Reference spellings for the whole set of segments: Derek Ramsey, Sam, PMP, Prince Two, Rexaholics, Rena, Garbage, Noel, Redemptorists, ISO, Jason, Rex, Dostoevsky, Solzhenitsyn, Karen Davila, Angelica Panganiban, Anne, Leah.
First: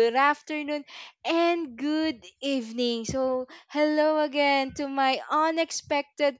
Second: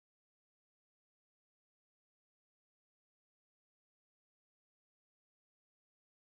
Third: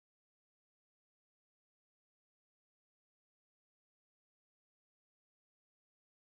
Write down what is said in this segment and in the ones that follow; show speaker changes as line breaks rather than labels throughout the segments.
good afternoon, and good evening. So, hello again to my unexpected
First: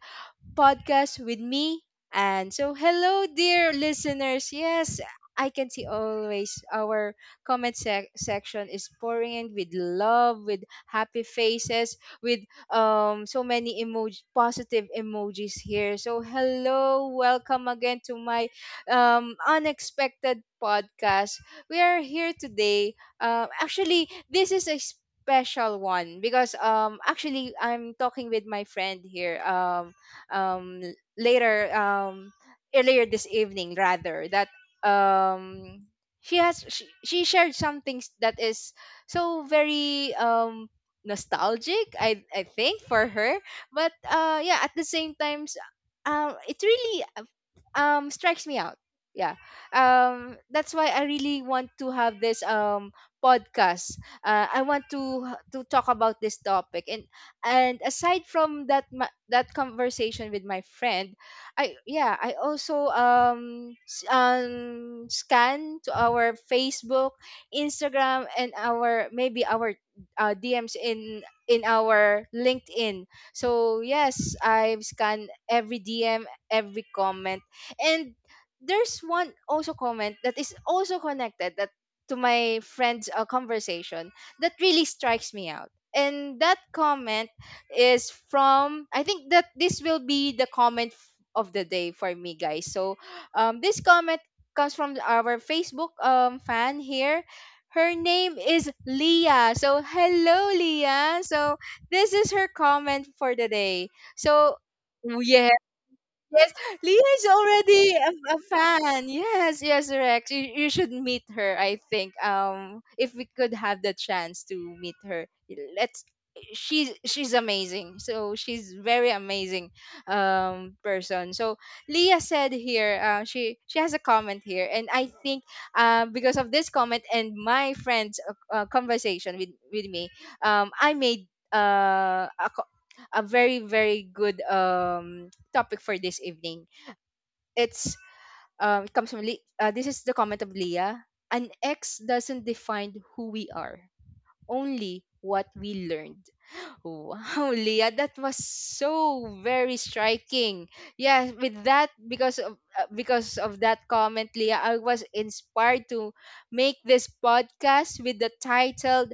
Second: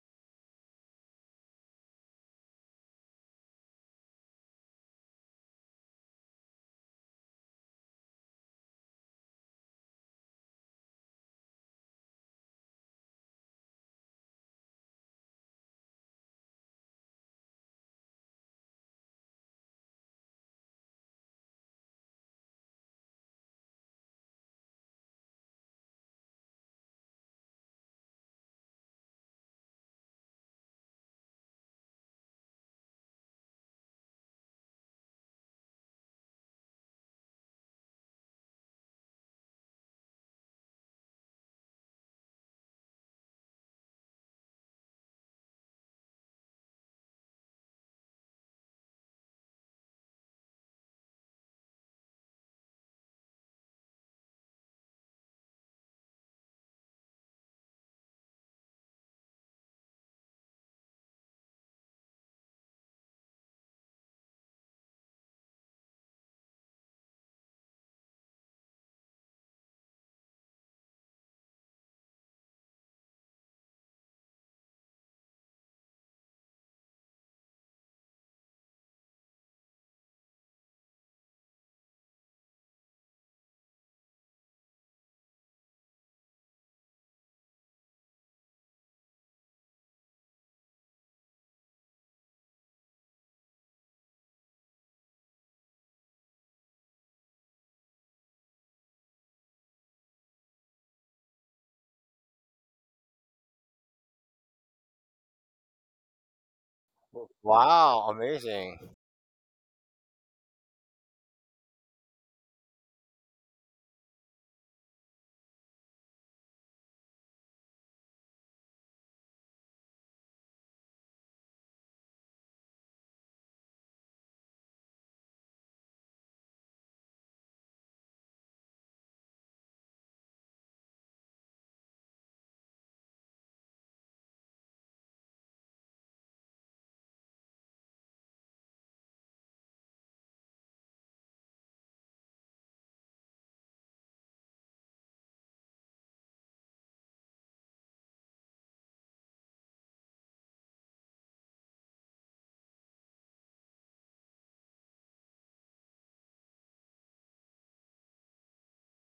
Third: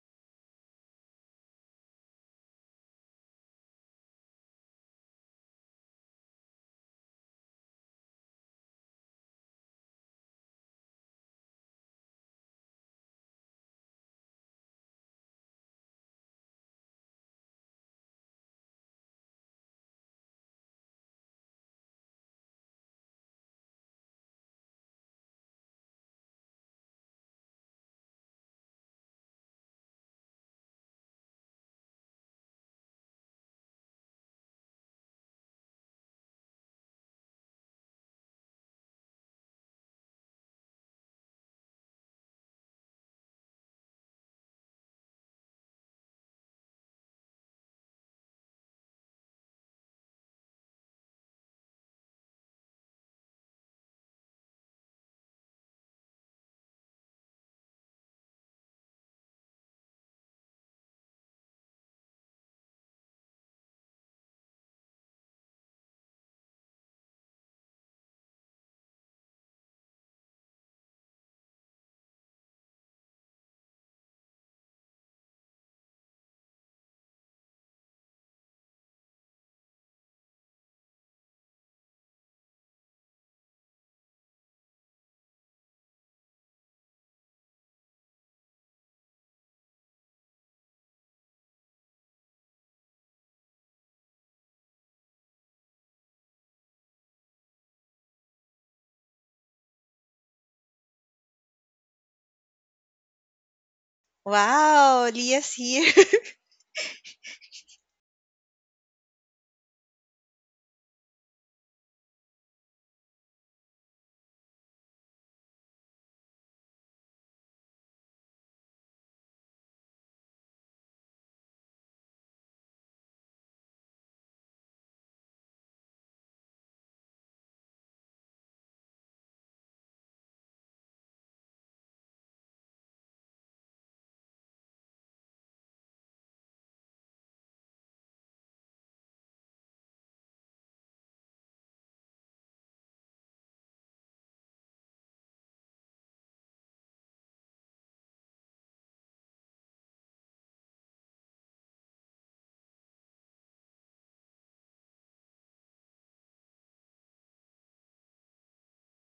podcast with me. And so, hello, dear listeners. Yes, I can see always our comment section is pouring in with love, with happy faces, with so many emoji, positive emojis here. So, hello, welcome again to my unexpected podcast. We are here today. Actually, this is a special one because actually I'm talking with my friend here, um later, earlier this evening, rather, that um she shared some things that is so very nostalgic, I think, for her. But yeah, at the same times, it really strikes me out. Yeah. That's why I really want to have this podcast. I want to talk about this topic. And aside from that that conversation with my friend, I also, scan to our Facebook, Instagram, and our, maybe our, DMs in our LinkedIn. So, yes, I've scanned every DM, every comment, and there's one also comment that is also connected, that to my friend's conversation, that really strikes me out. And that comment is from, I think that this will be the comment of the day for me, guys. So, this comment comes from our Facebook fan here. Her name is Leah. So, hello, Leah. So, this is her comment for the day. So,
Wow, Leah's here.
Yes, Leah is already
Wow,
a
amazing.
fan. Yes, yes, Rex. You should meet her, I think. If we could have the chance to meet her. Let's She's amazing. So, she's very amazing person. So, Leah said here, she has a comment here, and I think, because of this comment and my friend's conversation with me, I made uh a, co- a very, very good topic for this evening. It's it comes from Le- This is the comment of Leah. An ex doesn't define who we are, only what we learned. Wow, Leah, that was so very striking. Yeah, with that, because of that comment, Leah, I was inspired to make this podcast with the title,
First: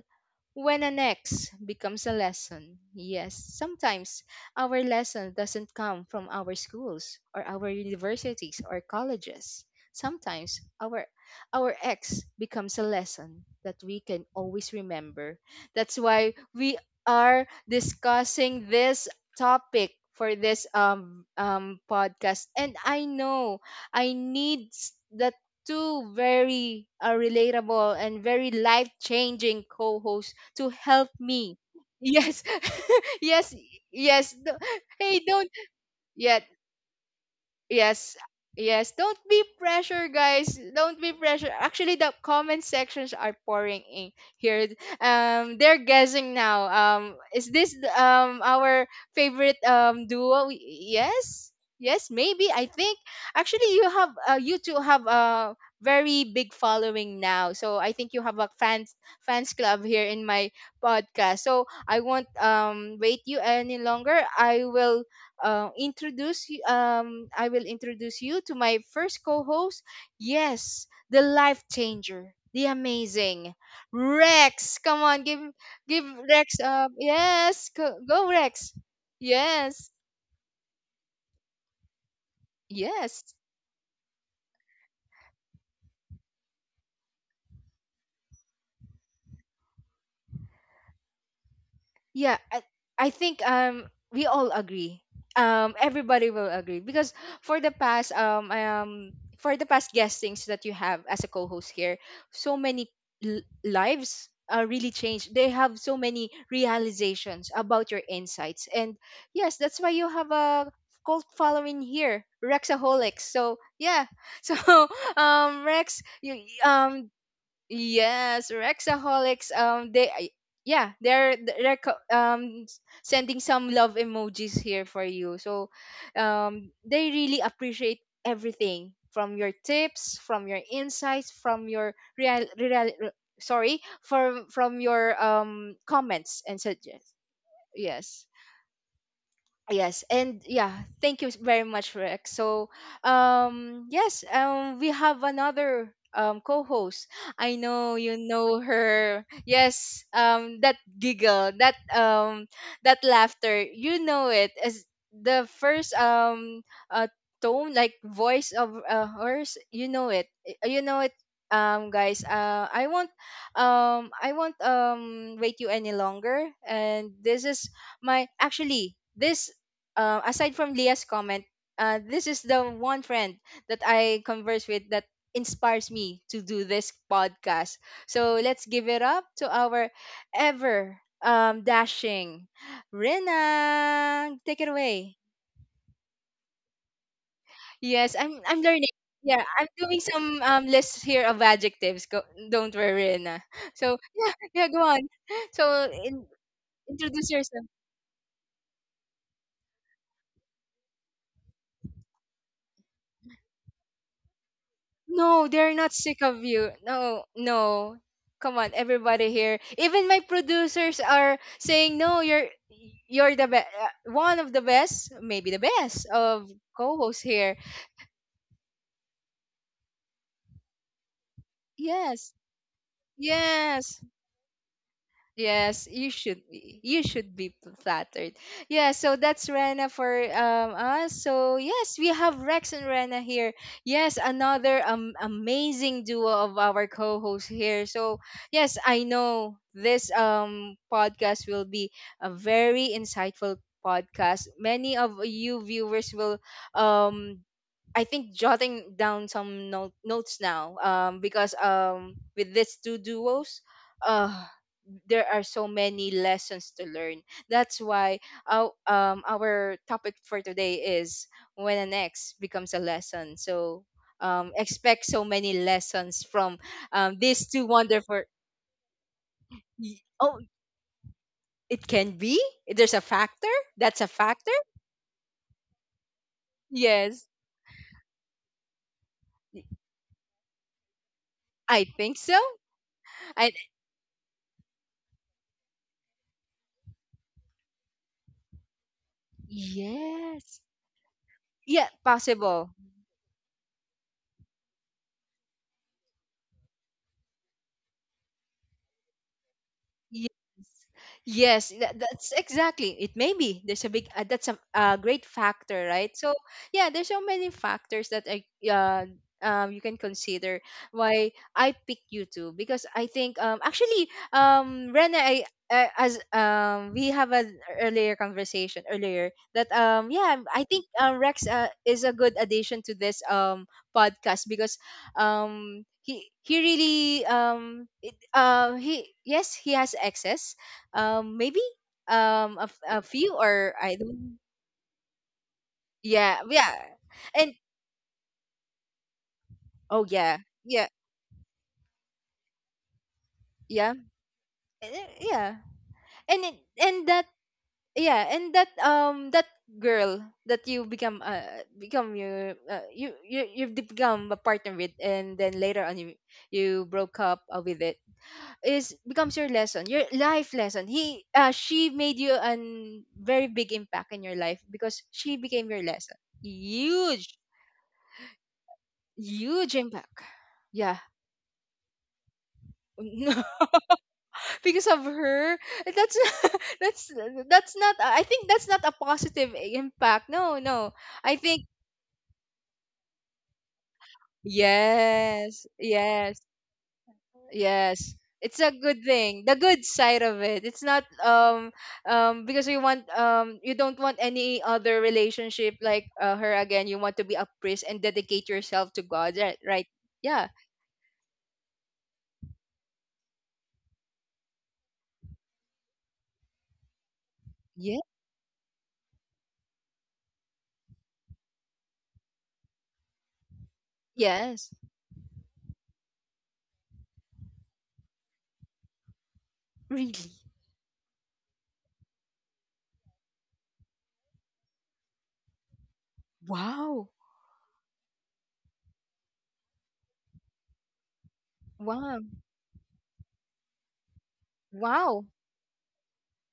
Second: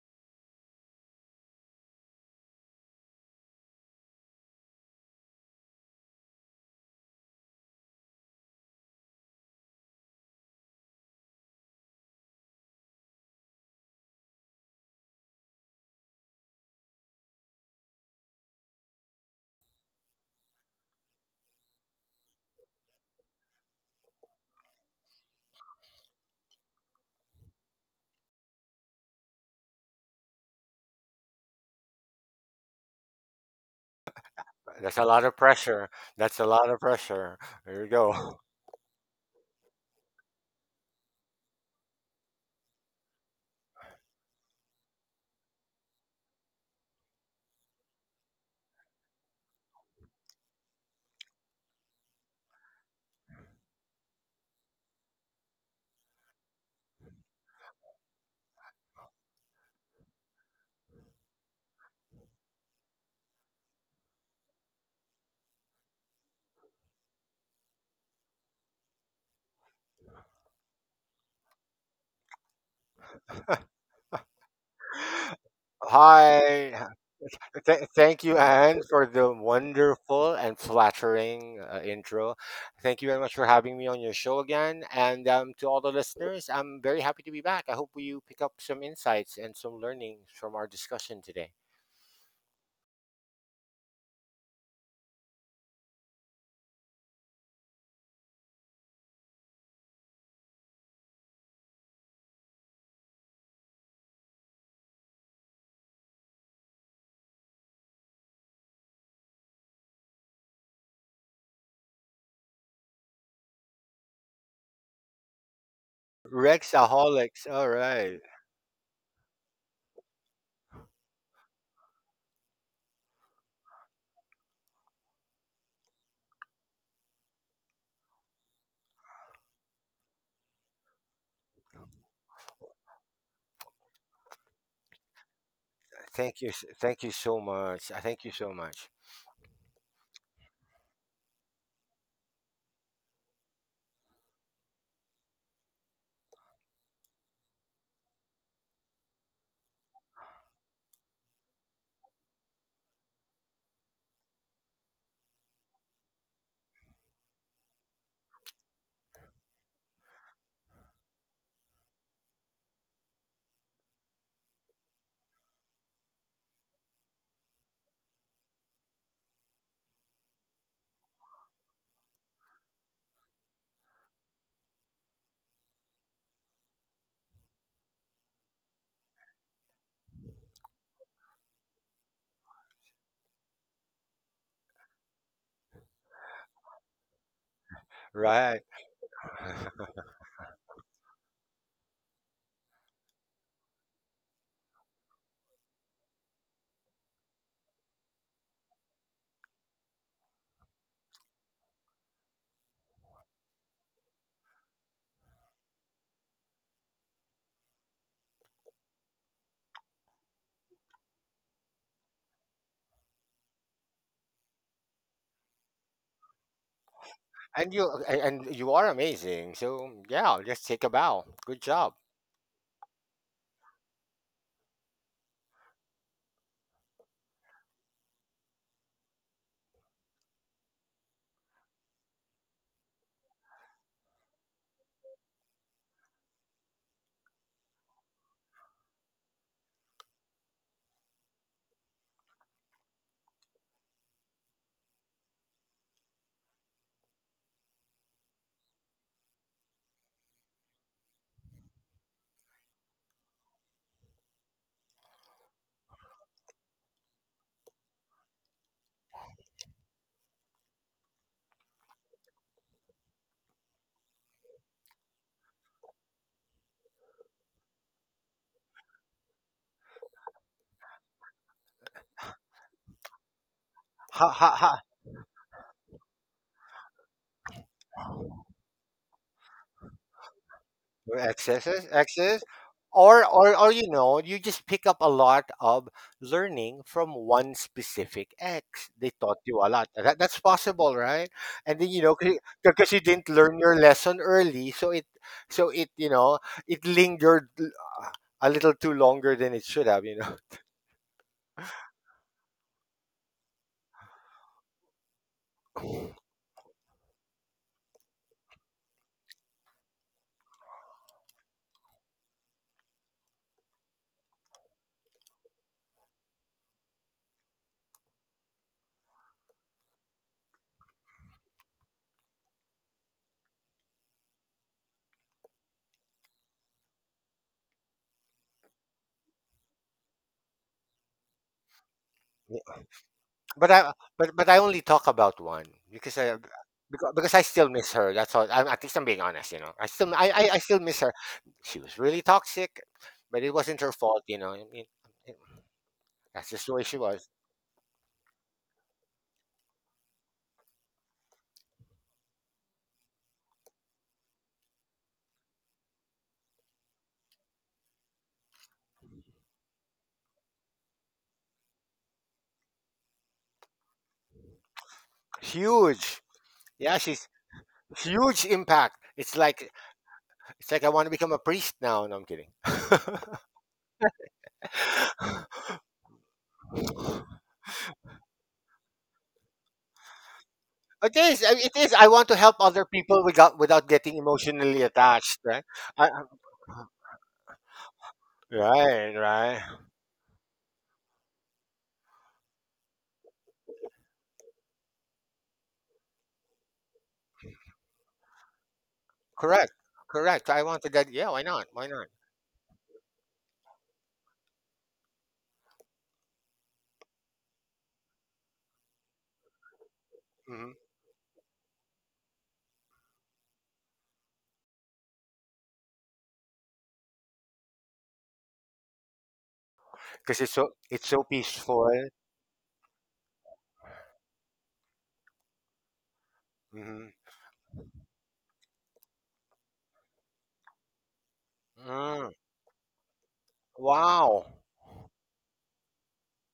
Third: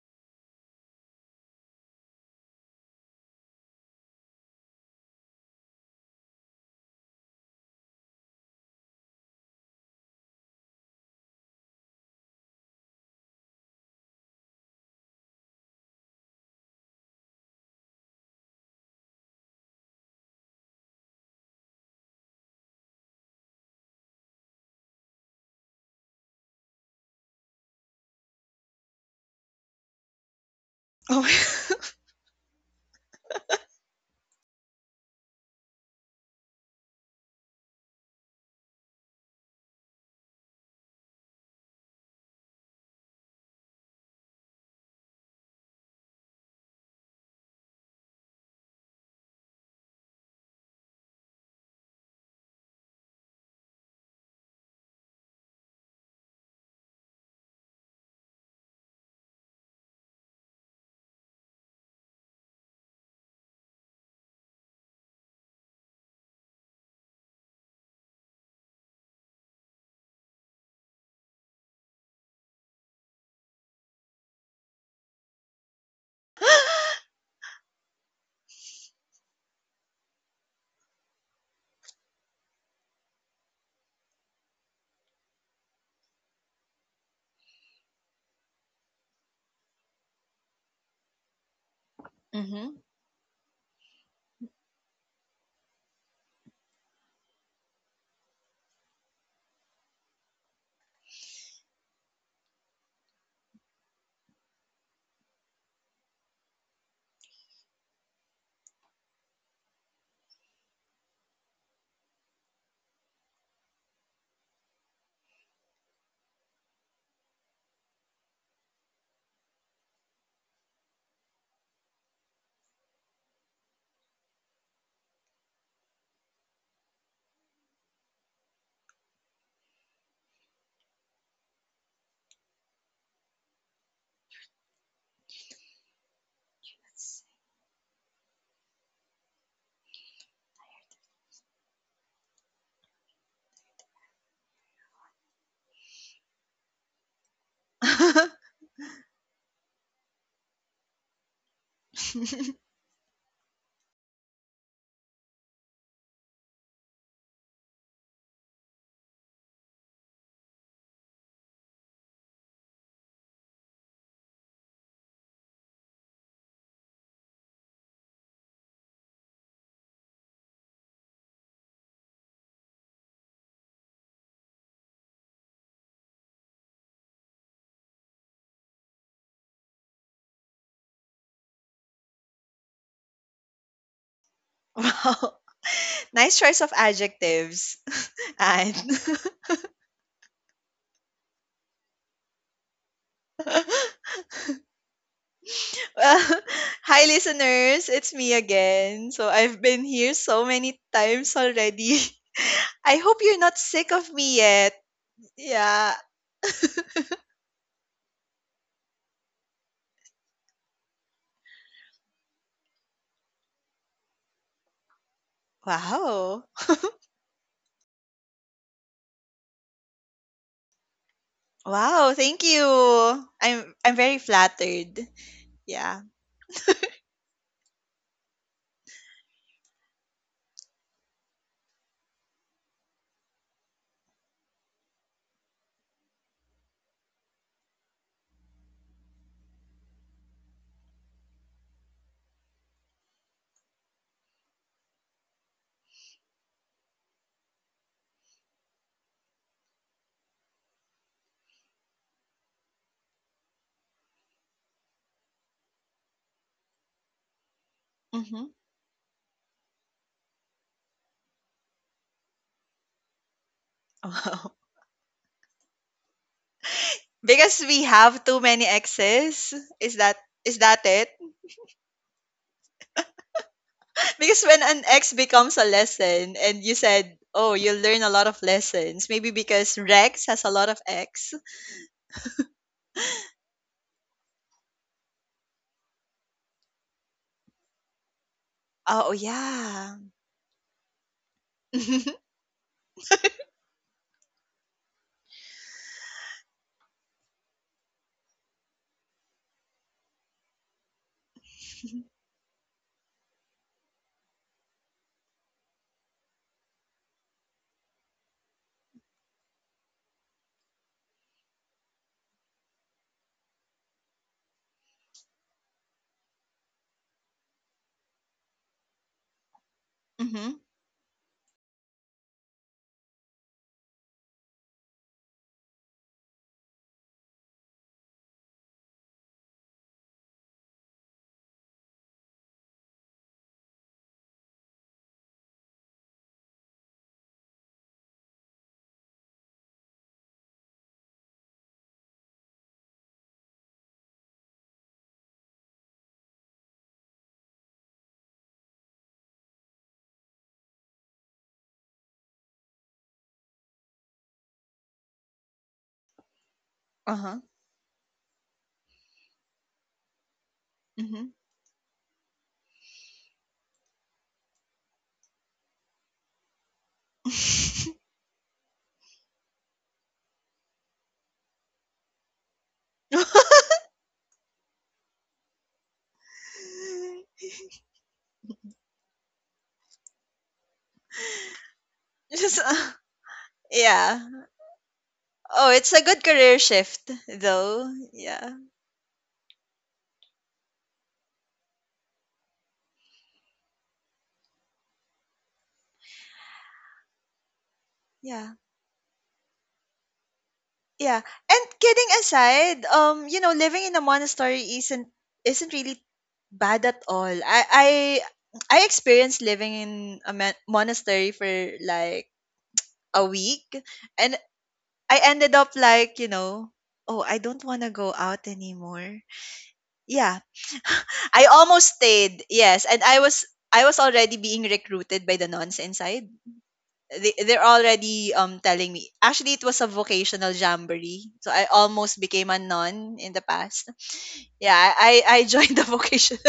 when an ex becomes a lesson. Yes, sometimes our lesson doesn't come from our schools or our universities or colleges. Sometimes, our ex becomes a lesson that we can always remember. That's why we are discussing this topic for this podcast. And I know I need the two very relatable and very life changing co-hosts to help
Oh.
me. Yes. Yes. Yes. No,
That's a
hey,
lot of
don't.
pressure. That's
Yeah.
a lot of pressure. There you
Yes,
go.
yes. Don't be pressure, guys. Don't be pressure. Actually, the comment sections are pouring in here. They're guessing now. Is this our favorite duo? Yes, yes. Maybe, I think, actually, you two have a very big following now. So, I think you have a fans club here in my podcast. So, I won't wait you any longer. I will introduce you to my first co-host. Yes, the life changer, the amazing Rex. Come on, give Rex
Hi.
up. Yes,
Th-
go,
thank
go,
you,
Rex.
Anne, for the
Yes.
wonderful and flattering intro. Thank you very
Yes.
much for having me on your show again. And to all the listeners, I'm very happy to be back. I hope you pick up some insights and some learnings from our discussion today.
Yeah, I,
Mhm.
I think we all agree. Everybody will agree, because for the past um um for the past guestings that you have as a co-host here, so many lives are really changed. They have so many realizations about your insights. And yes, that's why you have a cult following here, Rexaholics. So, yeah. So, Rex, you.
Rexaholics. All right.
Yes, Rexaholics. They, yeah, they're sending some love emojis here for you. So, they really appreciate everything, from your tips, from your insights, from your real, real, re- sorry, from your
Thank
comments
you.
and
Thank
suggest.
you so much.
Yes.
Thank you so much.
Yes, and yeah, thank you very much, Rex. So, yes, we have another co-host. I know you know her. Yes, that giggle, that that laughter, you know it as the first uh tone, like voice of hers. You know it. You know it. Guys, I won't wait you any longer. And this is my, actually this aside from Leah's comment, this is the one friend that I converse with, that inspires me to do this podcast. So, let's give it up to our ever dashing Rena. Take it away.
Wow. Nice choice of adjectives.
Yes, I'm
Right.
And
learning. Yeah, I'm doing some lists here of adjectives. Go, don't worry, Rena.
well,
So, yeah, yeah, go on. So in,
hi
introduce yourself.
listeners, it's me again. So I've been here so many times already. I hope you're not sick of me yet.
No, they're not
Yeah.
sick of you. No, no. Come on, everybody here. Even my producers are saying, "No, you're the best, one of the best, maybe the best
Wow.
of co-hosts here."
And you are amazing. So yeah, just take a bow. Good job.
Wow,
Yes.
thank you. I'm
Yes.
very flattered.
Yes,
Yeah.
you should be. You should be flattered. Yeah, so that's Rena for us. So, yes, we have Rex and Rena here. Yes, another amazing duo of our co-hosts here. So, yes, I know this podcast will be a very insightful podcast. Many of you viewers will, um I think, jotting down some notes now, because, with these two duos, uh there are so many lessons to learn. That's why
Mhm.
our topic for today is when an ex becomes a lesson. So,
Wow.
expect so many lessons from, these
Because
two
we
wonderful.
have too many exes. Is that
Oh,
is that it?
it can be. There's a factor. That's a
Ha
Because
ha
factor.
when
ha.
an ex becomes a lesson and you said,
Yes,
"Oh, you will learn a lot of lessons." Maybe because Rex has a lot of ex.
Excesses,
I think so.
excess, or
I
you know, you just pick up a lot of learning from one specific ex. They
Oh,
taught you a lot.
yeah.
That's
Yes,
possible, right? And then
yeah,
you know,
Mhm.
possible.
because you didn't learn your lesson early, so it you know it lingered a little too longer than it should have. You know.
Yes, that's exactly. It may be. There's a big, that's a great factor, right? So, yeah, there's so many factors that, uh, you can consider why I pick you two, because I think, actually, Rena, as, we have an earlier conversation earlier, that, yeah,
Mhm.
I think, Rex, is a good addition to this podcast, because, he really, he, yes, he has excess, maybe, a few,
But
or
I
I
but
don't.
but I only talk about one because I
Yeah, yeah.
because I
And
still miss her. That's all. I at least I'm being honest. You know, I
oh,
still I,
yeah,
I I still
yeah,
miss her. She was really toxic, but it wasn't her
yeah.
fault. You know, I mean,
Yeah. And
that's
it,
just the way she
and that.
was.
Yeah. And that, that girl that you become, become your, you've become a partner with, and then later on, you broke
Uh-huh.
up with. It is becomes your lesson, your life lesson. He
Mhm.
She made you an very big impact in your life, because she became your lesson.
Huge. Yeah,
Huge.
she's huge impact.
Huge impact.
It's like I
Yeah.
want to become a priest now. No, I'm kidding.
Because of her, that's, that's that's not, I think, that's not a positive impact. No, no.
It
I
is. I-
think,
It is. I want to help
Just
other people without getting
yeah.
emotionally attached. Right.
yes,
Oh, it's a
I,
good
yes,
career shift though.
yes,
Yeah.
it's a good thing, the
Right.
good side of it. It's not, because you want, you don't want any other relationship like, her again. You want to be a priest and dedicate
Yeah.
yourself to God. Right,
Correct.
right.
Correct.
Yeah,
I wanted that.
Yeah.
Yeah, why not?
And
Why not?
kidding aside, living in a monastery isn't really bad at all. I I
yeah.
I experienced living in a mon-
Hmm,
monastery for like a week, and
Yes.
I ended up like, oh, I don't want to go out anymore.
Really.
because
Yeah.
it's so
I
peaceful.
almost stayed. Yes, and I was already being recruited by the nuns inside.
Hmm.
Wow.
They're already telling me. Actually, it was a vocational jamboree, so I
Wow.
almost
Mm,
became a nun in the past.
wow.
Yeah,
Wow.
I joined the vocational.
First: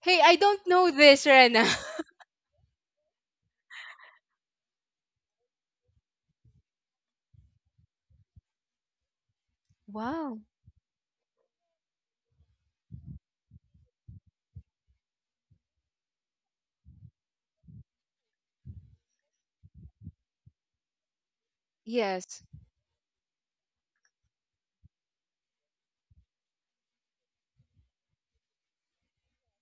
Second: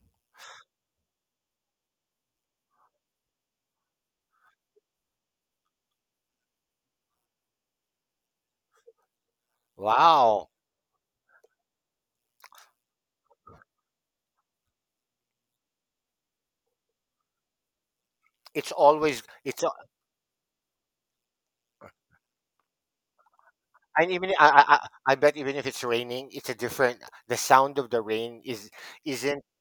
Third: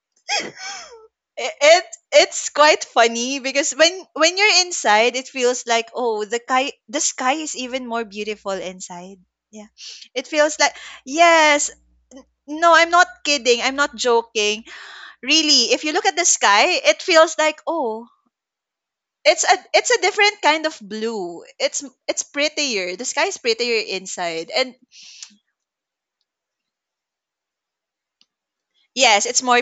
Hey, I don't know this,
I-
Rena.
it it's quite funny because when you're inside, it feels like, oh, the sky is even more beautiful inside. Yeah, it
Wow.
Wow.
feels like, yes. N- no, I'm not kidding, I'm not joking. Really, if you look at the sky, it feels like, oh.
It's always
It's a
it's a-
it's a different kind of blue. It's
Yes.
prettier. The sky is prettier
and Even I,
inside.
I
And
I I bet even if it's raining, it's a different. The sound of the rain is
yes,
isn't
it's more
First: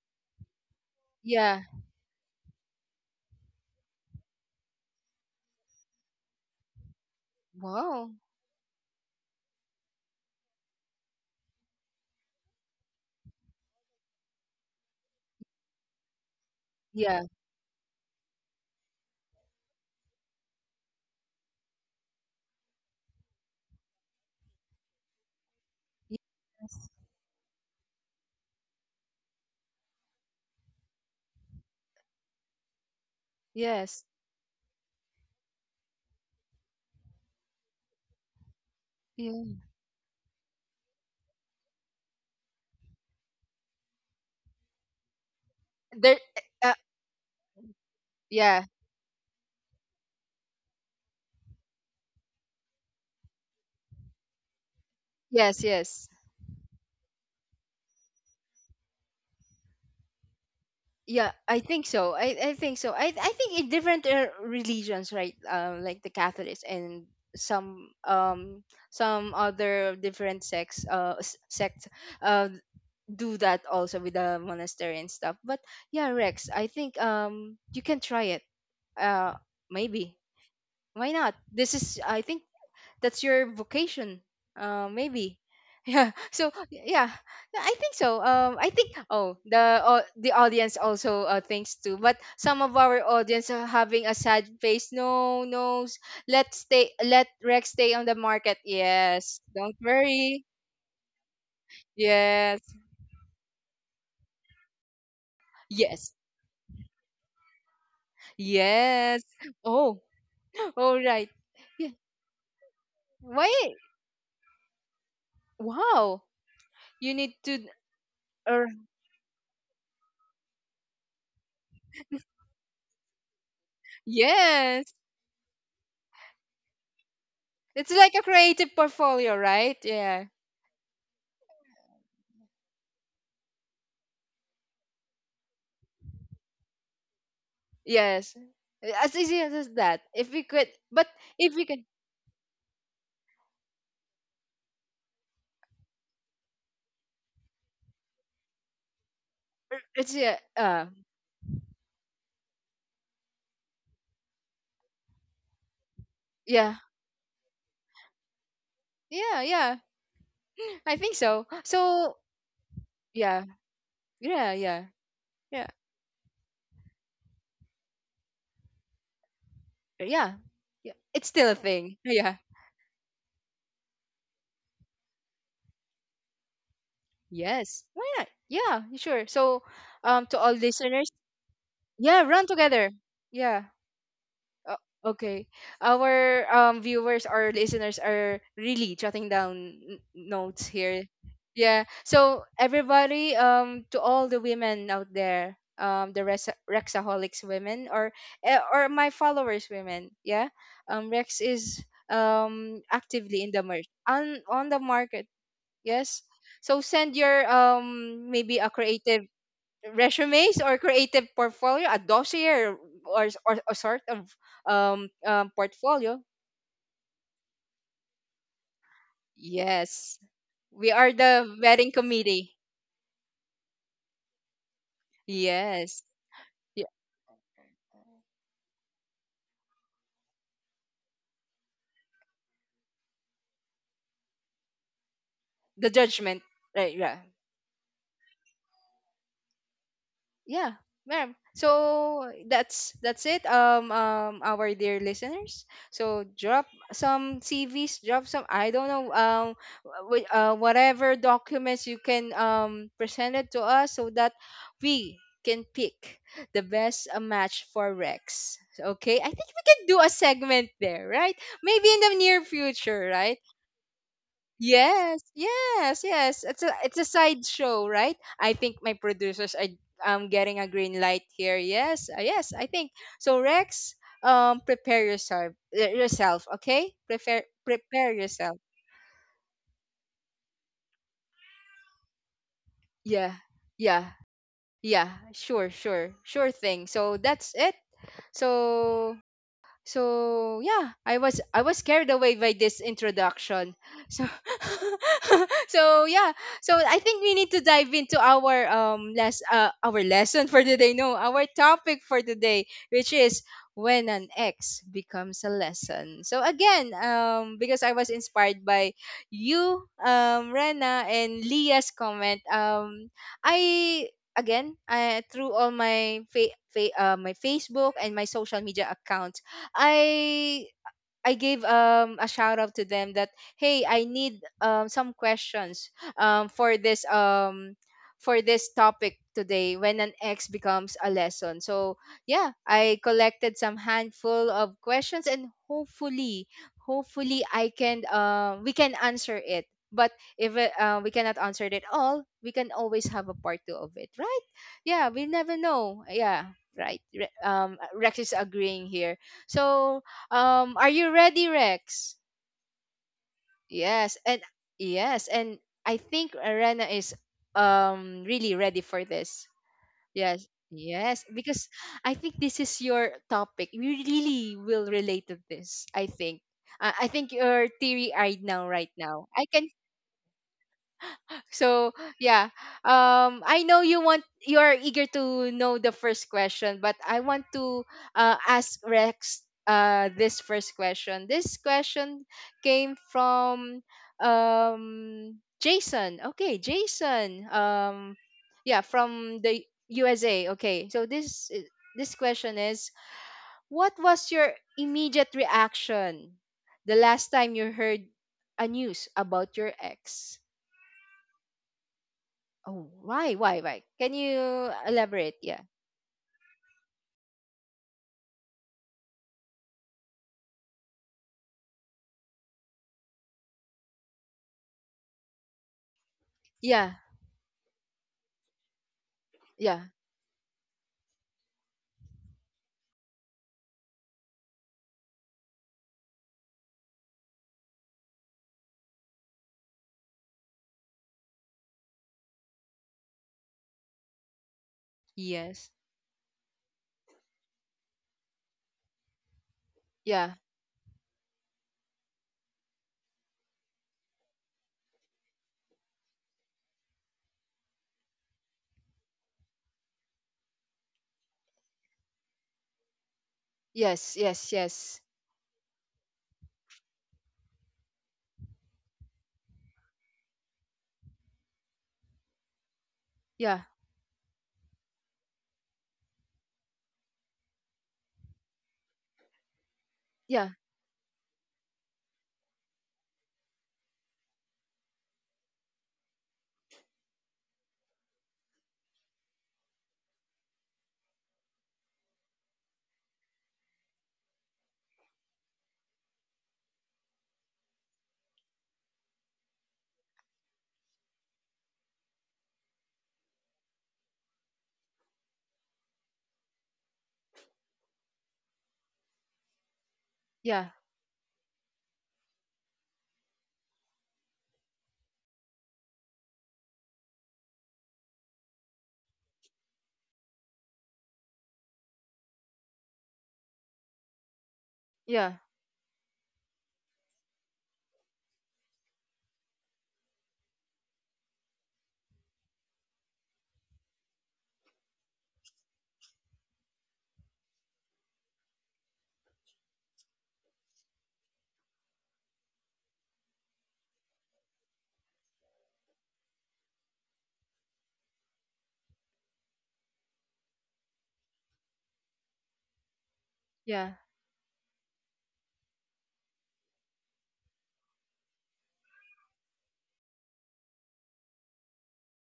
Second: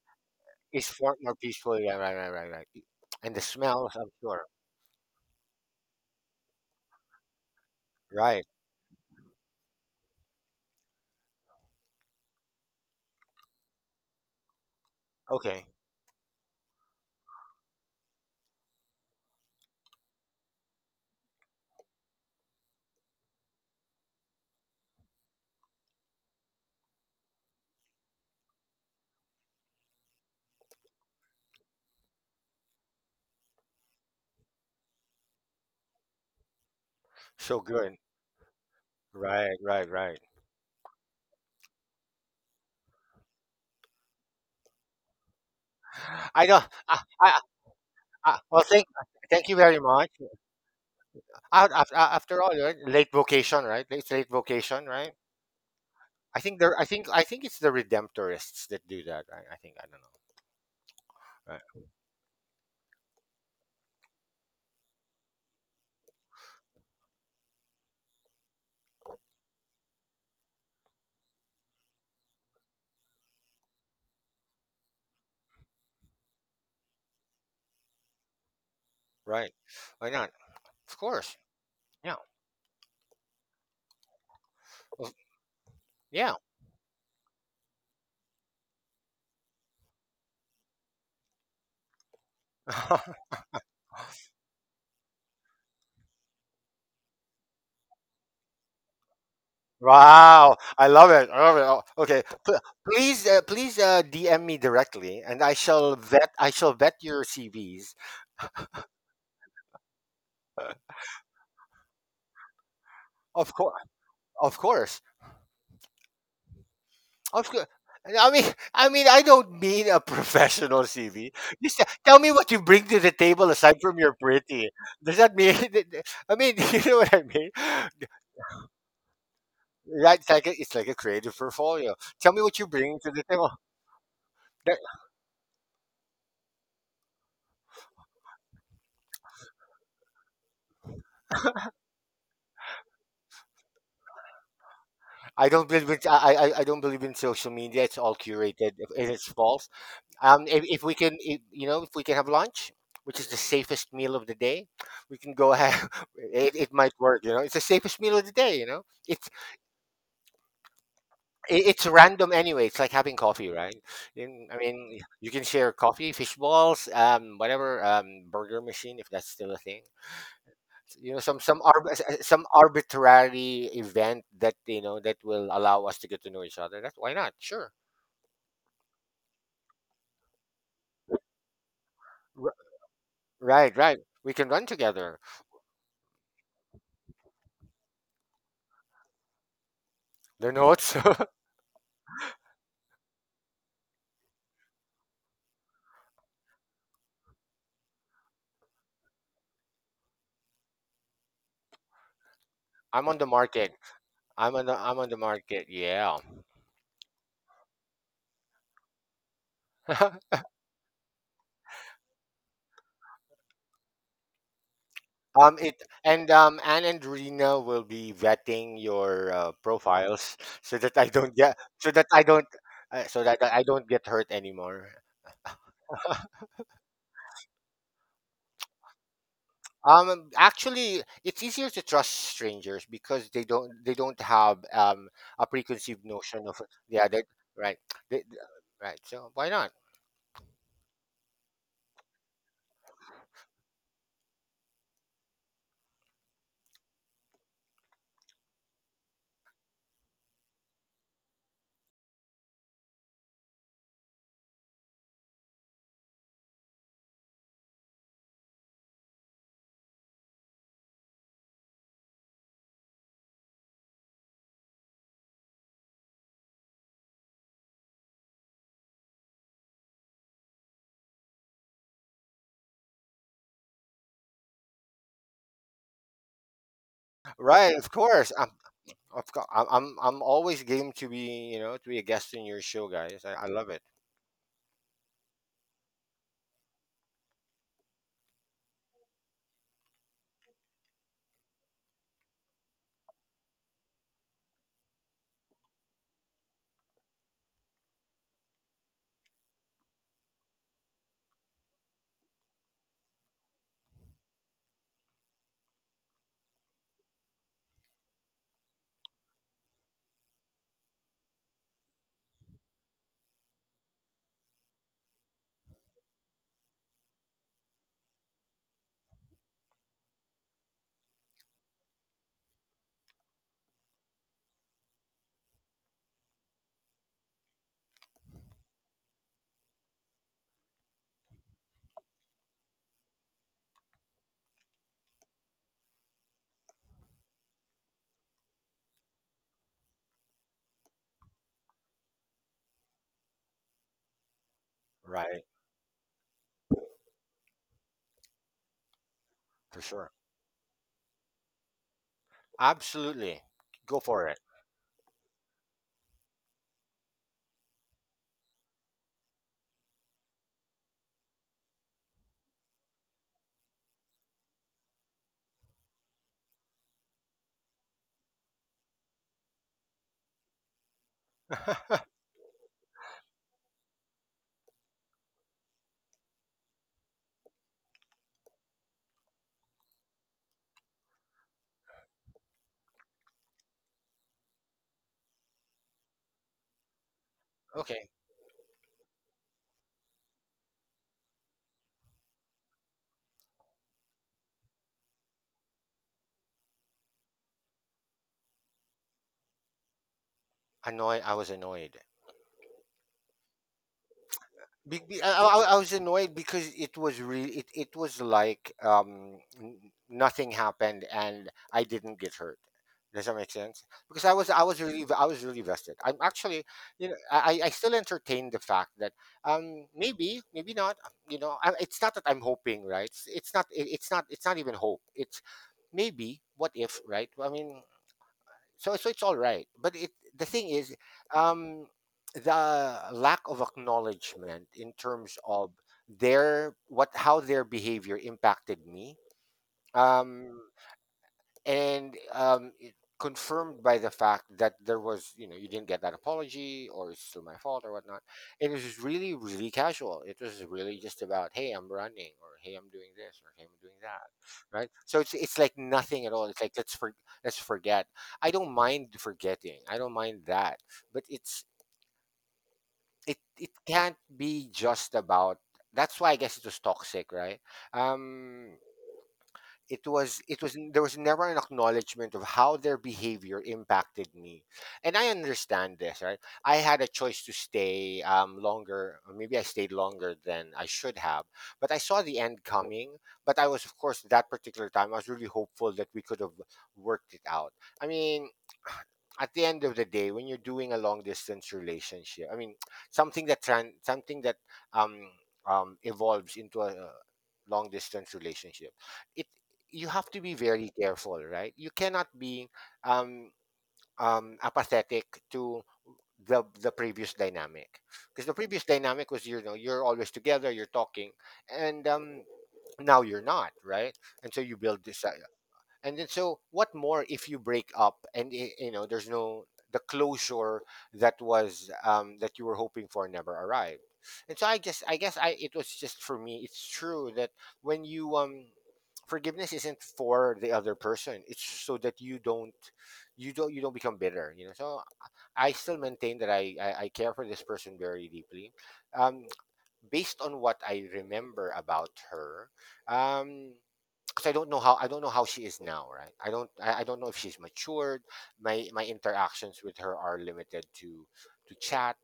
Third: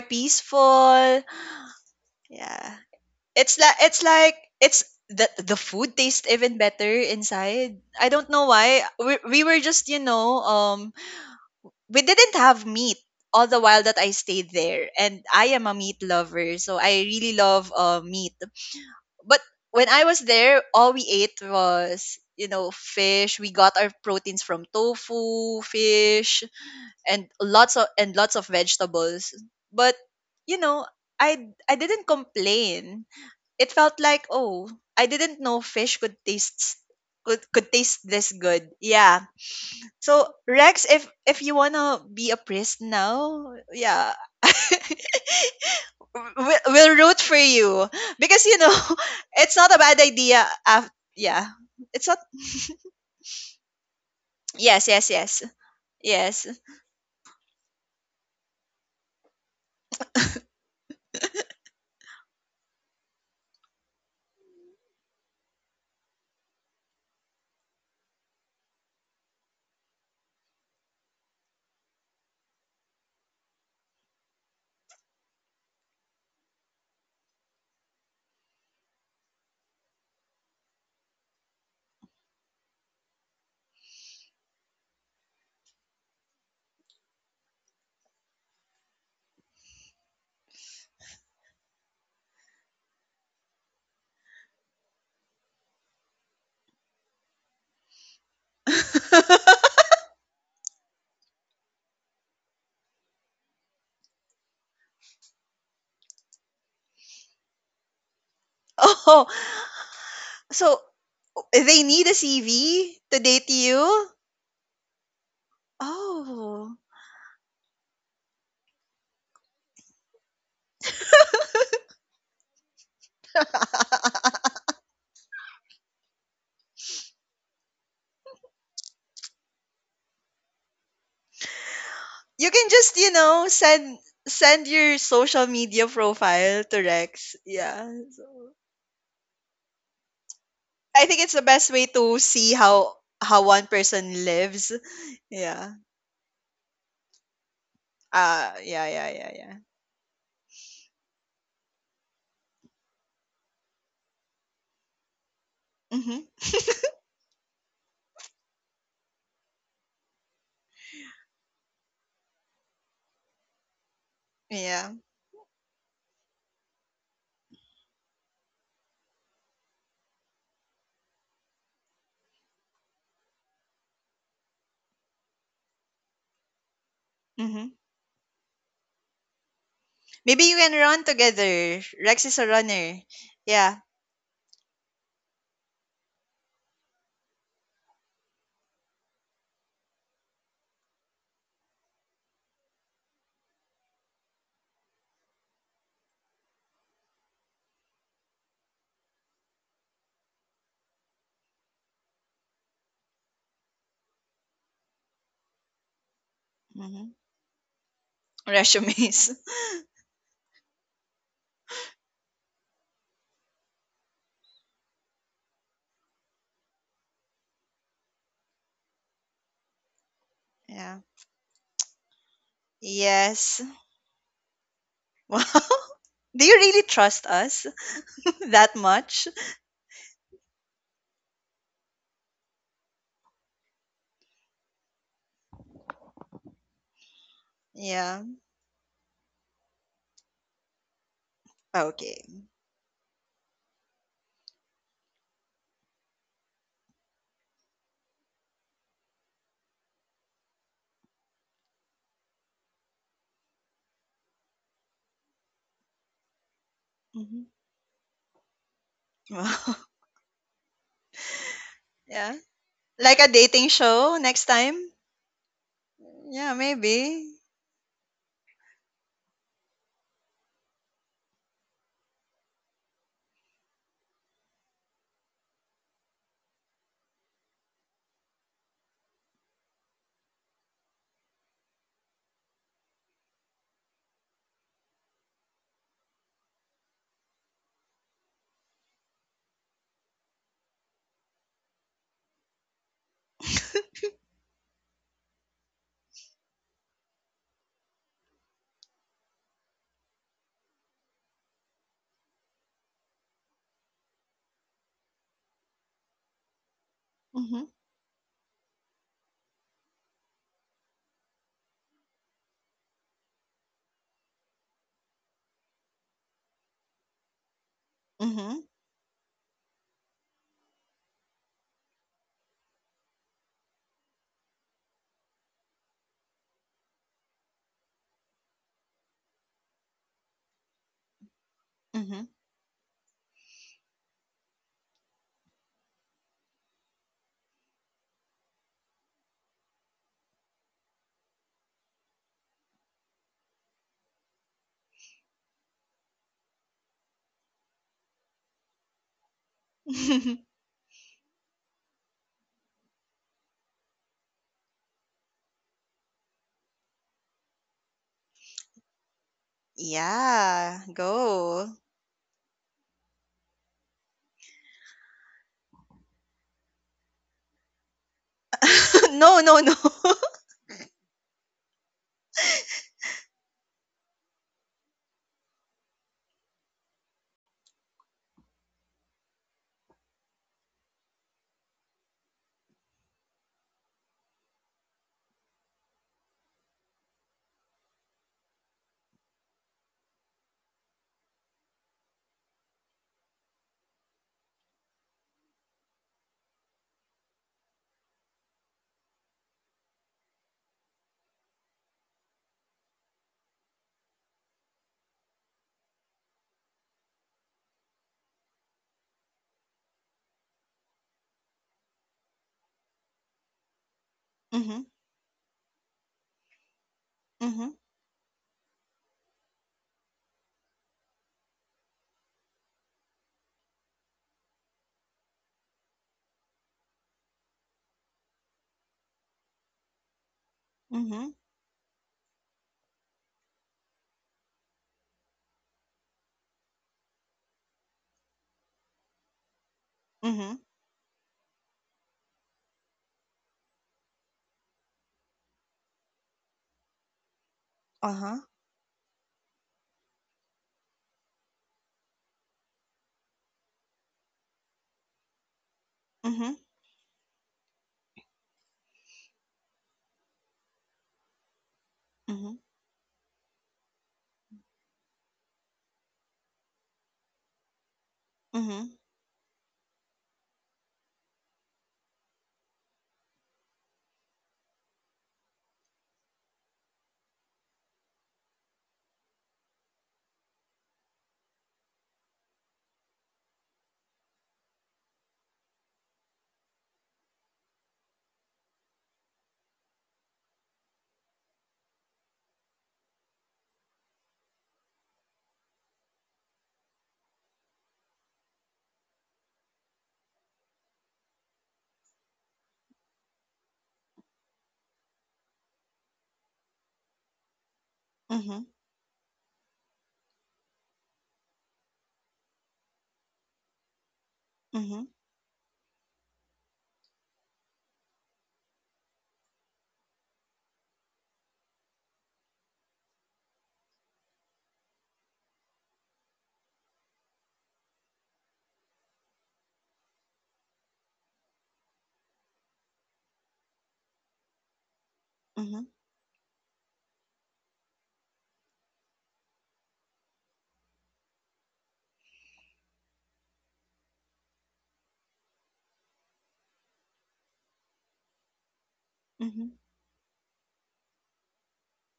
is far
peaceful.
more
Yeah.
peaceful. Yeah, right, right, right, right.
Yeah.
And the
It's like
smells,
it's
I'm
like
sure.
it's the food tastes even better inside. I
Wow.
don't know
Right.
why. We were just, we didn't have meat all the while that I stayed there, and I am
Okay.
a meat lover. So I
Yeah.
really love meat. But when I was there, all we ate was fish. We got our proteins from tofu, fish,
Yes.
and lots of vegetables. But you know, I didn't complain. It felt
Yes.
like, oh, I didn't know fish could taste could,
So
could
good.
taste this good. Yeah.
Yeah.
Right, right, right.
So Rex, if you wanna be a priest now, yeah,
There.
I
we
don't.
Uh,
will root for you
I,
because
yeah.
well, thank, Thank
it's
you
not a
very
bad
much.
idea. Af Yeah, it's not.
After all, right? Late vocation, right? It's late vocation,
Yes,
right?
yes, yes,
Yes. Yes.
I
yes.
think there. I think. I think it's the Redemptorists that do that. Right? I think. I don't know.
Yeah. I
Right.
think so. I think so. I think in different religions, right? Like the Catholics and some, some other different sects uh do that also, with the monastery and stuff. But yeah, Rex, I think you can try it. Uh
Right. Why
Maybe.
not? Of
Why not?
course.
This is,
Yeah.
I think, that's your vocation.
Of-
Maybe. Yeah.
Yeah.
So, yeah. Yeah, I think so. I think, oh, the, the audience also, thinks too. But some of our audience are having a sad face. No, no. Let Rex stay on the market. Yes. Don't worry.
Wow. I love it. I love it. Oh, okay.
Yes.
Please DM me directly, and I shall
Yes.
vet. I shall vet your CVs.
Yes.
Oh,
Oh,
so
all right.
they
Yeah.
need a CV to date
Of
Why?
course.
you.
Of course.
Wow.
Oh,
You need
Of
to.
course. I mean,
Or,
I mean, I don't mean a professional CV. Just tell me what you bring to the table aside from your pretty.
yes,
Does that mean? I mean, you know what I mean.
it's like a creative portfolio, right?
Right?
Yeah.
It's like it's like a creative portfolio. Tell me
you
what you
can just
bring to the table.
send
That-
your social media profile to Rex. Yeah, so
Yes. As easy as that. If we could,
I
but
think it's the
if we
best
can,
way to see how one person lives.
I don't
Yeah.
believe in, I don't believe in social media. It's all curated
Yeah. Yeah.
and it's
Yeah. Yeah.
false.
it's, yeah.
If we can, if, you know, if we can have lunch, which is the safest meal of the day, we can go ahead.
Mhm.
It
Yeah.
might work. You know, it's the safest meal of the day. You know, it
Yeah. Yeah. I think so.
it's
So,
random anyway. It's like having
yeah.
coffee, right?
Yeah.
I
Yeah.
Yeah.
mean, you can
Yeah.
share coffee, fish balls, whatever, burger machine if that's still a thing.
Yeah. Yeah.
You know,
It's still a thing. Yeah.
some arbitrary event that you know that will allow us to get to know each other. That's why not? Sure.
Mhm.
Yes. Why not? Yeah. Sure. So, to
Maybe
all
you can run
listeners,
together.
yeah,
Rex is
run
a
R-
together.
runner.
Yeah.
right,
Yeah.
right. We can run
Uh,
together.
okay. Our viewers or listeners are really jotting down
The
notes
notes.
here. Yeah. So, everybody, to all the women out there, the Rexaholics women, or, or my followers women, yeah. Rex is
I'm on the
actively in the
market.
merch on on the
I'm on the
market.
market. Yeah.
Yes. So,
hmm
send your maybe a
Resumes.
creative resumes or creative portfolio, a dossier, or a sort of
It
portfolio.
and Anne and Rena will be vetting your
Yes,
profiles so
we
that
Yeah.
are the vetting
I don't
committee.
so that
Yes.
I don't get hurt anymore.
Wow.
Yes,
Do you really
yeah,
trust us that much?
Actually, it's easier to trust strangers because they don't have a
the
preconceived
judgment.
notion of
Right,
yeah,
yeah,
that right, they,
Yeah.
right, so why not,
yeah, ma'am,
Oh,
so
okay.
that's it. Our dear listeners, so drop some cvs, drop some, I don't know, whatever documents you can present it to us so that we can pick the best
hmm
match for Rex. So, okay, I think we
Wow.
can do a segment there, right? Maybe in the
Yeah.
near future,
Like a
right?
dating show next time?
Yes, yes, yes.
Yeah,
It's a
maybe.
it's a side show, right? I think my producers are getting a green light here. Yes, yes, I think so. Rex, prepare yourself, okay? Prepare,
right, of
prepare
course
yourself.
I'm always game to be you know to be a guest in your show, guys.
Yeah,
I love it,
yeah, yeah. Sure, sure, sure thing. So that's it. So yeah, I was carried away by this introduction. So so yeah, so I think we need to dive into our less our lesson for today, no, our topic for today, which is when an ex becomes a lesson. So again,
Mm-hmm.
because I was inspired by you, Rena and Leah's comment. I, again, through all my my Facebook and my social
Mm-hmm.
media account, I I gave a shout out to them that hey, I need some questions um for this um for this topic today when an X becomes a lesson. So
Mm-hmm.
yeah, I collected some handful of questions, and hopefully I can, we can answer it. But if it, we cannot answer it all, we can always have a part two of it, right? Yeah, we
right,
never know. Yeah, right. Rex is agreeing here.
for
So
sure,
are you ready, Rex?
absolutely, go
Yes,
for it.
and yes, and I think Arena is really ready for this. Yes,
Yeah.
yes, because
Go.
I think this is your topic. You really will relate to this, I think. I think you're teary-eyed now, right now,
No,
I
no,
can.
no.
So yeah, I know you want, you are eager to know the first question, but I want to, ask Rex this first question. This question came from Jason. Okay, Jason.
Okay.
Yeah, from the USA. Okay, so this question is: what was your immediate reaction the last time you heard a news about your ex?
Annoyed. I was annoyed.
Oh, why? Why? Why? Can you elaborate? Yeah.
I was annoyed because it was really it was like nothing happened and I didn't get hurt. Does that make sense? Because
Mm-hmm.
I was really vested. I'm actually,
Yeah.
you know, I
Mm-hmm.
still entertain the fact that
Yeah.
maybe maybe not, you know. It's not that I'm hoping, right. It's not, it's not even hope. It's maybe what if, right? I mean, so it's all right, but it the thing is
Mm-hmm.
um the lack of acknowledgement in terms of
Yes.
their what how their behavior impacted me
Yeah.
um
Mm-hmm.
and it confirmed by the fact that there was you know you didn't get that apology or it's still my fault or whatnot.
Uh-huh.
And it was really really casual. It was really just about, hey, I'm running, or hey, I'm doing this, or hey, I'm doing
Yes. Yes.
that, right?
Yes.
So it's like nothing at all.
Mm-hmm.
It's like let's forget. I don't mind forgetting, I don't mind that, but
Mm-hmm.
it
Yeah.
it can't be just about. That's why I guess it was toxic, right? Um,
Mm-hmm.
Yeah.
it was, there was never an acknowledgement of how their behavior impacted me. And I understand this, right? I had a choice to stay longer, or maybe I stayed longer than I should have. But I saw the end coming. But I was, of course, that particular time I was really hopeful that we could have worked it out. I mean, at the end of the day, when you're doing a long distance relationship, I mean, something that something that um, evolves into a long distance relationship, it you have to be
Yeah.
very careful, right? You cannot be um, apathetic to the previous dynamic, because the
Mm-hmm.
previous dynamic was, you know, you're always together, you're talking, and now you're not, right? And so you build
Mm-hmm.
this. Uh,
Yeah.
and then so what more if you break up, and you know there's no the closure that was that you were hoping for never arrived. And so I just, I guess, I it was just for me it's true that when you um, forgiveness isn't for the other person, it's so that you don't become bitter, you know. So I
Mm-hmm.
still maintain that I care for this person very deeply um based on what I remember about her um,
Yeah.
because I don't know how she is now, right? I don't know if she's matured. My
Mhm,
interactions with her are limited to chat.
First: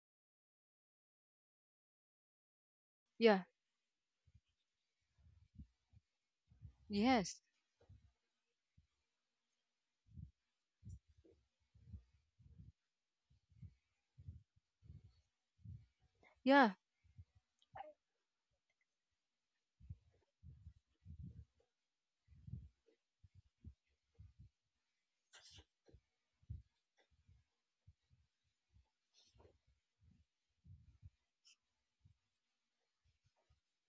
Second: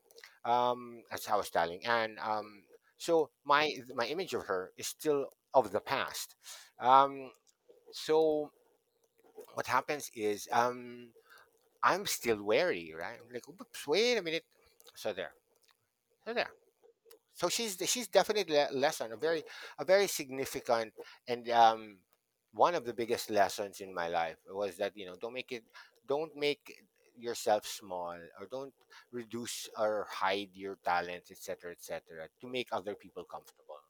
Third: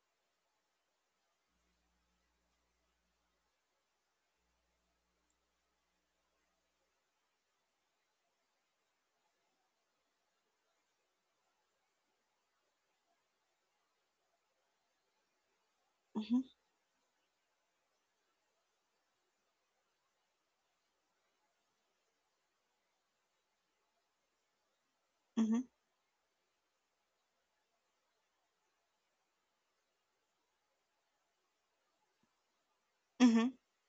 As I was telling, and so
Yeah.
my image of her is still of the past. Um,
Yes.
so what happens is I'm still wary, right? I'm like, "Oops, wait a minute." So there, so
mhm,
there
Yeah.
so she's definitely a lesson, a very significant and one of the biggest lessons in my life was that, you know,
mhm,
don't make yourself small, or don't reduce or hide your talents, etc., etc., to make other people
mhm,
comfortable.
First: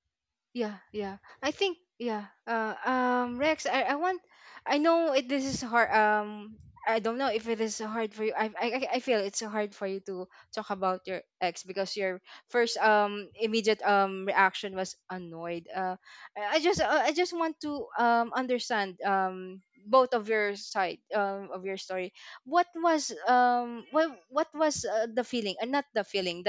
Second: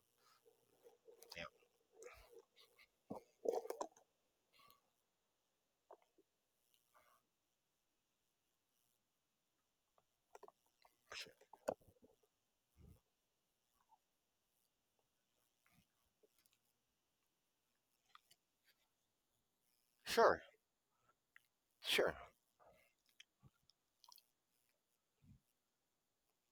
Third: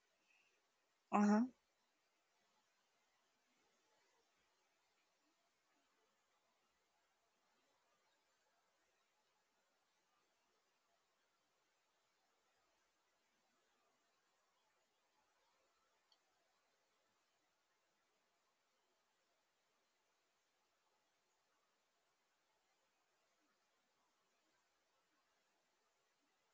Yeah, yeah,
uh-huh,
Yeah.
I think yeah. Rex, I want. I know it, this is hard. I don't know if it is hard for you. I feel it's hard for you to talk about your
Sure,
ex because your first immediate reaction was annoyed. I just, I just want to understand both of
sure,
your side of your
sure.
story. What was what was, the feeling? Not the feeling,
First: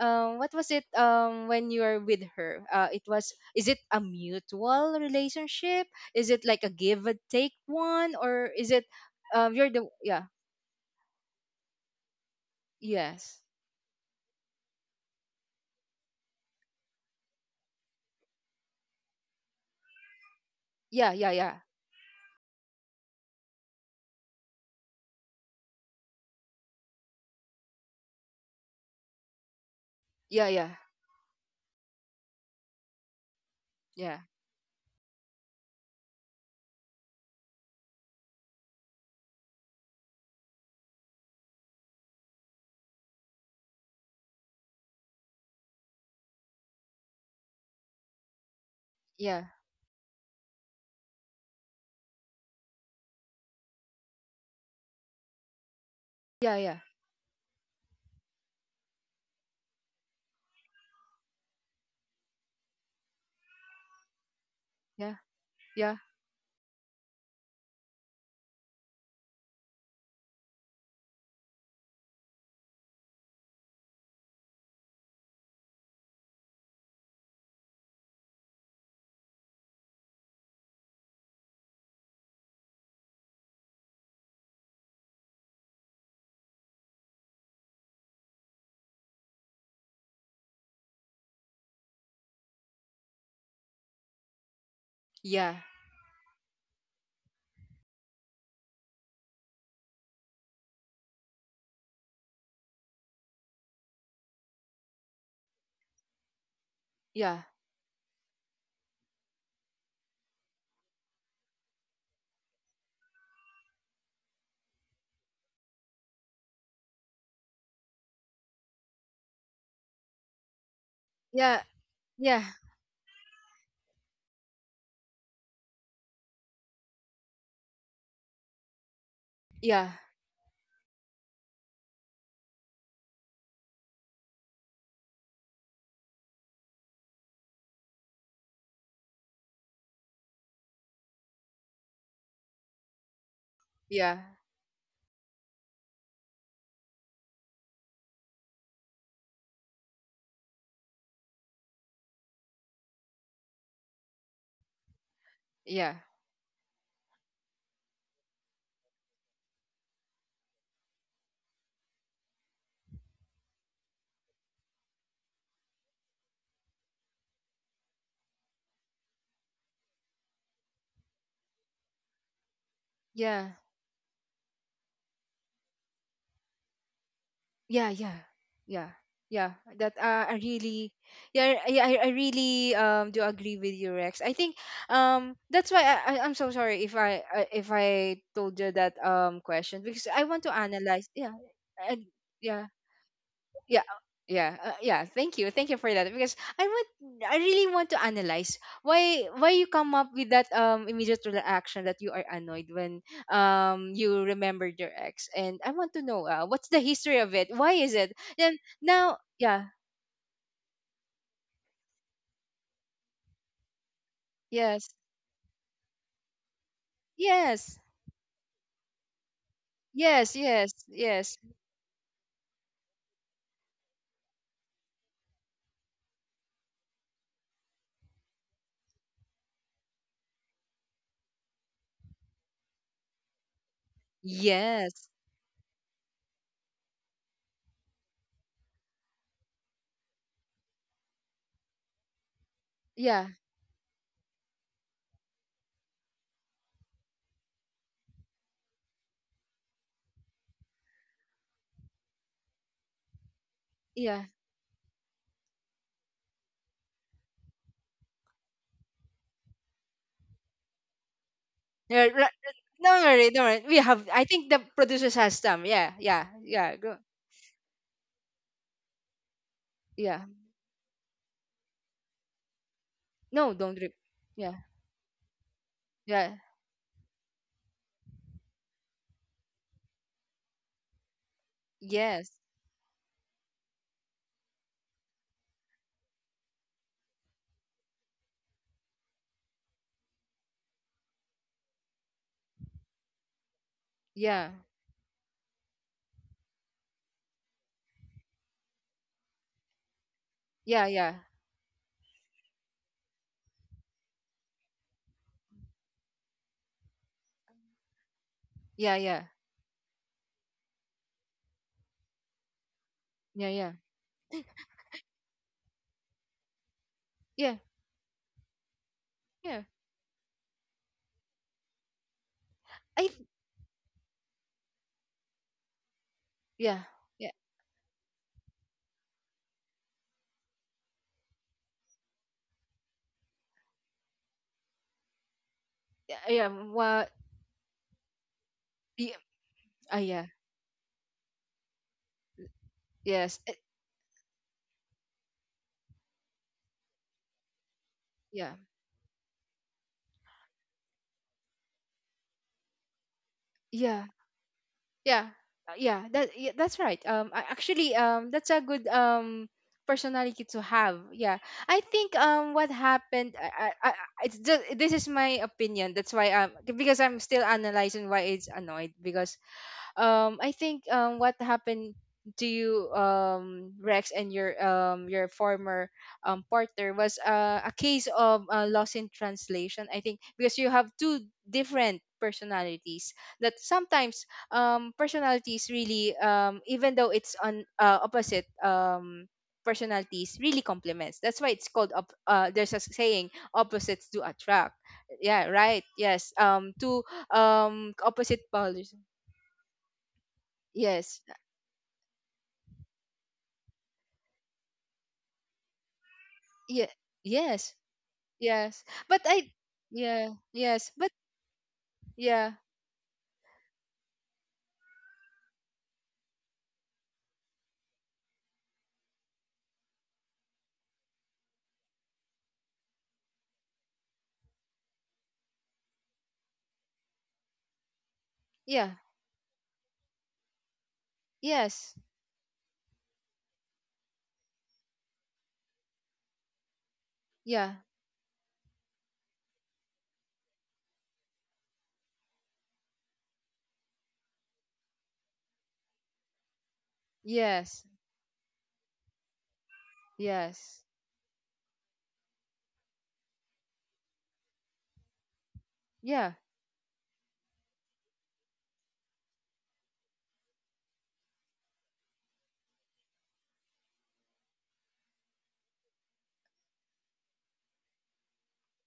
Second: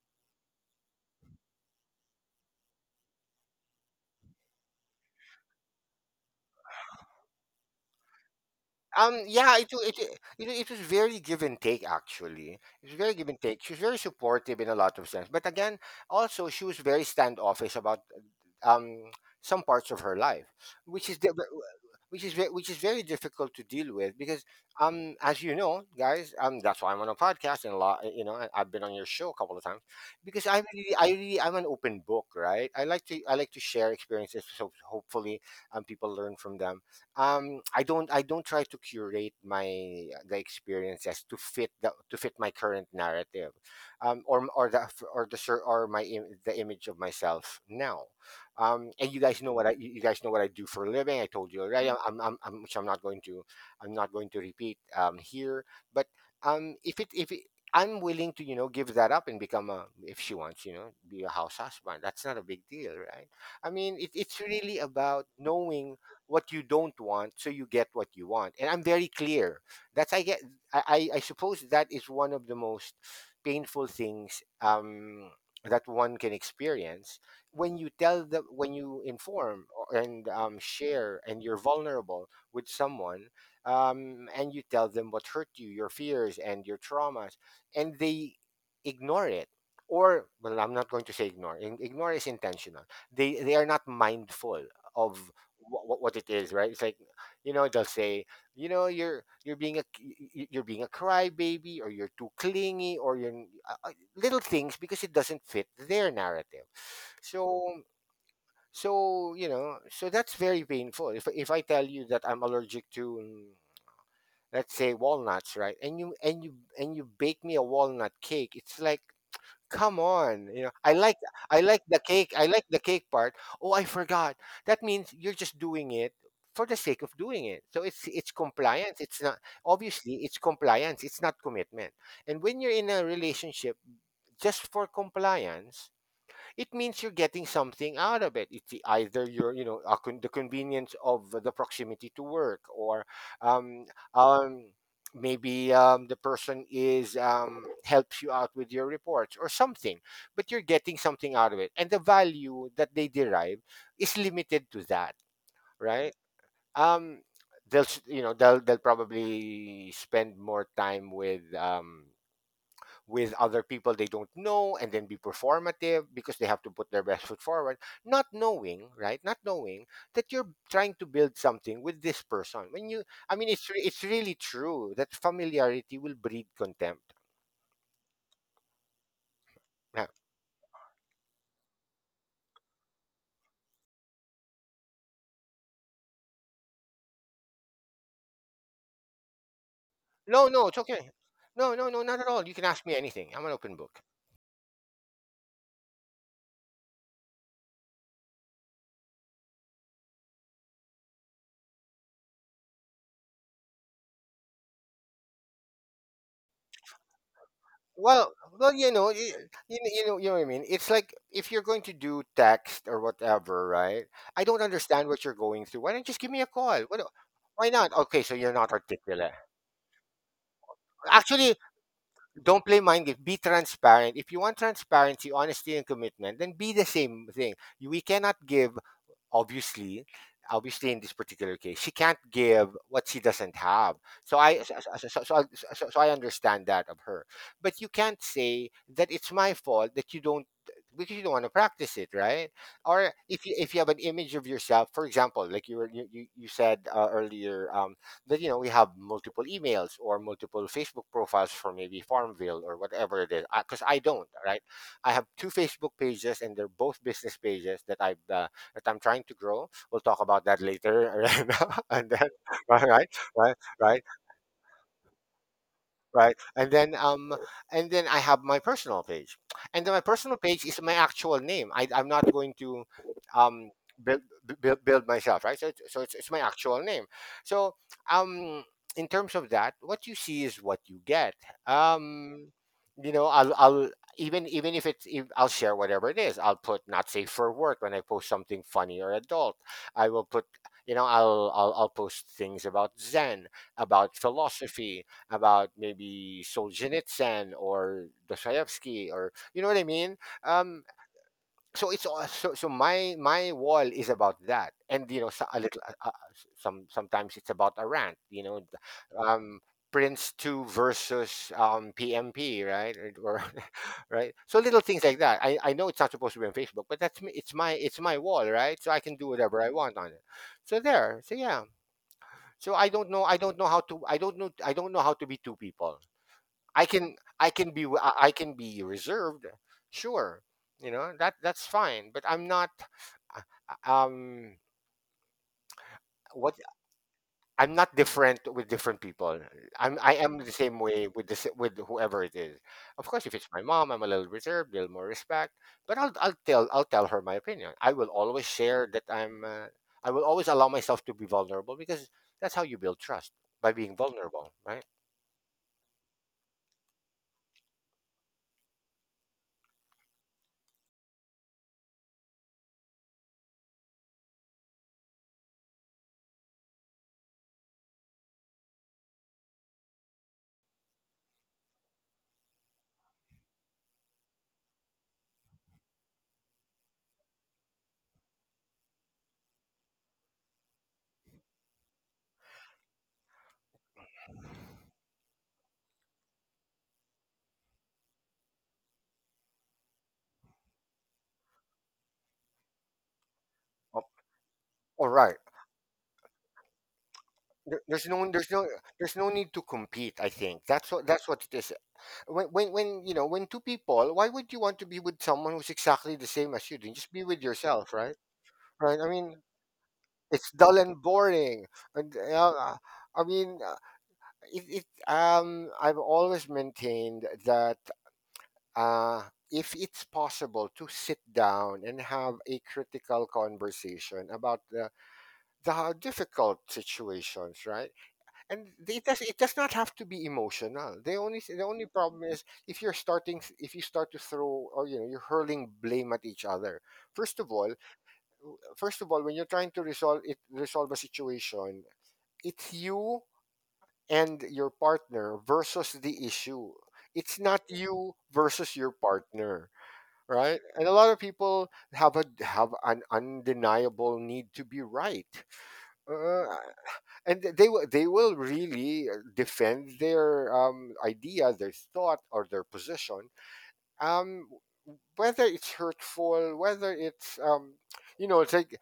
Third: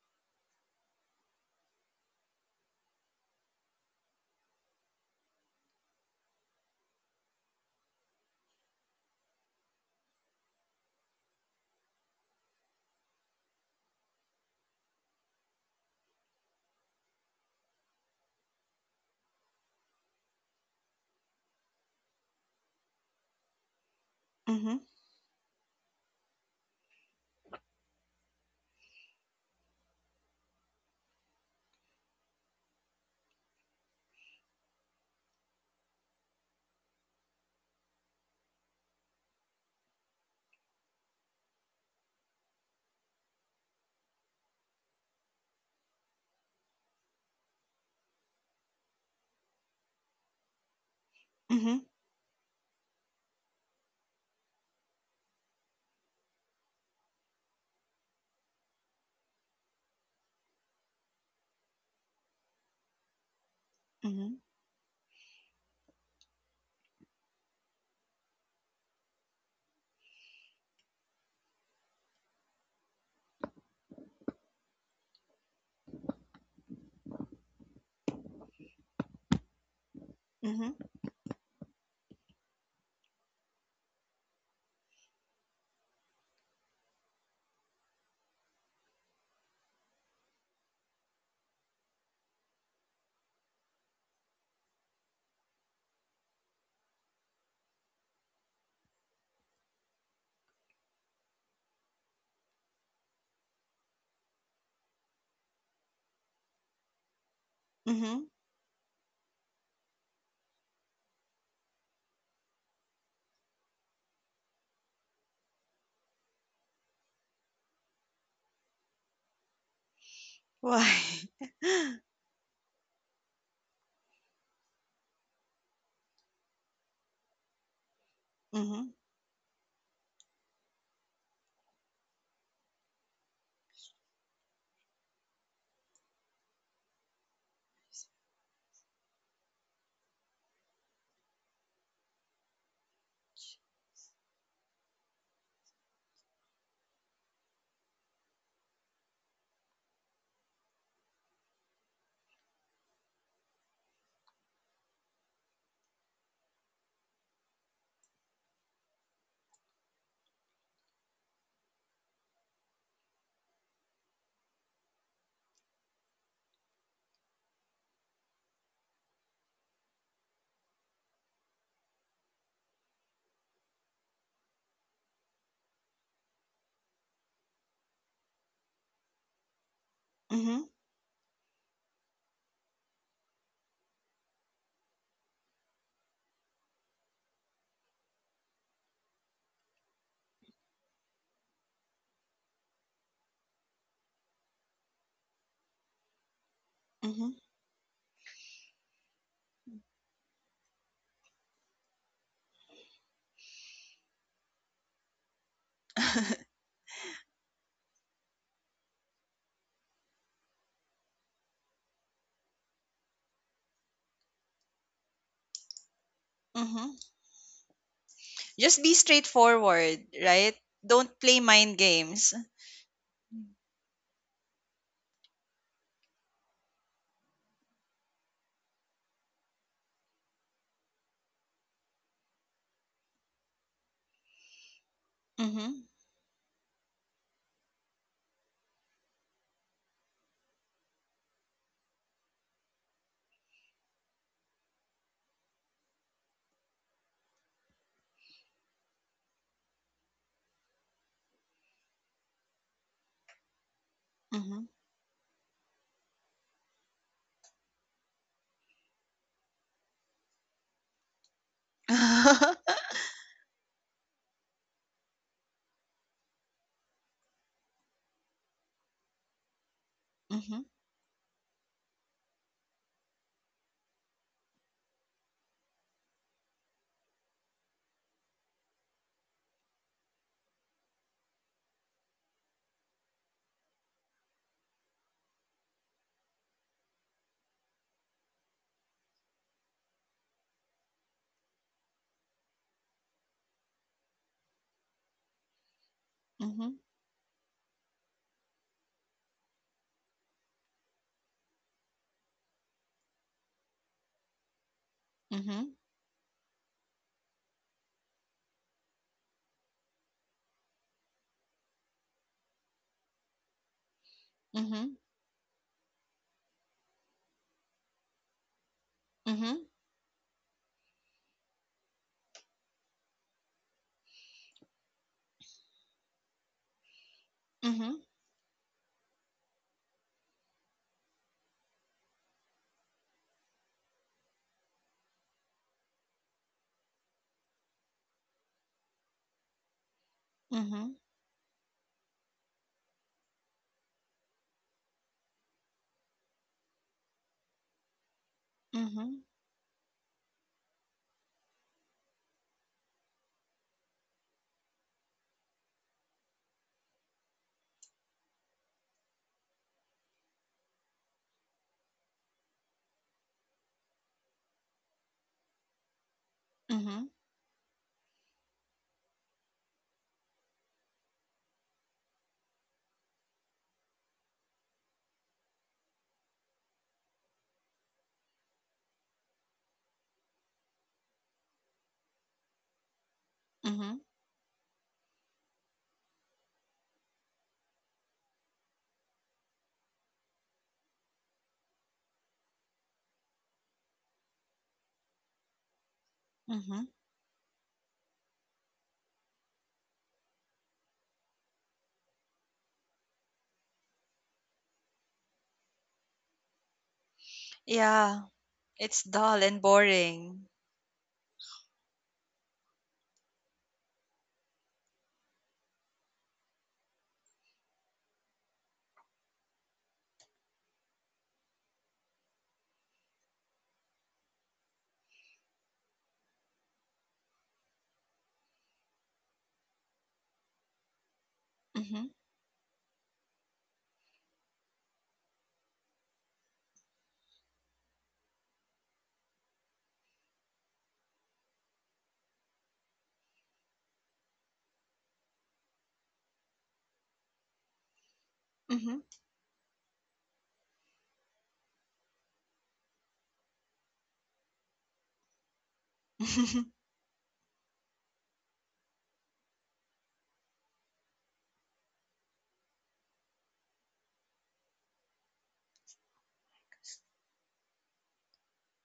what was it when you are with her? It was, is it a mutual relationship? Is it like a give and take one, or is it you're the,
it it
yeah?
it was very give and take, actually. It was very give
Yes.
and take. She was very supportive in a lot of sense, but again, also she was very standoffish about um, some parts of her life, which
Yeah.
is
Yeah.
the,
Yeah.
which is which is very difficult to deal with, because
mhm,
um, as you know, guys, um, that's why I'm on a podcast, and a lot, you know, I've been on your show a couple of times,
Yeah.
because
Yeah.
I really, I'm an open book, right? I like to share experiences, so hopefully um, people learn from them. Um, I don't try to curate my the experiences to fit the to fit my current narrative, um, or the the image of myself now. Um, and you
Yeah.
guys know what I you guys know what I do for a living. I told you
mhm,
already. I'm — which I'm not going to, I'm not going to repeat here. But
Yeah. Yeah.
if it, I'm willing to, you know, give that up and become a, if she wants, you know, be a house husband. That's not a big deal, right? I mean, it,
mhm,
it's really about
Yeah.
knowing what you don't want so you get what you want. And I'm very clear. That's I get. I suppose that is one of the most painful things that one can experience when you tell the when you inform and
mhm,
share and you're vulnerable with someone, and you tell them what hurt you, your fears and your traumas, and they ignore it. Or, well, I'm not going to say ignore. Ignore is intentional. They are not mindful of
Yeah.
what it is, right? It's like, you know, they'll say, you know, you're being a you're being a crybaby, or you're too clingy, or you're uh, uh, little things, because it doesn't fit their narrative.
Yeah.
so
mhm.
so you know, so that's very painful. If I tell you that I'm allergic to, let's say, walnuts, right, and you bake me a walnut cake, it's like, come on, you know, I
Why?
like,
Yeah.
I like the cake,
Yeah.
I like the cake part. Oh, I forgot. That means you're just doing it for the sake of doing it. So it's
Mhm,
compliance, it's not,
Yeah.
obviously, it's compliance, it's not commitment. And when you're in a relationship just for compliance, it means you're getting something out of it. It's either your, you know, the convenience of the proximity to work, or um,
Yeah. Yeah. Yeah.
um, maybe, the person is, helps you out with your reports or something. But you're getting something out of it, and the value that they derive is limited to that,
Yeah.
right? Um, they'll, you know, they'll probably spend more time with, with other people they don't know, and then be performative because they have to put their best foot forward, not knowing, right, not knowing that you're trying to build something with this person. When you, I
Yeah.
mean, it's it's really true that familiarity will breed contempt.
Yeah. Yeah. Yeah. yeah that,
Yeah.
I
mhm,
really, yeah. I really do agree with you, Rex, I think that's why, I I'm so sorry if I if I told you that question because I want
No,
to
no, it's
analyze,
okay.
yeah.
No, no,
And
no, not at all. You
yeah,
can ask me anything, I'm an open
yeah. uh,
book.
Yeah, yeah. Thank you for that. Because I want,
mhm,
I really want to analyze why you come up with that immediate reaction, that you are annoyed when you remembered your ex. And I want to know, what's the history of it? Why is it?
Well,
Then
well, you know,
now,
you,
yeah,
you, you know what I mean. It's like, if you're going to do text or whatever, right? I don't
yes,
understand what you're going through. Why don't you just give me a call?
mhm.
What, why
yes,
not? Okay, so you're not
Just be
articulate.
straightforward,
yes,
right?
yes,
Don't
yes,
play
Actually,
mind games.
don't play mind games. Be transparent. If you want transparency, honesty, and commitment, then be the same thing. You- we cannot give, obviously, obviously in this particular case she can't give what she doesn't have. So I so,
yes,
so, so, so, I-
Mhm,
so, so I understand that of her. But you can't say that it's my fault that you don't, because you don't want to practice it, right? Or
yeah,
if you, if you have an image of yourself, for example, like you were, you said earlier, that, you know, we have multiple emails or multiple Facebook profiles for maybe Farmville or whatever it is. Because I, 'cause I
yeah.
don't, right?
mhm.
I have two Facebook pages, and they're both business pages that I've that I'm trying to grow. We'll talk about that later.
Yeah,
And then, right,
don't
right,
worry, don't
right,
worry. We
right,
have. I think the producers has some. Yeah, yeah,
right? And
yeah. Go.
then, and then I have my personal page, and then my
Yeah.
personal
Mhm,
page is my actual name. I, I'm not going to,
No,
um
don't.
build,
Yeah.
build myself, right? So
Yeah.
it's my actual name. So, um in terms of that, what you see is what you get.
Yes.
Um, you know, I'll, even, even if it's if, I'll share whatever it is. I'll put "not safe for work" when I post something funny or adult. I will put, you know, I'll post things about Zen, about
Yeah.
philosophy, about maybe
mhm,
Solzhenitsyn or Dostoevsky, or you know what I mean.
Yeah.
Um,
Yeah.
so it's all, so my, my wall is about that. And you know, so, a
mhm,
little sometimes it's about a rant. You know,
Yeah. Yeah.
um, Prince Two versus, PMP, right? Or-
Yeah. Yeah.
right? So little
mhm,
things like that. I know it's not supposed to be on Facebook, but that's me. It's
Yeah.
my, it's my wall, right? So I can do
mhm,
Yeah.
whatever I want on it. So there. So yeah. So I
I.
don't know. I don't know how to. I don't know. I don't know how to be two people.
Yeah.
I can,
Yeah.
I
mhm,
can be
mhm,
I can be reserved, sure. You know, that, that's fine. But I'm not, uh, uh, Um,
Yeah. Yeah.
what
What?
I'm not different with different
Yeah.
people. I'm, I
Yeah.
am the same
mhm,
way with this, with whoever it is. Of course, if
Yes.
it's my mom, I'm a little reserved, a little more respect. But I'll tell her my opinion. I will always
Yeah.
share that
mhm,
I'm, I will always allow myself to be vulnerable, because that's how you build trust, by being
Yeah.
vulnerable, right?
Yeah. Yeah. That. Yeah, that's right. Actually. That's a good. Personality to have. Yeah. I think. What happened? I, it's just, this is my opinion. That's why. Because I'm still analyzing why it's annoyed. Because I think what happened to you, Rex, and your former partner, was a case of, loss in translation, I think, because you have two different personalities that
mhm,
sometimes, personalities really, even though it's on, opposite, personalities really complements, that's why it's called up, there's a saying opposites do attract,
All right.
yeah, right, yes,
mhm.
two
There's no,
opposite powers.
there's no need to compete. I think that's what,
Yes.
that's what it is. When you know, when two people, why would you want to be with someone who's exactly the same as you?
yeah
Then just be with
yes
yourself, right?
Yeah,
yes,
it's
Right. I
but
dull
mean,
I
and
yeah,
boring.
it's dull
yes
and
but,
boring. And
yeah,
I mean, it, it, I've always maintained that, uh if it's possible to sit down and have a critical conversation about the difficult situations, right? And
yeah,
it does, it does not have to be emotional. The only
yes,
Mhm,
problem is if you're starting, if you start to throw, or you know, you're hurling blame at each other. First of
yeah,
all, first of all, when you're trying to resolve a situation, it's you and your partner versus the issue. It's not
yes,
you versus your
mhm,
partner, right?
yes,
And a lot of people have a, have an undeniable need to be right.
yeah,
uh, and they will, they will really defend their, idea, their thought, or their position, um, whether it's hurtful, whether it's, you know, it's like,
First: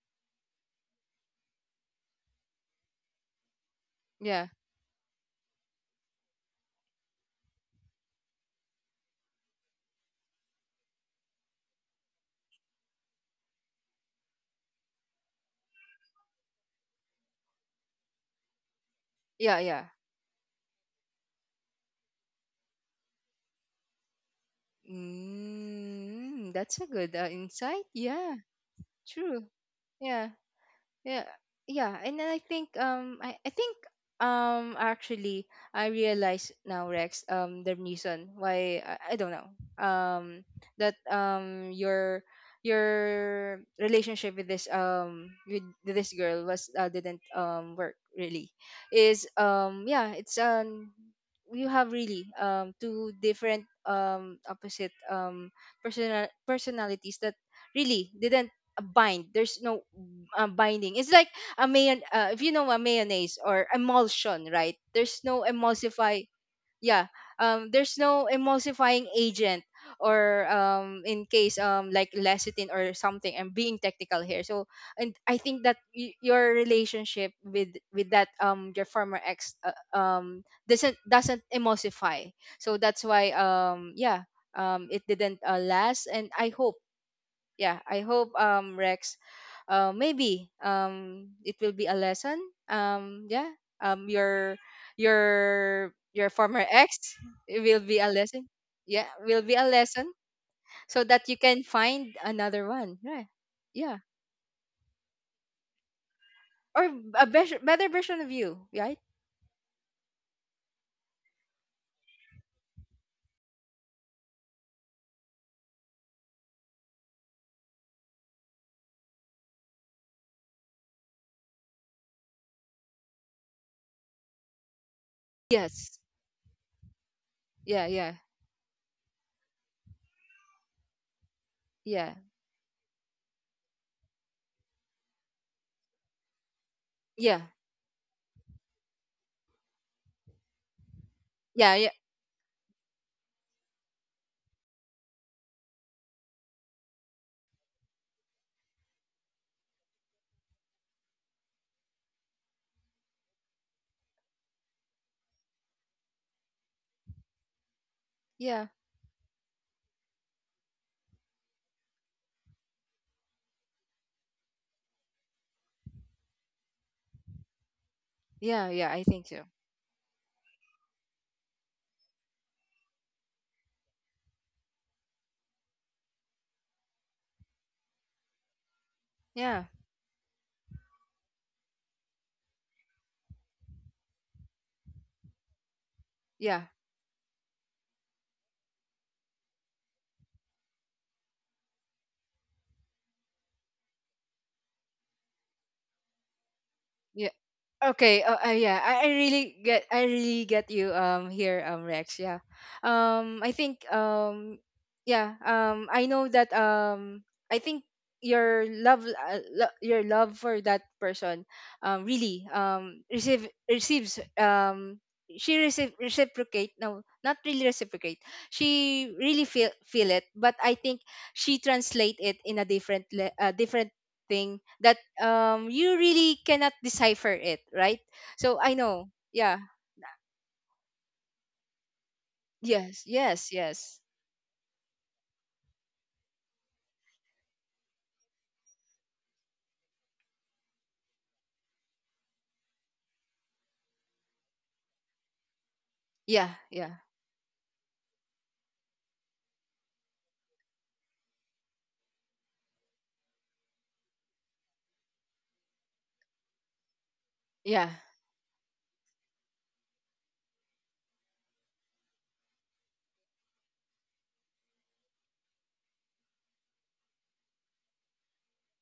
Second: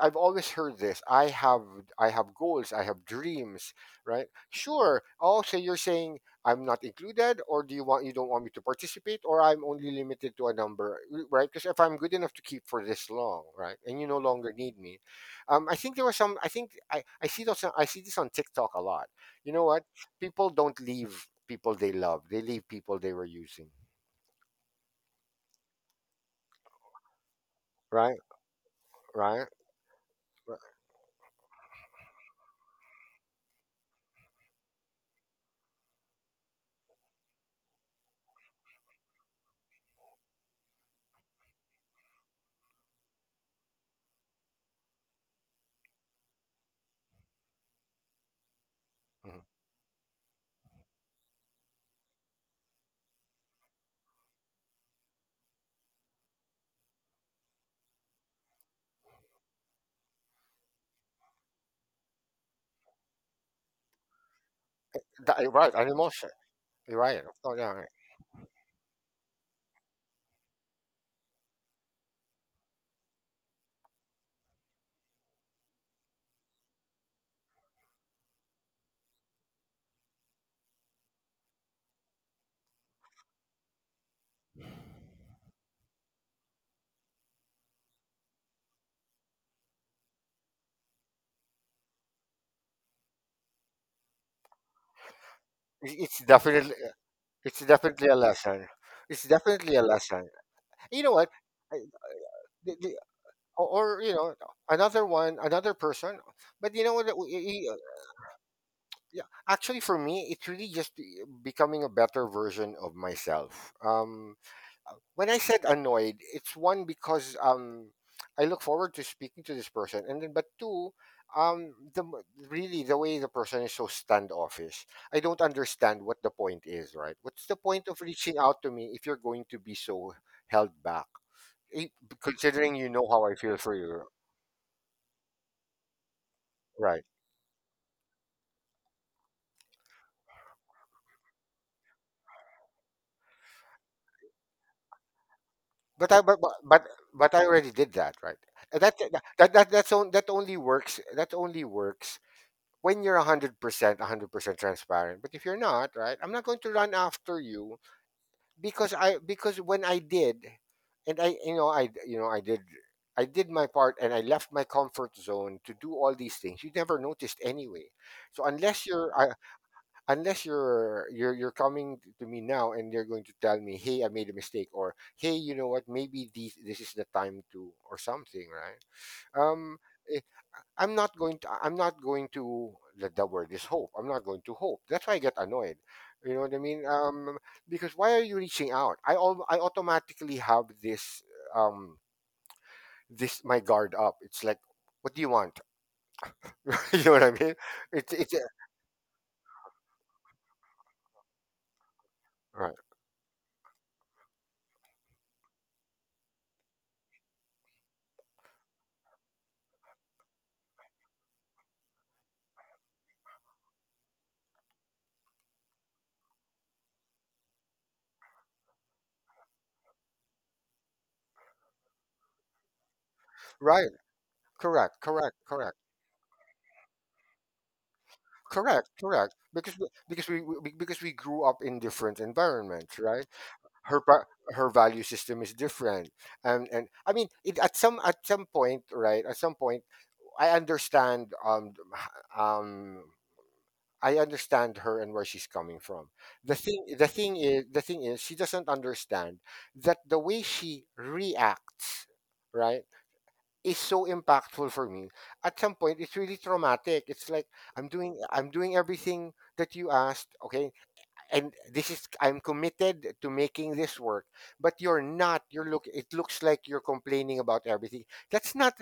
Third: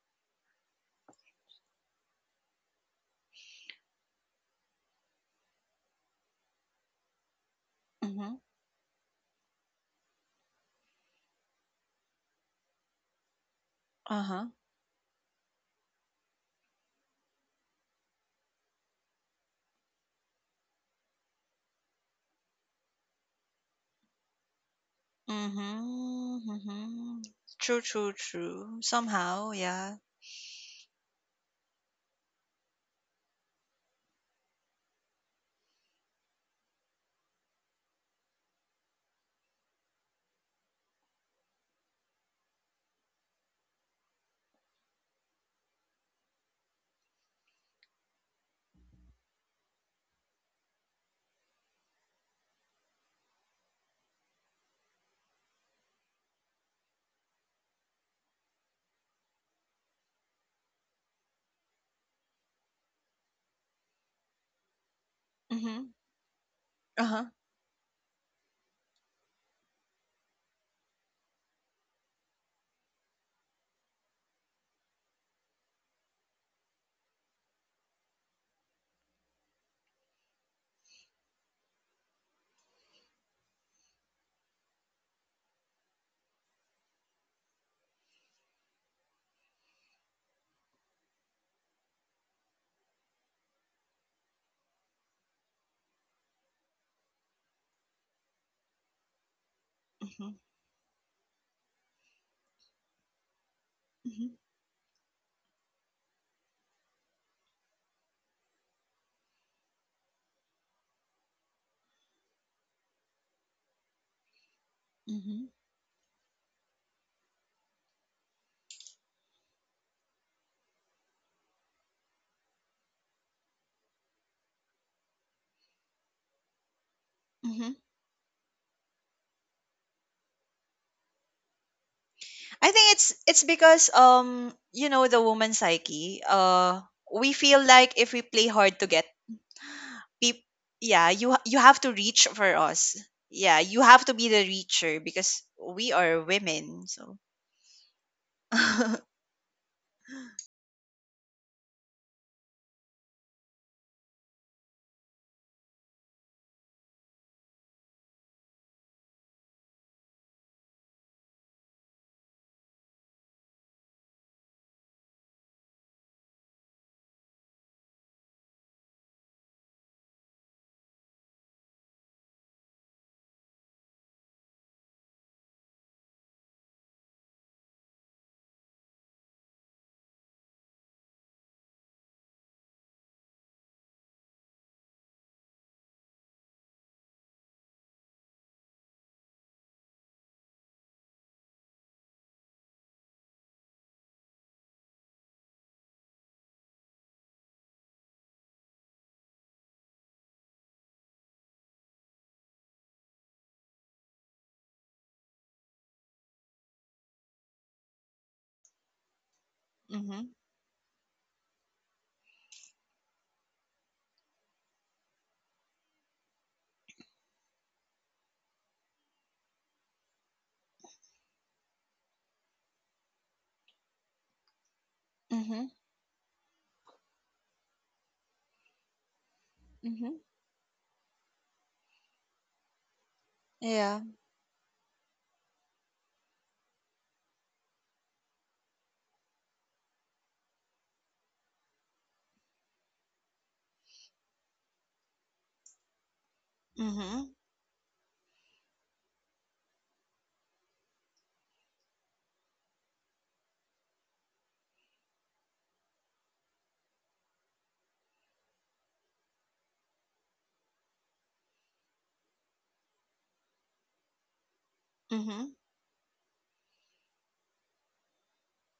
I've always heard this. I have, I have goals, I have dreams, right?
yeah,
Sure. Oh, so you're saying I'm not included, or do you want, you don't
mhm,
want me to participate, or I'm only limited to a number, right? Because if I'm good enough to keep for this long, right, and you no
uh-huh.
longer need me, I think there was some. I think I see those. I see this on TikTok a lot. You
yeah,
know what?
yeah,
People don't leave people they love. They leave people they were using.
Mhm,
mm, that's a good
mhm. True,
insight,
true,
Right.
yeah,
true.
true,
Right.
Somehow, yeah.
yeah.
Right.
Yeah, yeah, and then I think, I think actually I realize now, Rex, the reason why I don't know um that, your relationship with this, with this girl, was, didn't work really, is,
Mhm.
yeah, it's, you have really, two different, opposite, personalities that really didn't a bind. There's no, binding. It's like a mayon. If you know, a mayonnaise or emulsion, right? There's no
Right. An,
Mhm.
emulsify. Yeah.
right.
Uh-huh.
Oh, yeah. Right.
There's no emulsifying agent, or in case, like lecithin or something. I'm being technical here. So, and I think that your relationship with that, your former ex, doesn't emulsify. So that's why, yeah, it didn't, last. And I hope, yeah, I hope, Rex, maybe, it will be a lesson. Yeah, um your
It- it's
your former
definitely.
ex,
It's
it will be
definitely
a
a
lesson,
lesson.
yeah,
It's
will be a
definitely a
lesson,
lesson.
Mhm.
You
so
know
that
what?
you can
I-,
find another
the- the-
one. Yeah.
Or
Yeah.
or, you
Mhm.
know, another one, another person. But you
Or
know what?
a better better version of you, right?
Yeah, actually, for me, it's really just becoming a better version of myself. When I
Mhm.
said annoyed, it's, one, because I look forward to speaking to this person, and then, but two, um the m- really the way the person is so standoffish. I don't
Yes,
understand what the point is. Right? What's the
Mhm.
yeah,
point of
yeah,
reaching out to me if you're going to be so held back? Eh,
yeah,
I
considering, you
think
know,
it's
how I
it's
feel for
because
you,
the woman psyche.
right?
We
yeah,
feel like if we play hard to get, people, yeah, you ha- you
yeah,
have
yeah,
to reach for us. Yeah, you have to be the reacher because we
But I,
are women. So
but I already did that, right? And that's on, that only works. That only works when you're 100% transparent. But if you're not, right, I'm not going to run after you.
yeah,
Because I, because when I did, and I, you know, I, you know, I did, I did my part, and I left my comfort zone to do all these things, you never noticed anyway. So
yeah,
unless
yeah, I
you're
think so,
unless you're you're coming to me now and you're going to tell me, hey, I made a mistake, or hey, you know what, maybe these, this is the time to, or something, right?
yeah,
um I'm not going to, the word is hope. I'm not going to hope. That's why I get annoyed. You know what I
yeah.
mean? Because why are you reaching out? I, all I, automatically have this, um this, my guard up. It's like, what do you want? You know what I mean? It's
Okay.
it's
Yeah. I really get, I really get you. Here. Rex. Yeah.
right.
I think. Yeah. I know that. I think your love. Your
mhm.
love for that person. Really. Receives. She receive reciprocate. No, not really reciprocate. She really feel it, but I think she translate it in a
Right.
different thing that,
Correct. Correct.
Mhm.
Correct.
you really cannot decipher it, right? So I
Correct.
know,
Correct.
yeah,
Because we-,
Mhm.
because we grew up in different
yes,
environments, right?
yes, yes,
Her
Yeah.
pri- Her value system is different. And I mean it, at some, at some point, right? At some point I understand, um I understand her and where she's coming from.
yeah, yeah,
Mhm.
The thing is, she doesn't understand that the way she reacts, right, is so impactful for me. At some point it's really traumatic. It's like,
yeah,
I'm doing everything that you asked. Okay, and this is I'm committed to making this work, but you're not,
Mhm.
you're look it looks like you're complaining about everything. that's not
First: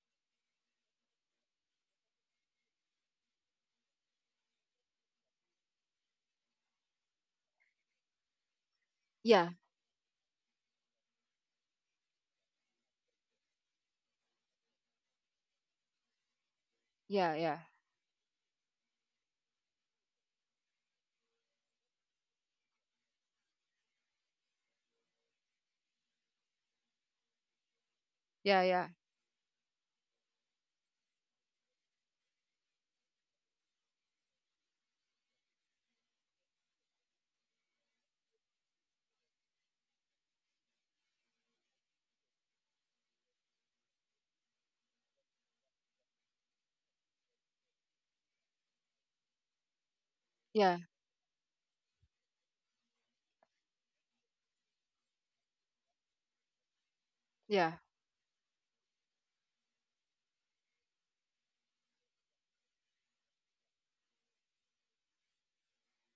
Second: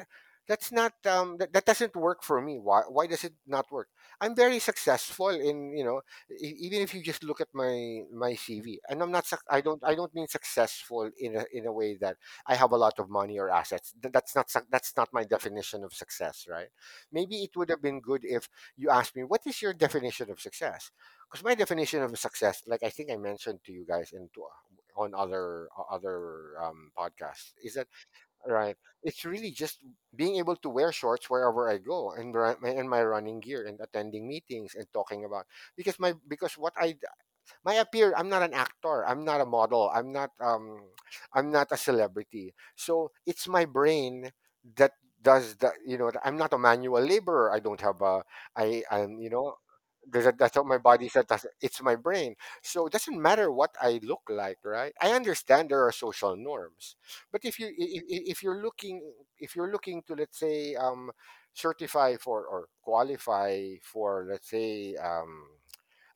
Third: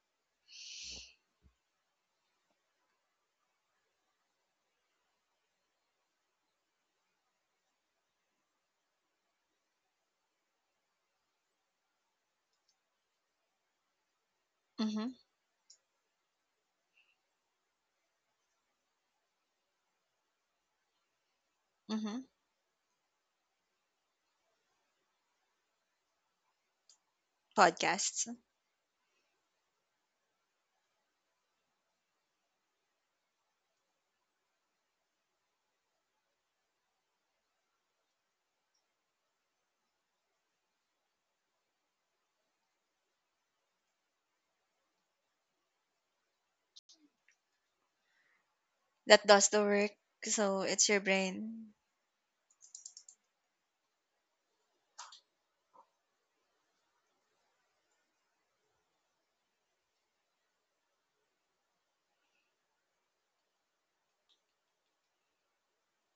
that's not that doesn't work for me. Why does it not work? I'm very successful in, you know, even if you just look at my CV. And I'm not
yeah,
I don't mean successful in in a way that I have a lot of money or assets. That's not that's not
Mhm.
my definition of success, right?
yeah,
Maybe it
yeah,
would have been good if you asked me, what is your definition of success? Because my definition of
Mhm.
success, like I think I mentioned to you guys and to on other other podcasts, is that,
Podcasts.
right?
yeah,
It's really just being able to wear shorts wherever I go, and and my running gear, and attending meetings and talking about, because my, because what I, my appear I'm not an actor, I'm not a model, I'm not I'm not a celebrity. So it's my brain that does that. You know, I'm not a manual laborer, I don't have a, I I'm
That
you
does
know,
the work.
there's that's
So
what my
yeah,
it's your
body said.
brain.
It's my brain. So it doesn't matter what I look like, right? I understand there are social norms. But if you,
yeah,
if you're looking, if you're looking to, let's say, certify for or qualify for, let's say,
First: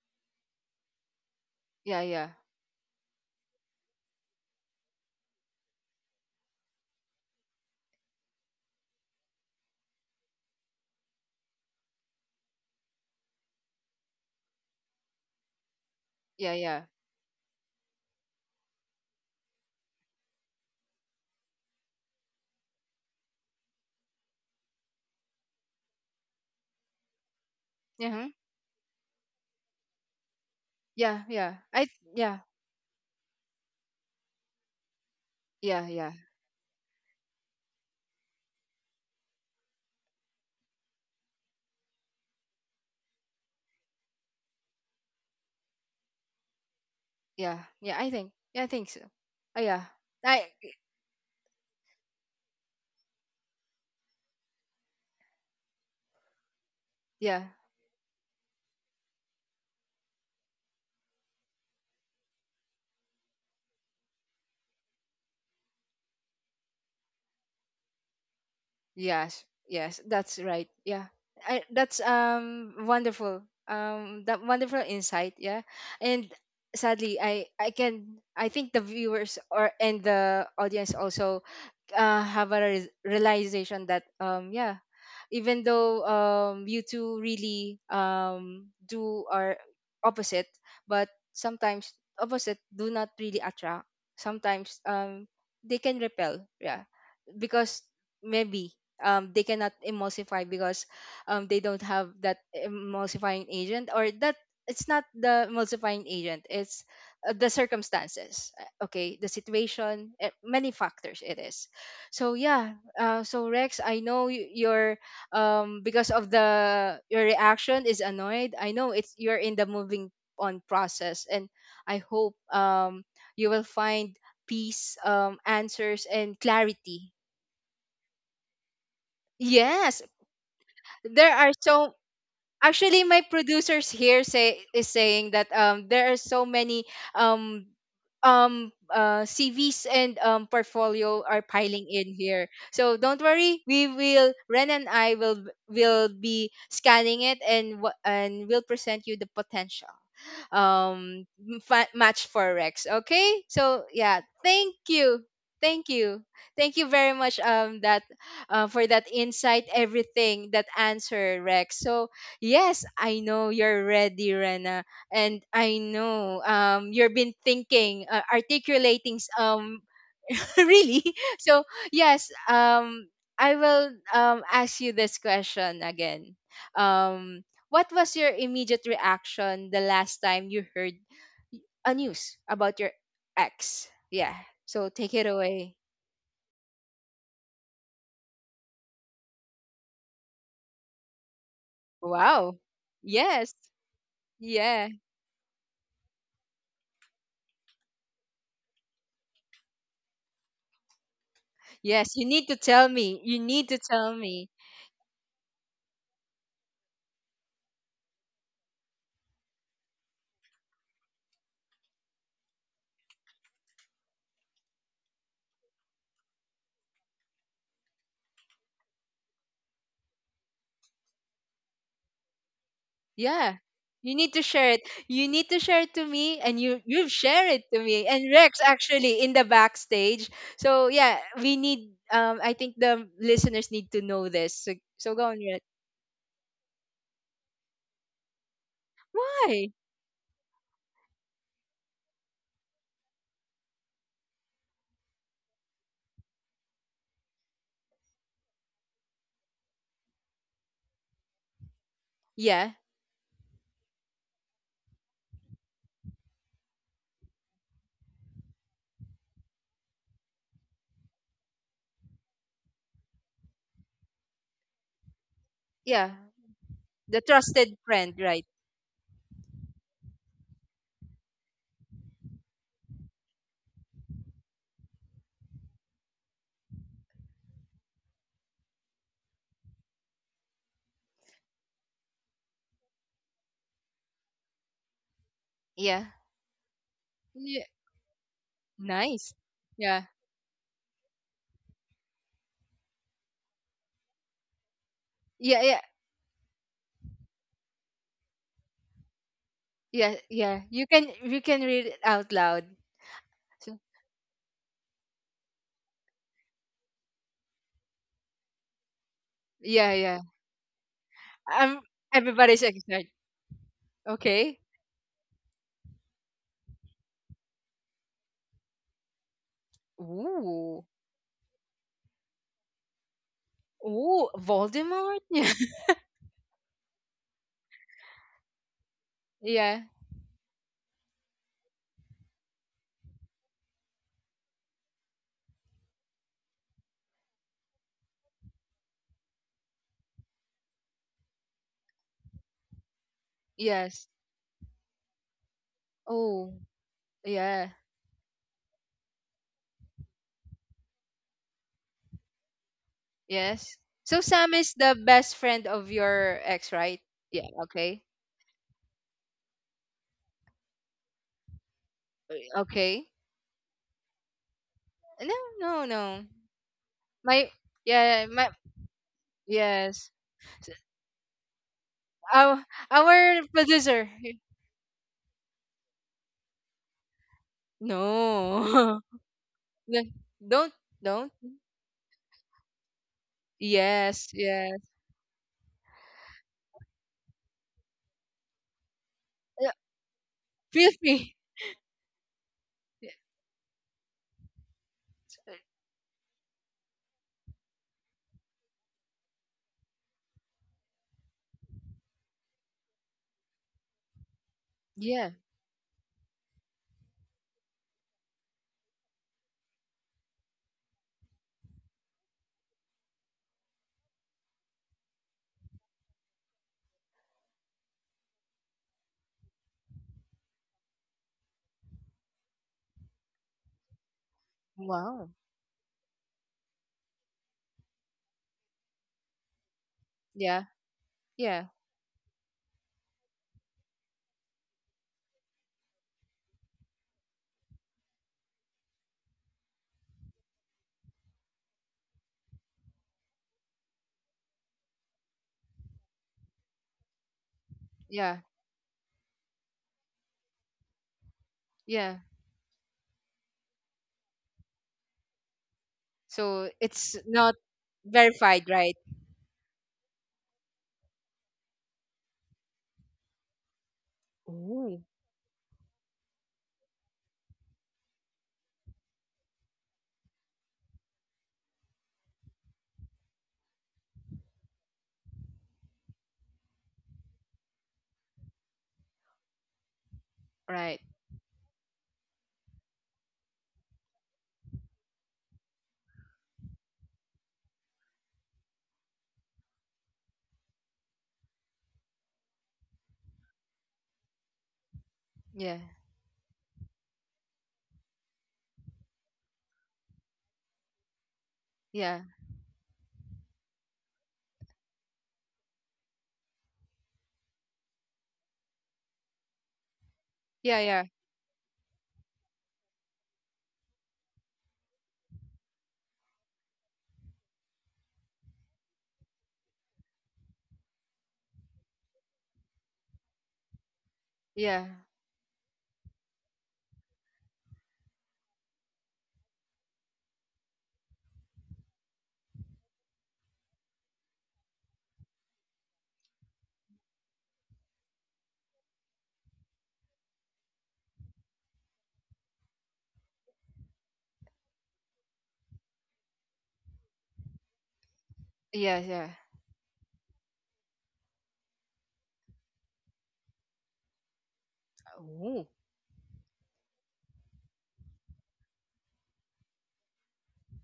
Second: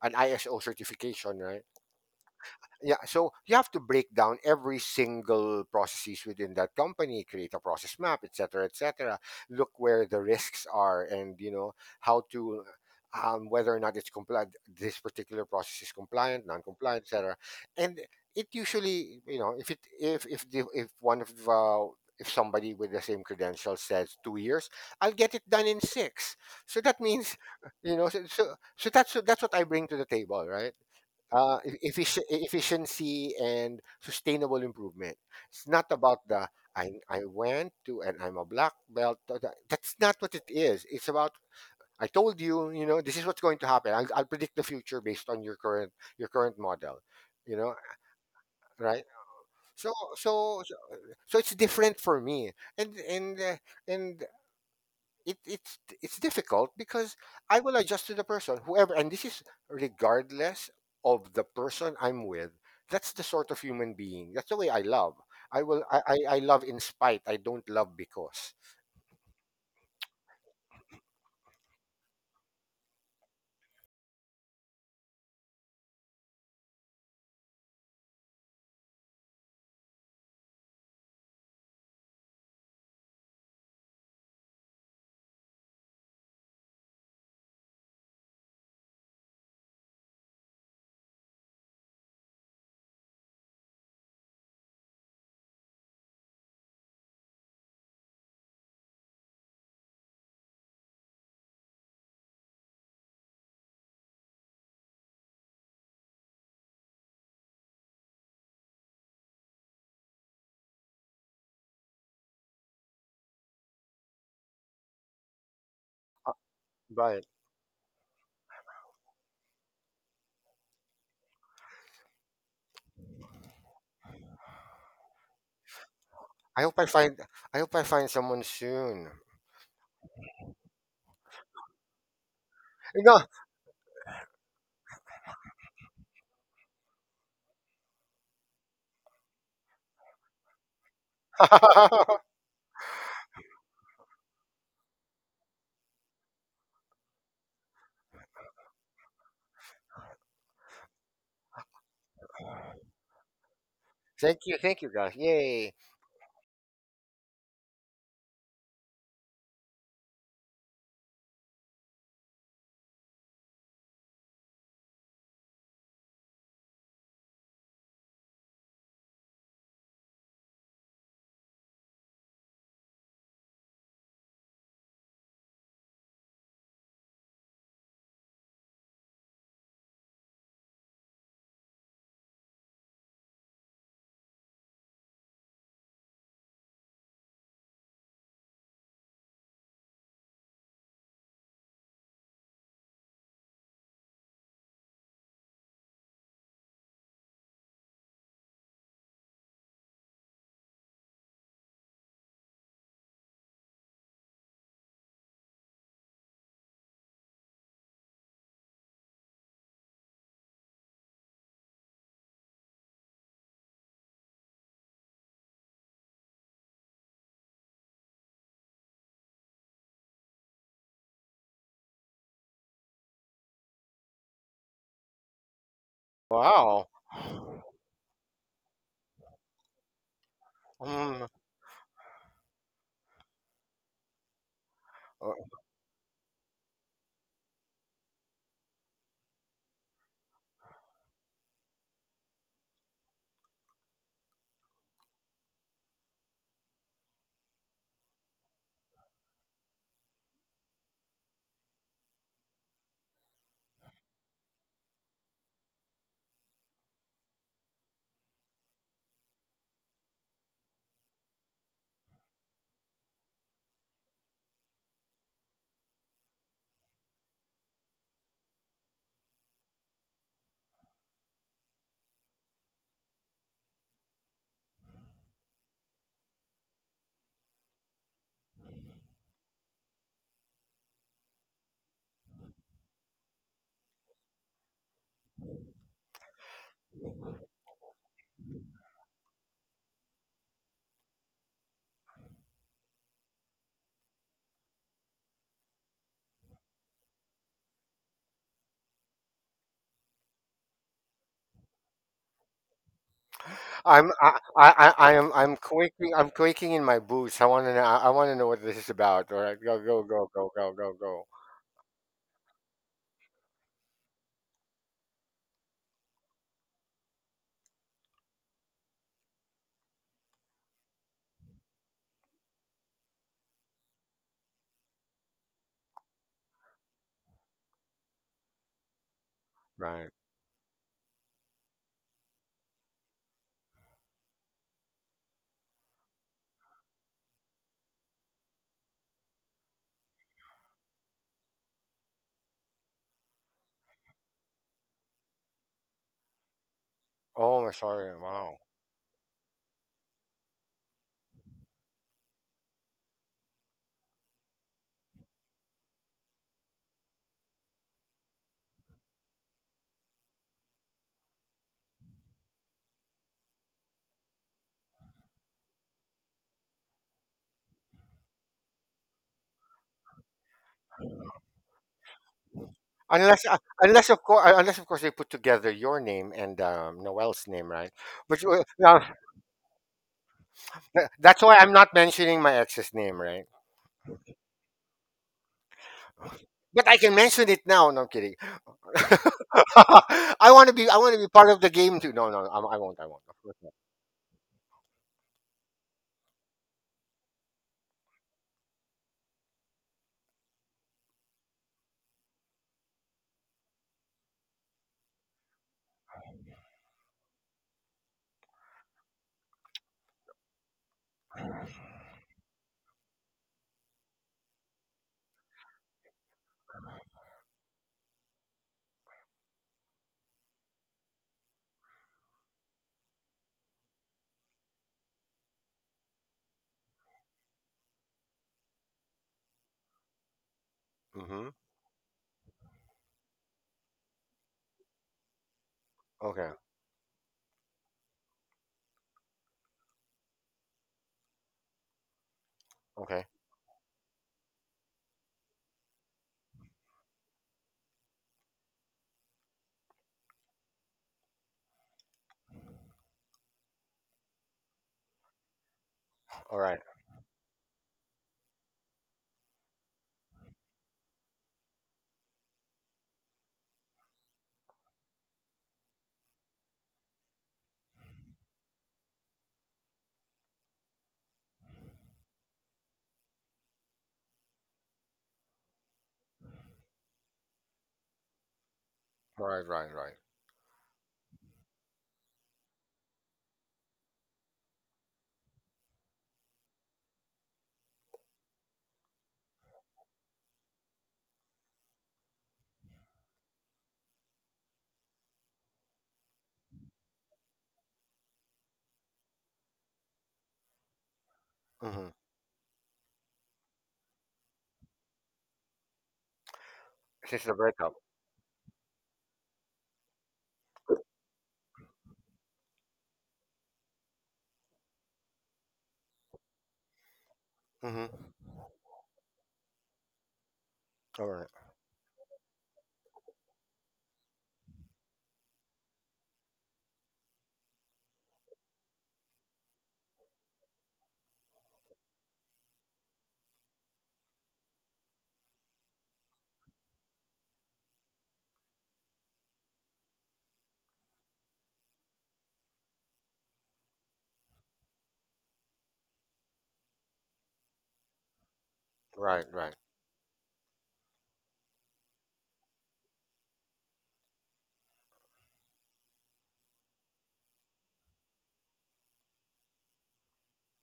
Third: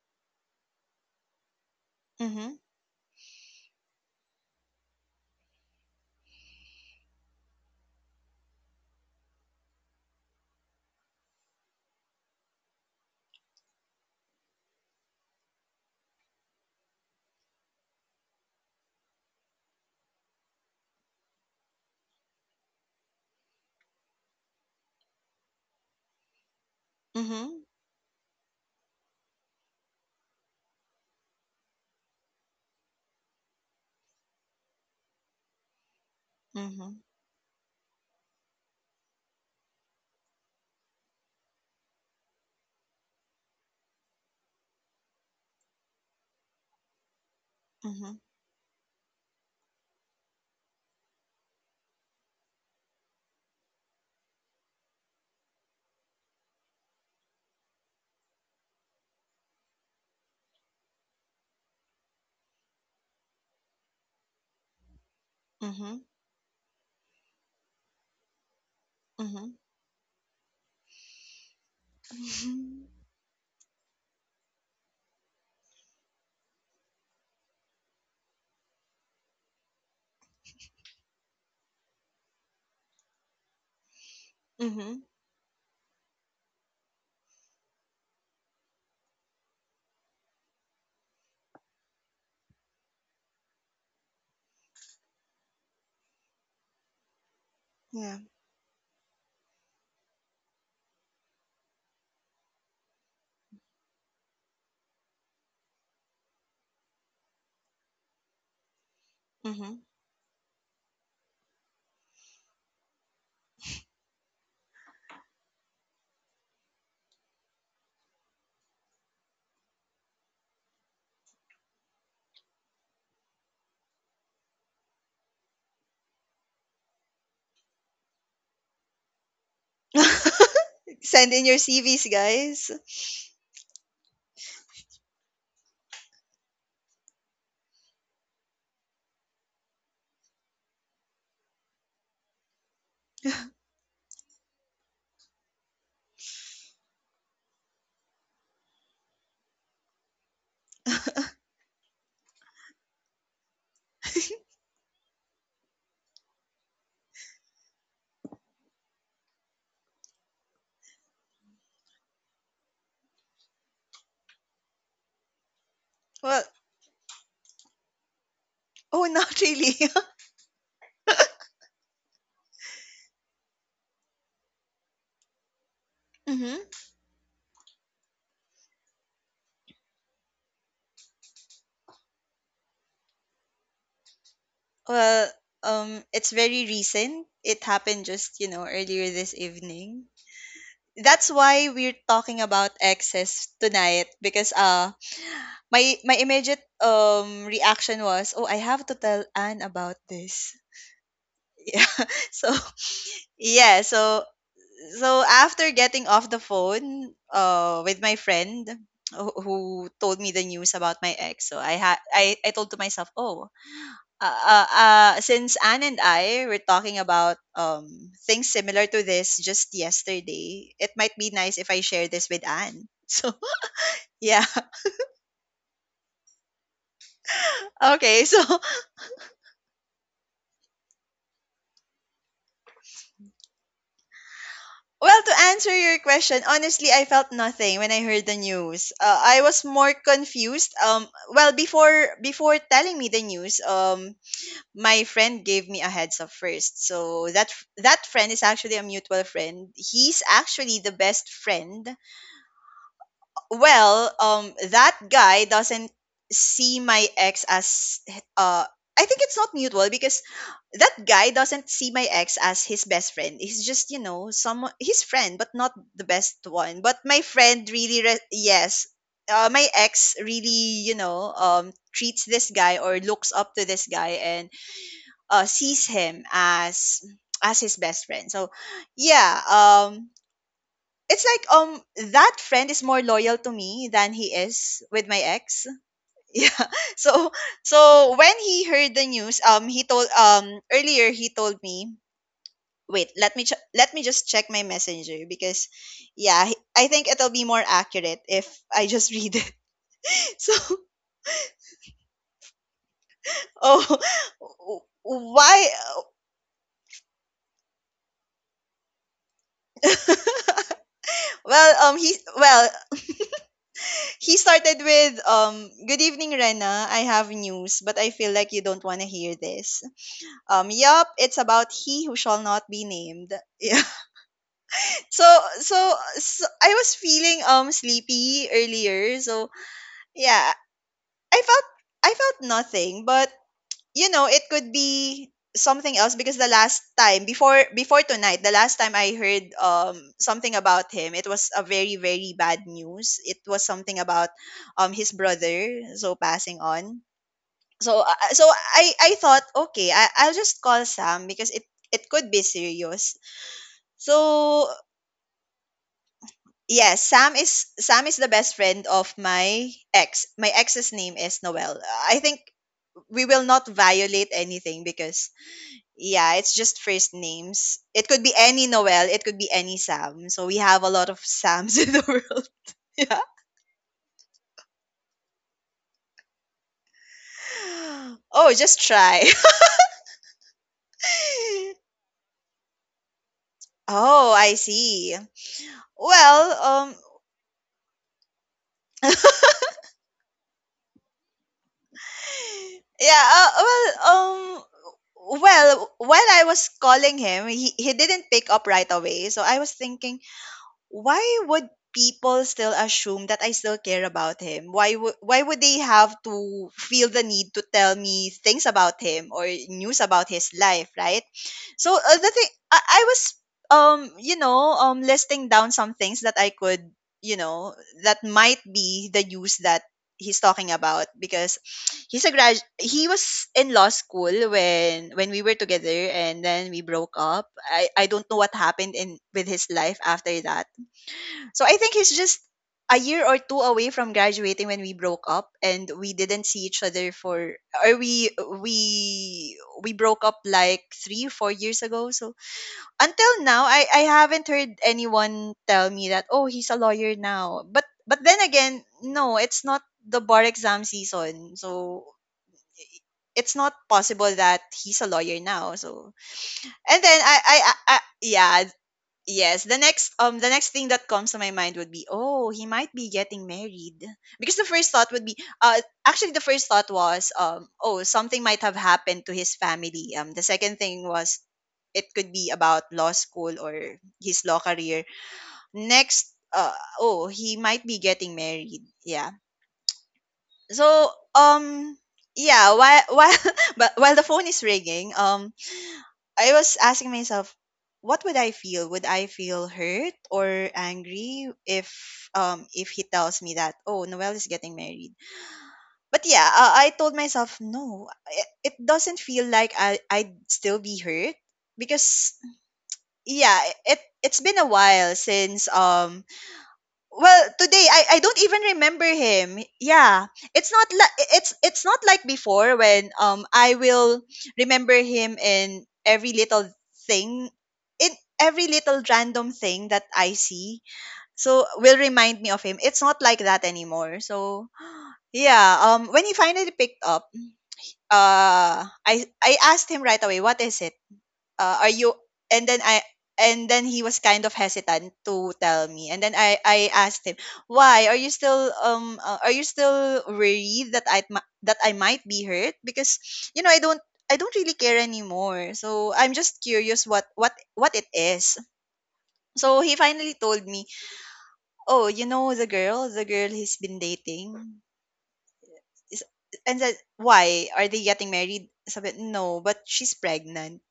an ISO certification, right?
yeah, yeah,
Mhm.
Yeah, so you have to break down every single processes within that company, create a process map, etc., etc., look where the risks are, and, you know, how to, whether or not it's compliant, this particular process is compliant,
yeah, yeah,
non-compliant, etc. And it usually, you know, if if one of if somebody with the same credentials says 2 years, I'll get it done in six. So that means,
Mhm.
you
yeah,
know,
uh-huh,
so that's, that's what I bring to the table, right?
yeah, yeah, I yeah,
Efficiency and sustainable improvement. It's not
yeah, yeah,
about the,
Mhm.
I went to, and I'm a black belt. That's not what it is. It's about, I told you, you know, this is what's going to happen. I'll predict the future based on your current, your current model, you
yeah,
know,
yeah, I
Mhm.
think, yeah, I think so,
right?
oh yeah,
So
I
so so so it's different for me. And and it, it's difficult because
yeah.
I will adjust to the person, whoever, and this is regardless of the person I'm with. That's the sort of human being. That's the way I love. I will.
Mhm.
I love in spite. I don't love because.
Yes,
Mhm.
yes, that's right. Yeah, that's,
Mhm.
wonderful. That wonderful insight. Yeah, and sadly, I can, I think the viewers or and the audience also, have a realization that, yeah,
Mhm.
even though, you two really, do are opposite, but sometimes opposite do not really attract. Sometimes, they can repel. Yeah, because
Yeah.
maybe, they cannot emulsify, because, they don't have that emulsifying agent, or that, it's not the emulsifying agent, it's, the circumstances, okay, the
Mhm.
situation, many factors it is. So yeah, so Rex, I know you're, because of the, your
But
reaction is annoyed, I know it's, you're in the moving on process, and I hope, you will find peace, answers and
I hope I
clarity.
find. I hope I find someone soon.
Yes,
Send
there
in your
are so,
CVs, guys.
actually
No.
my producers here say is saying that, there are so many, um CVs and, portfolio are piling in here. So don't worry, we will, Ren and I will be scanning it, and and we'll present you the potential, um match for Rex. Okay, so yeah,
Thank you.
thank
Thank you, guys.
you,
Yay.
thank you, thank you very much, that for that insight, everything that answer Rex. So yes, I know you're ready, Rena, and I
Well,
know, you've been thinking,
oh, not really.
really. So yes, I will ask you this question again.
Mhm.
Um, what was your immediate reaction the last time you heard, y- a news about your ex? Yeah. So take
Well,
it away.
it's very recent. It happened just earlier this evening. That's why we're talking
Wow.
about exes
Yes.
tonight because
Yeah.
my immediate reaction was, oh, I have to tell Anne about this. Yeah.
Yes. You
So
need to tell me. You need
yeah,
to tell
so
me.
so after getting off the phone with my friend who told me the news about my ex. So I had I told to myself, oh, since Anne and I were talking about things similar to this just yesterday, it might be nice if I share this with Anne. So
Yeah. You need
yeah.
to share it. You need to share it to me, and you,
Wow.
you've shared it to me
Okay,
and
so.
Rex actually in the backstage. So yeah,
Mm,
we need, I think the listeners need to know this. So, so
Well,
go
to
on Rex.
answer your question, honestly, I felt nothing when I heard the news. I was
Why?
more confused. Well, before telling me the news, my friend gave me a heads up first. So that friend is actually a mutual friend. He's actually the best friend.
Yeah.
Well, that guy doesn't see my ex as uh. I think it's not mutual because that guy doesn't see my ex as his best friend. He's just, someone his friend, but not the
Yeah.
best one. But my
The
friend
trusted
really,
friend,
re-
right?
yes, my ex really, treats this guy or looks up to this guy and sees him as his best friend. So, yeah, it's like that friend is more loyal to me than he is with my ex.
Yeah.
Yeah, so
Yeah.
so when he heard the
Nice.
news, he told
Yeah.
earlier he told me, wait, let me just check my messenger
Yeah,
because,
yeah.
yeah, I think it'll be more accurate if I just read it.
Yeah,
So,
yeah. You can, you can read it out loud. So,
oh,
I'm, I am,
why,
I'm quaking in my boots. I want to know, I want to know what this is about. All right,
yeah, yeah.
go.
well,
Um
he well
everybody's excited.
he
Okay.
started with, "Good evening, Rena, I have news but I feel like you don't want to hear this,
Ooh.
yup, it's about he who shall not be named." Yeah.
Ooh,
so
Voldemort?
so, so I was feeling sleepy earlier, so,
Yeah.
Right.
yeah, i felt I felt nothing, but it could be something else because the last time, before tonight, the last time I heard something about him, it was a very, very bad news. It was something
Yes.
about his brother so
Oh,
passing on.
Oh,
yeah.
I'm
So uh,
sorry.
uh, so
Wow.
I thought, okay, I'll just call Sam because it could be serious.
Yes. So Sam
So
is the best friend of your ex,
yes,
right?
Sam
Yeah.
is Sam
Okay.
is the best friend of my ex. My ex's name is Noel. I think
Okay.
we will not violate anything because,
No, no, no.
yeah, it's just first
My,
names. It could be
yeah, my,
any Noel, it could be any
yes.
Sam. So we have a lot of Sams in the world.
Our
Yeah.
our
Unless,
producer.
unless of course they put together your name and, Noel's name, right?
Oh,
Which,
just
No.
now
try.
No, don't don't.
that's why I'm not mentioning my ex's name, right?
Oh,
Yes,
I
yes.
see. Well,
But I can mention it now. No, I'm kidding.
Yeah,
I want to
feel
be, I want to be
free.
part of the game too. No, no, I won't. I
Yes,
yeah,
won't. Of course
well,
uh,
well, while I was calling him, he didn't pick up right away. So I was thinking, why would people still assume that I still care about him? Why would
yeah.
why would they have to feel the need to tell me things about him or news about his life, right? So the thing I was listing down some things that I could, you know that might be the use that he's talking about because he's a grad he was in law school when
Wow.
we were together, and then we broke up. I don't know what happened in with his life after that,
Yeah.
not. Mm-hmm.
so
Yeah.
I think he's just a year or two away from graduating when we broke up, and we didn't
Okay.
see each other for or we we broke up like 3-4 years ago. So until
Okay.
now, I haven't heard anyone tell me that, oh, he's a lawyer now, but then
Yeah.
again, no, it's not the bar exam season, so
Yeah.
it's not possible that he's a lawyer now. So
All
So
right.
and then
it's
I I,
not
I, I yeah.
verified, right?
Yes, the next thing that comes to my mind would be, oh, he might be getting married. Because the first
Oh.
thought would be, actually, the first thought was, oh, something might have happened to his family. The second thing was it could be about law school or his law career. Next, oh, he might be getting married. Yeah.
All right. Right. Right.
So
Right.
yeah, while while, but while the phone is ringing, I was asking myself, what would I feel? Would I feel hurt or angry if if he tells me that, oh, Noel is getting married?
Yeah.
But yeah, I told myself, no. It doesn't feel like I'd still be hurt
Mhm.
Yeah.
because yeah, it's been a while since well
Since the
today
breakup.
I don't even remember him, yeah. It's
Yeah.
not
Yeah.
like it's not like before when I will remember him in every little thing, in
Mm-hmm.
every little random thing that I see,
All right.
so will remind me of him. It's not like that anymore, so
Yeah.
yeah, when he finally picked up, I asked him right away, what is it, are you... And then I and then he was kind of hesitant to tell me, and then I asked him, why are you still worried that I that I might be hurt? Because I don't, I don't really care anymore, so I'm just curious what it is.
Yeah. Yeah.
Right,
So
right.
he finally told me, oh, you know, the girl he's been dating
Oh.
is... And then why are they getting married? Sabi, no, but she's pregnant.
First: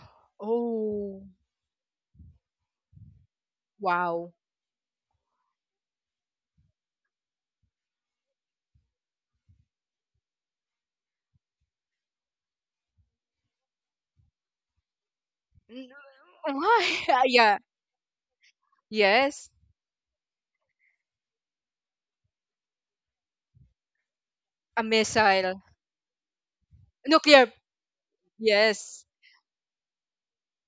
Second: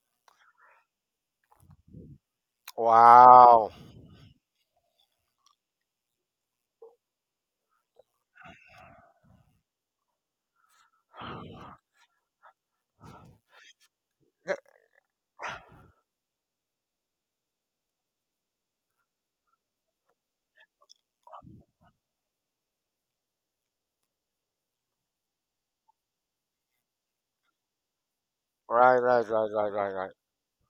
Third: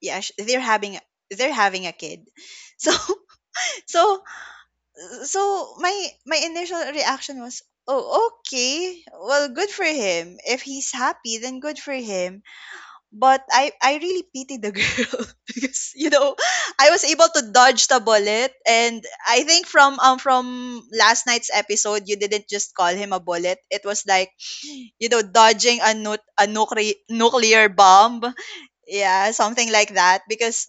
Yeah, they're having,
Oh.
they're having a kid. So
Wow.
so
Wow.
so my my initial reaction was, "Oh, okay. Well, good for him. If he's happy, then good for him." But I really
Yeah.
pity the girl,
N-
because you know, I was
Why?
able to
yeah.
dodge the bullet. And I
Yes.
think from last night's episode, you didn't just call him a bullet. It was like,
A
you know,
missile.
dodging a, a nuclear
Nuclear.
bomb.
Right,
Yes.
right,
Yeah,
right,
something
right, right,
like
right.
that. Because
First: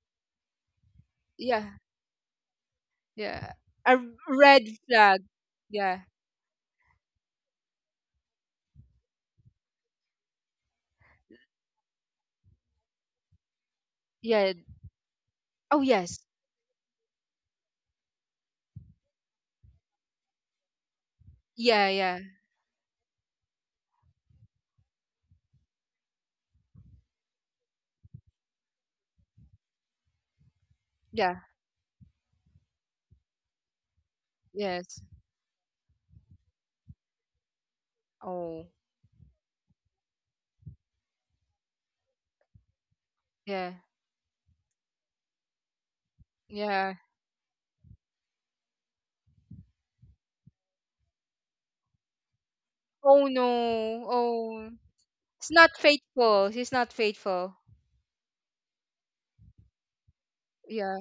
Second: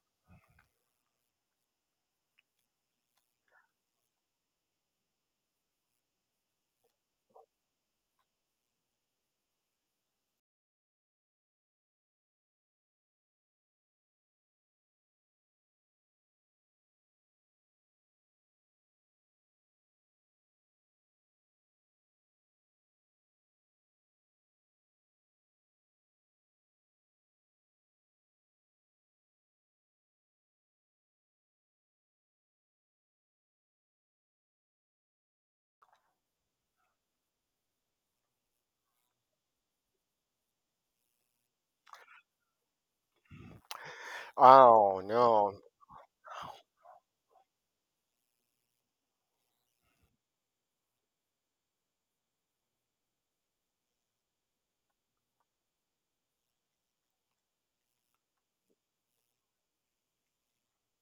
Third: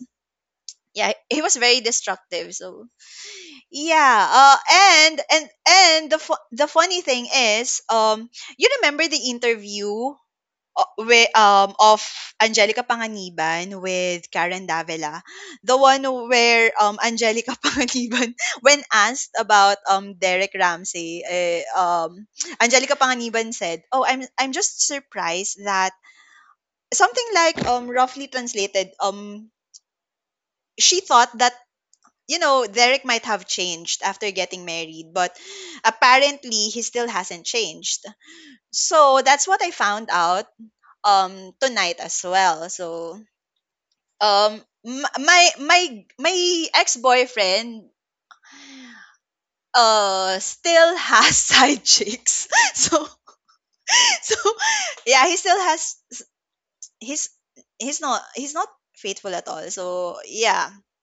yeah, he was
Yeah.
very destructive. So
Yeah. A
yeah,
red
and
flag.
and and
Yeah.
the the funny thing is, you remember the interview with, of Angelica Panganiban with
Yeah.
Karen Davila, the
Oh
one
yes.
where Angelica Panganiban, when asked about Derek Ramsey, eh,
Yeah. Yeah.
Angelica Panganiban said, "Oh, I'm just surprised that something like roughly translated she thought
Yeah.
that you know Derek might have changed after getting
Yes.
married, but apparently he still hasn't changed."
Oh.
So that's what I found out tonight as well. So
Yeah.
um
Oh
my
no.
my my
Yeah.
ex-boyfriend still has side chicks so,
Oh no.
so
Oh.
yeah, he
It's
still
not
has...
faithful. She's not
he's
faithful.
he's not, he's not faithful at all, so yeah,
Yeah.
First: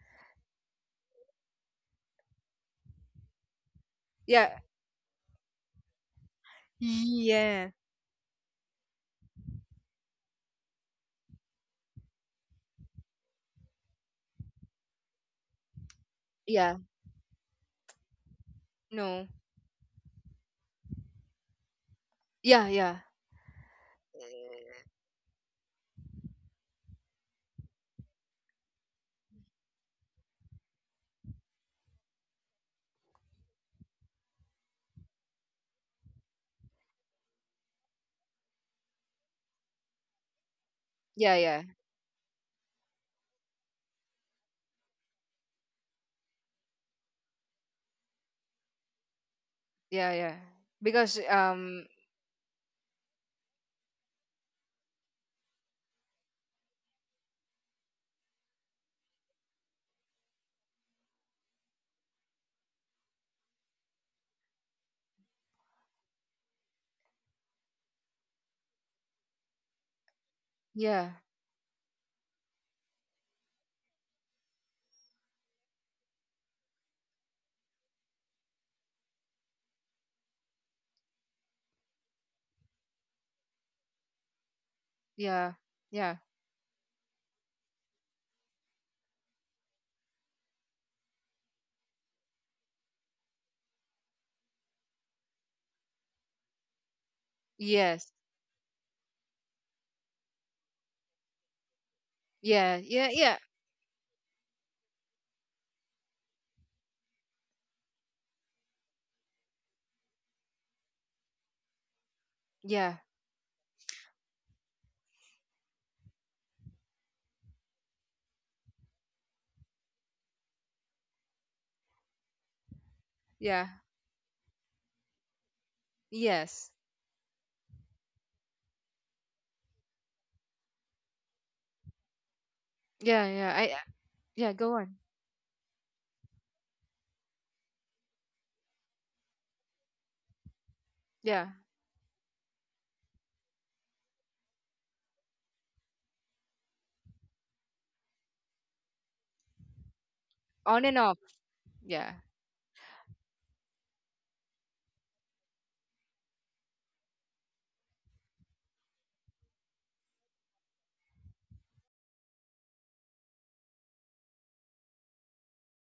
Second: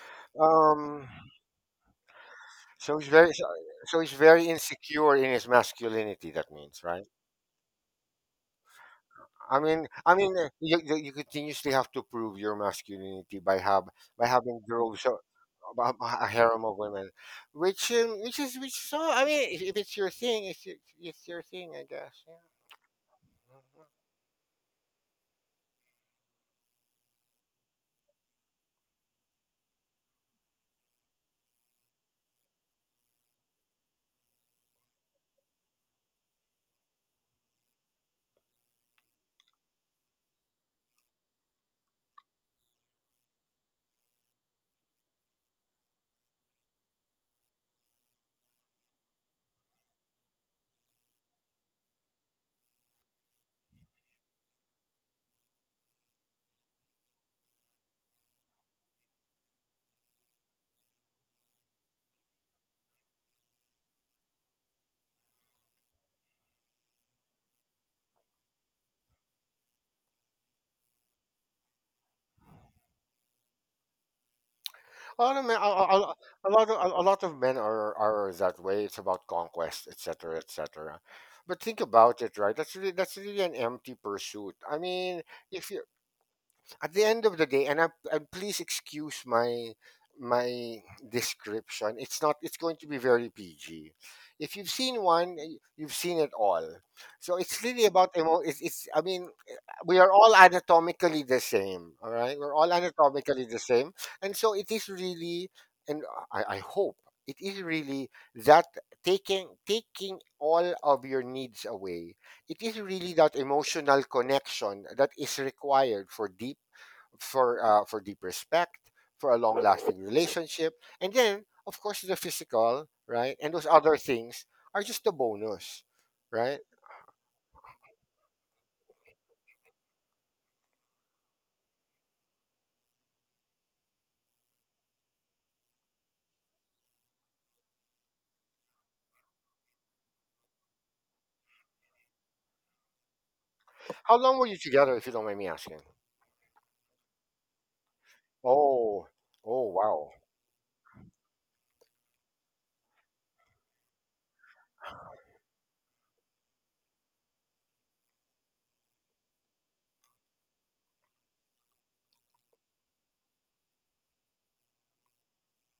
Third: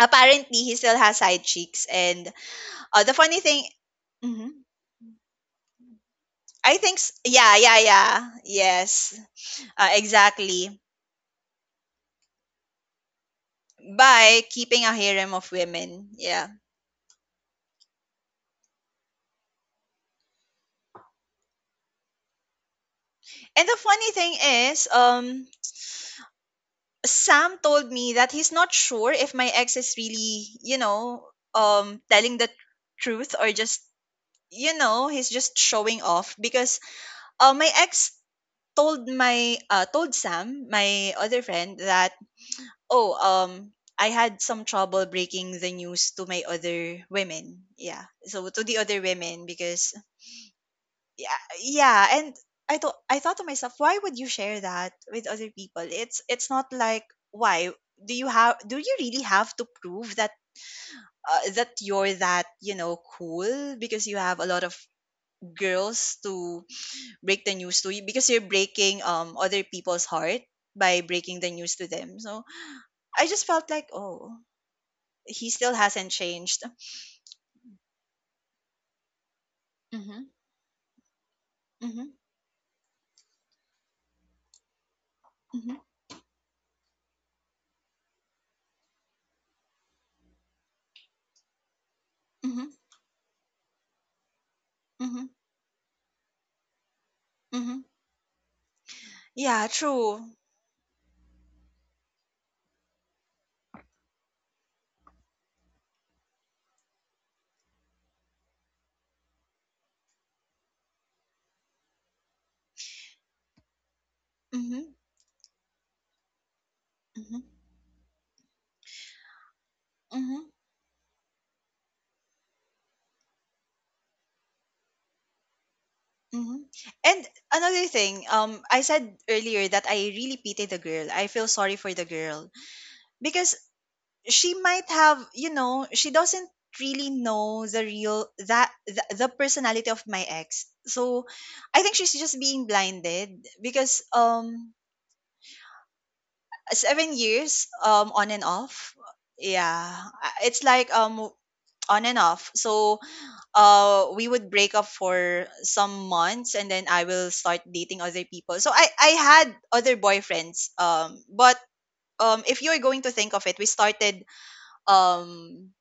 apparently he still
Um.
has side cheeks. And
So he's
the
very.
funny
So
thing...
so he's very
Mhm.
Yeah.
insecure in his masculinity. That
I
means,
think
right?
yeah,
Yeah.
yeah, yeah. Yes.
I mean, I mean,
Exactly.
you you continuously have to prove your masculinity by have by
By
having
keeping a
girls, so,
harem of
a
women,
a
yeah.
harem
Yeah.
of women, which, which is which. So I
No.
mean, if it's your thing, it's your thing, I guess. Yeah.
Yeah, yeah,
And the
Mm-hmm.
funny thing is, Sam told me that he's not sure if my ex is really, you know, telling the truth, or just, you know, he's just showing off. Because my ex told my told Sam, my
yeah,
other
yeah,
friend, that, "Oh, I had some trouble breaking the news to my other women. Yeah. So to the other women." Because
yeah, yeah. Because
yeah, yeah, and I thought to myself, why would you share that with other people? It's not like... Why do you have, do you really have to prove that that you're that, you know, cool because you have a lot of girls to break the news to? You, because you're breaking other people's heart by
yeah,
breaking the news to them. So I just felt like, oh,
A lot of
he
men,
still hasn't changed.
a lot of men are that way. It's about conquest,
Mm-hmm,
etc., etc. But think
mm-hmm,
about it, right? That's really, that's really an empty pursuit. I mean,
yeah,
if
mm-hmm,
you
yeah,
at the end of the day, and I, and please excuse my my description. It's not. It's
mm-hmm,
going to be very PG. If you've seen
mm-hmm,
one, you've seen it all. So it's really
mm-hmm.
yes,
about emo. It's, it's. I mean,
Yeah,
we are
true.
all anatomically the same. All right, we're all
yeah, yeah, yeah,
anatomically the same, and so it is really. And I hope it is really that taking all of your needs away, it is
yeah,
really that emotional connection
Mm-hmm,
that is required for deep,
mm-hmm,
for deep respect, for a long lasting
mm-hmm,
relationship, and then of course the physical, right? And those
yeah,
other things are just a bonus, right?
mm-hmm.
yes,
And another thing, I said earlier that I really pity the girl. I feel sorry for the girl,
yeah, yeah.
because
Yeah,
she
go
might
on.
have, you know, she doesn't really know the real, that the personality of my ex. So
Yeah,
I think she's just being blinded because
How long were you together, if you don't mind me asking?
7 years on and off.
Oh, oh
Yeah,
wow,
it's
on
like
and off.
on
Yeah,
and off. So, we would break up for some months and then I will start dating other people. So I had other boyfriends, but if you're going to think of it, we started um